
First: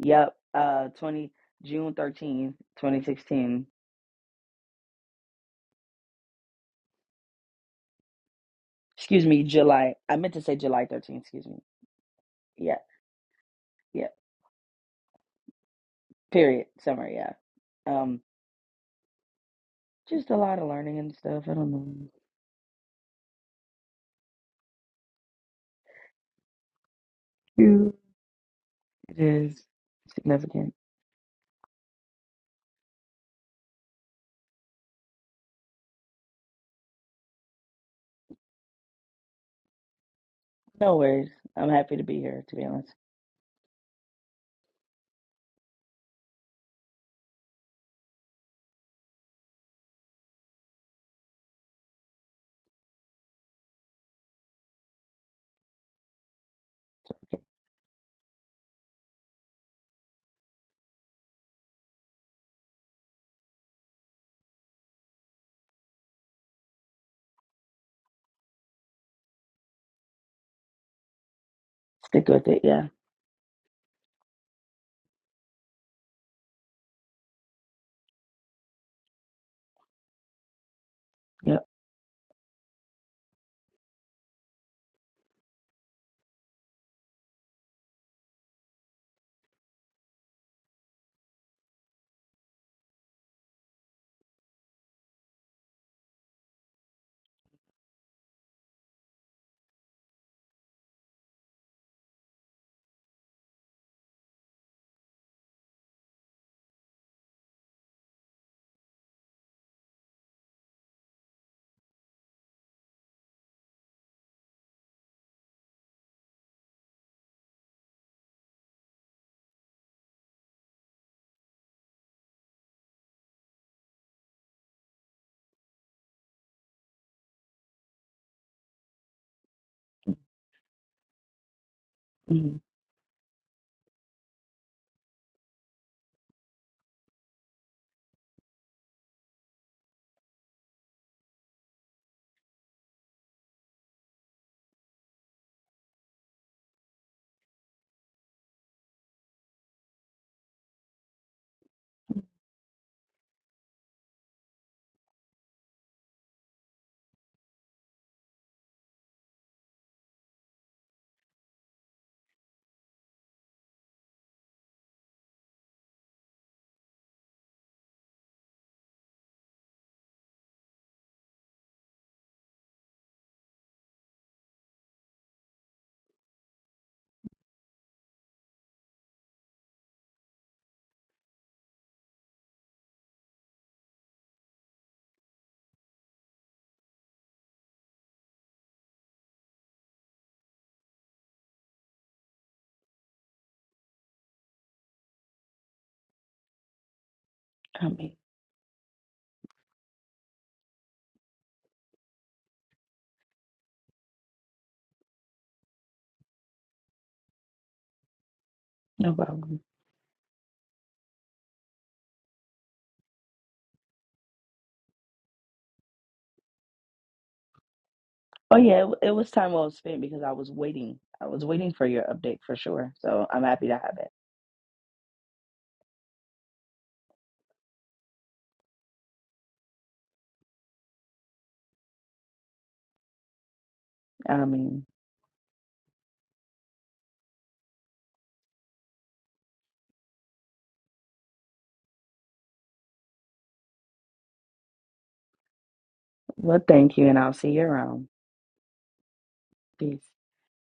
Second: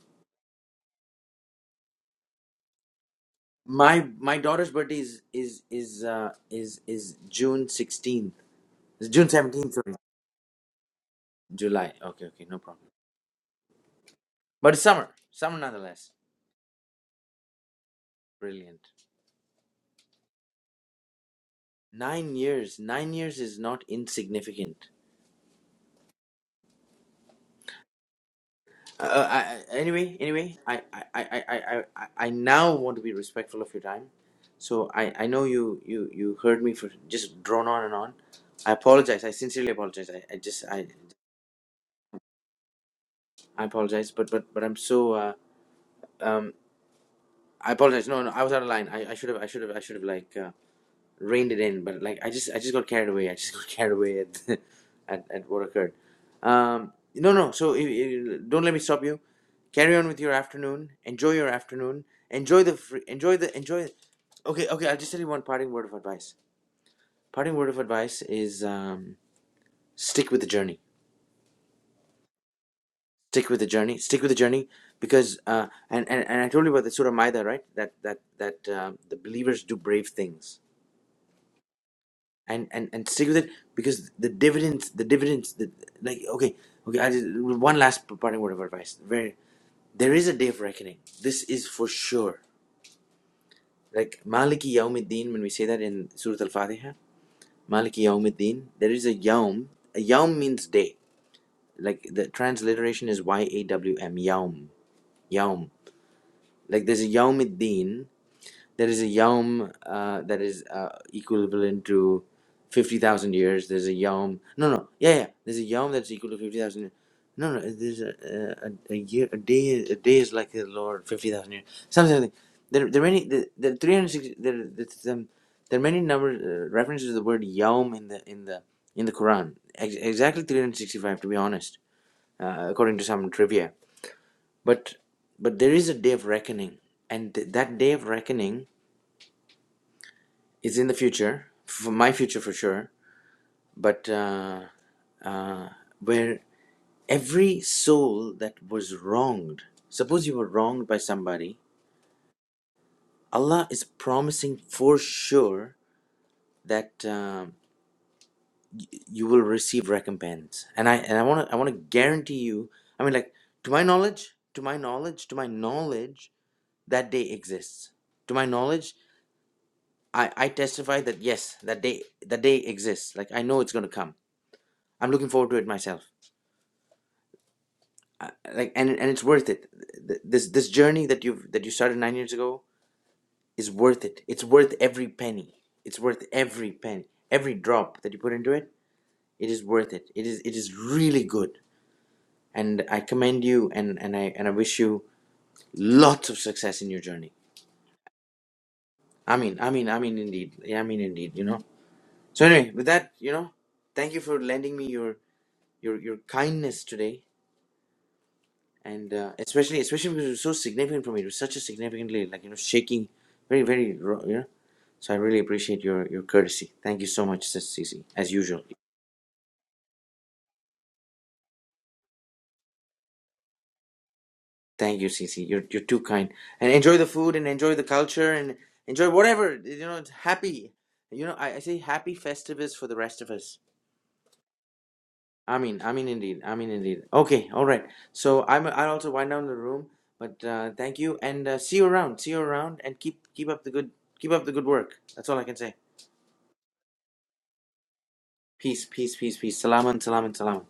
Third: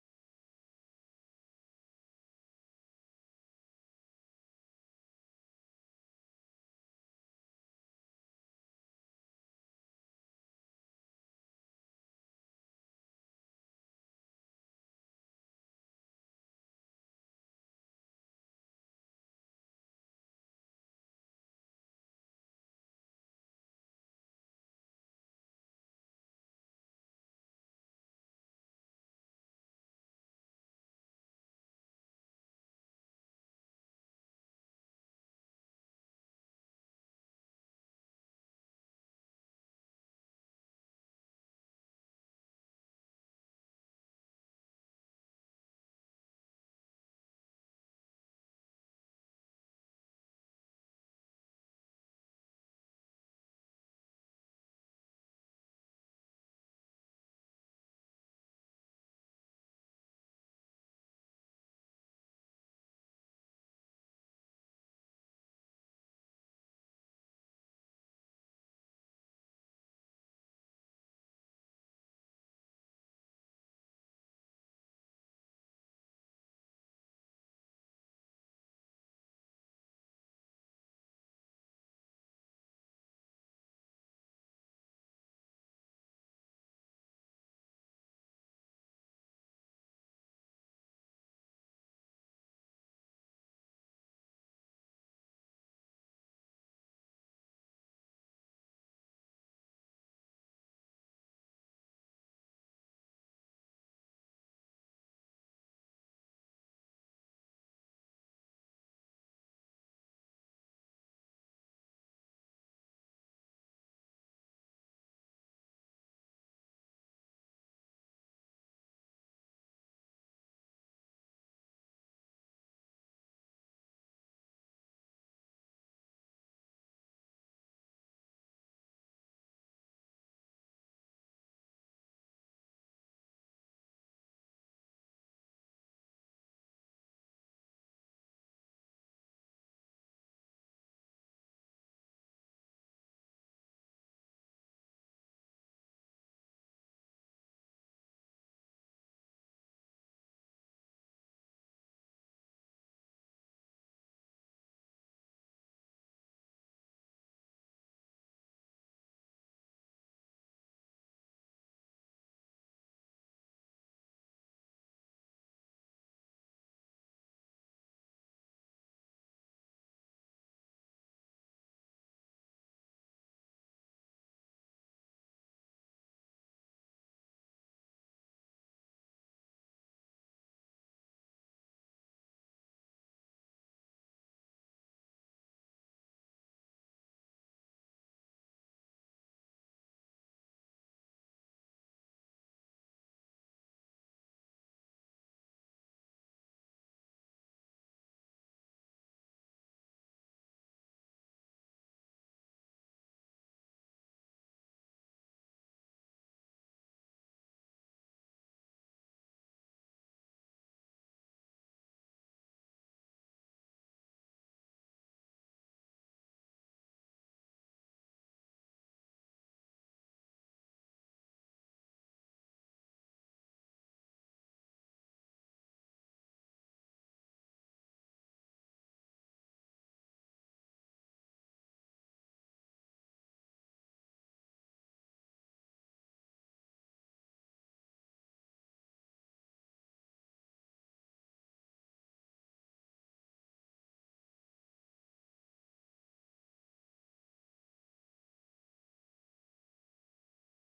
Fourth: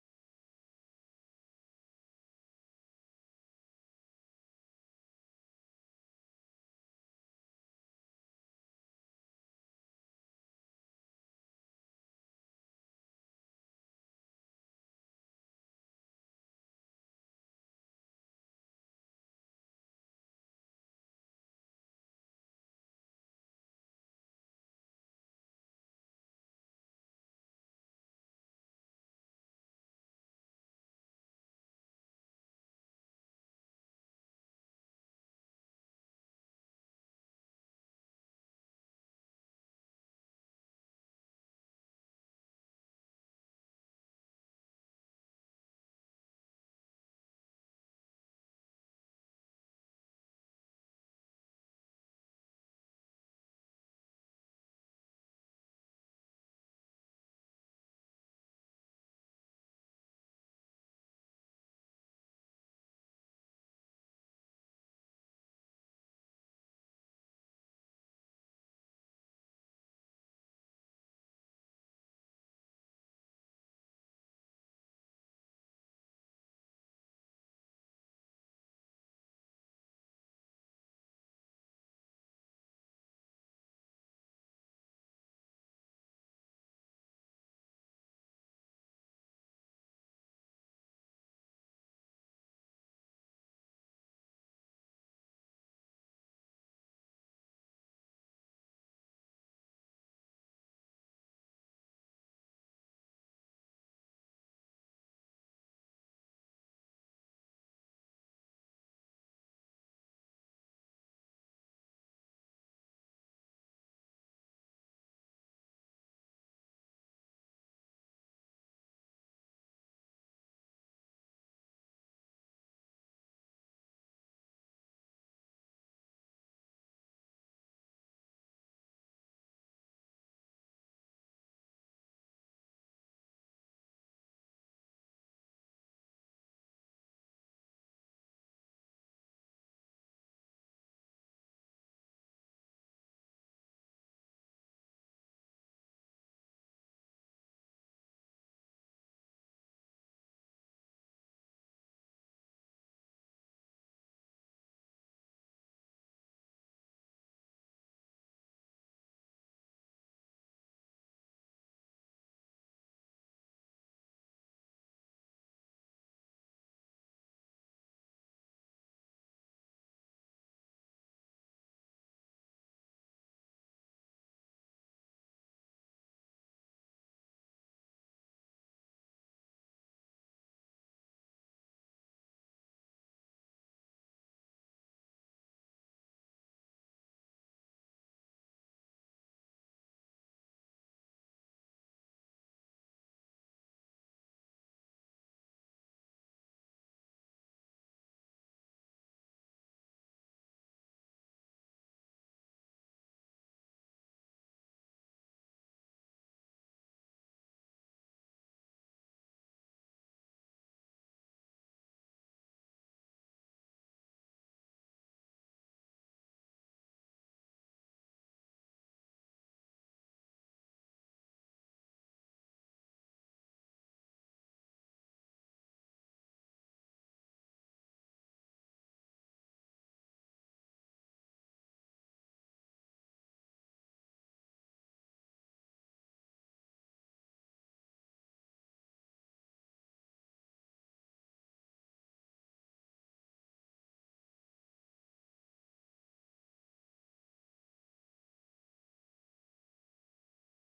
Yep. Uh twenty June thirteenth, twenty sixteen. My my daughter's birthday is is is uh, is is June 16th. It's Excuse June me, 17th, sorry. July. I meant to say July 13th. Excuse me. July. Okay, okay, no Yeah, problem. yeah. But it's summer, summer nonetheless. Period. Summer. Yeah. Um, Brilliant. just a lot of learning and stuff. I don't know. Nine years. Nine years is not insignificant. You- It Uh, I, is I- anyway, anyway, significant. I, I, I, I, I, I I now want to be respectful of your time. So I, I know you, you, you heard me for just drone on and on. I apologize. I sincerely apologize. I, I just, I, No worries. I'm happy to be here. To be honest, I apologize. But, but, but I'm so, uh, um, I apologize. No, no, I was out of line. I, I should have, I should have, I should have like. uh, reined it in, but like I just I just got carried away. I just (laughs) got carried away at (laughs) at, at what occurred. Um, no, no. So i i- don't let me stop you. Carry on with your afternoon. Enjoy your afternoon. Enjoy the free, enjoy the enjoy. Okay, okay. I'll just tell you one parting word of advice. Parting word of advice is um, stick with the journey. stick with it. Yeah. Stick with the journey. Stick with the journey because uh, and, and and I told you about the Surah Maida, right? That that that um the believers do brave things Yep. and and and stick with it because the dividends the dividends the, like okay okay I just, one last parting word of advice very there is a day of reckoning this is for sure like maliki yawmiddin when we say that in surah al-fatiha maliki yawmiddin there is a yawm a yawm means day like the transliteration is y-a-w-m yawm yawm like there's a yawmiddin There is a yom uh, that is uh, equivalent to fifty thousand years. There's a yom. No, no, yeah, yeah. There's a yom that's equal to fifty thousand. No, no. There's a, a a year. A day. A day is like the Lord. Fifty thousand years. Something like that. There, there are many. There, there are three hundred sixty. There, there's, um, there are many numbers uh, references to the word yom in the in the in the Quran. Ex- exactly three hundred sixty-five, to be honest, Mm-hmm. uh, according to some trivia. But but there is a day of reckoning, and th- that day of reckoning is in the future, for my future for sure, but uh, where every soul that was wronged, suppose you were wronged by somebody, Allah is promising for sure that um, you will receive recompense. And I and I want to I want to guarantee you. I mean, like to my knowledge, to my knowledge, to my knowledge, that day exists. To my knowledge, I I testify that yes, that day that day exists. Like I know it's going to come. I'm looking forward to it myself. like and and it's worth it Th- this this journey that you've that you started nine years ago is worth it it's worth every penny it's worth every penny every drop that you put into it it is worth it it is it is really good and i commend you and and i and i wish you lots of success in your journey I mean, i mean i mean i mean indeed yeah, i mean indeed you know so anyway with that you know thank you for lending me your your your kindness today no and uh, problem. especially especially because it was so significant for me. It was such a significantly like you know shaking, very very ro- you know. So I really appreciate your your courtesy. Thank you so much, Sis Cece, as Oh usual. yeah, it, w- it was time well spent because I was waiting. I was waiting for your update for sure. So I'm happy to have it. Thank you, Cece. You're you're too kind. And enjoy the food and enjoy the culture and enjoy whatever you know. it's Happy, you know. I, I say happy festivus for the rest of us. I mean, I mean, I mean indeed. I mean indeed. Okay, all right. So I'm I also wind down the room. But uh, thank you and uh, see you around. See you around and keep keep up the good keep up the good work. That's all I can say. well, thank you, and I'll see you around. Peace, peace, peace, peace. Salaam Peace. and salaam and salaam.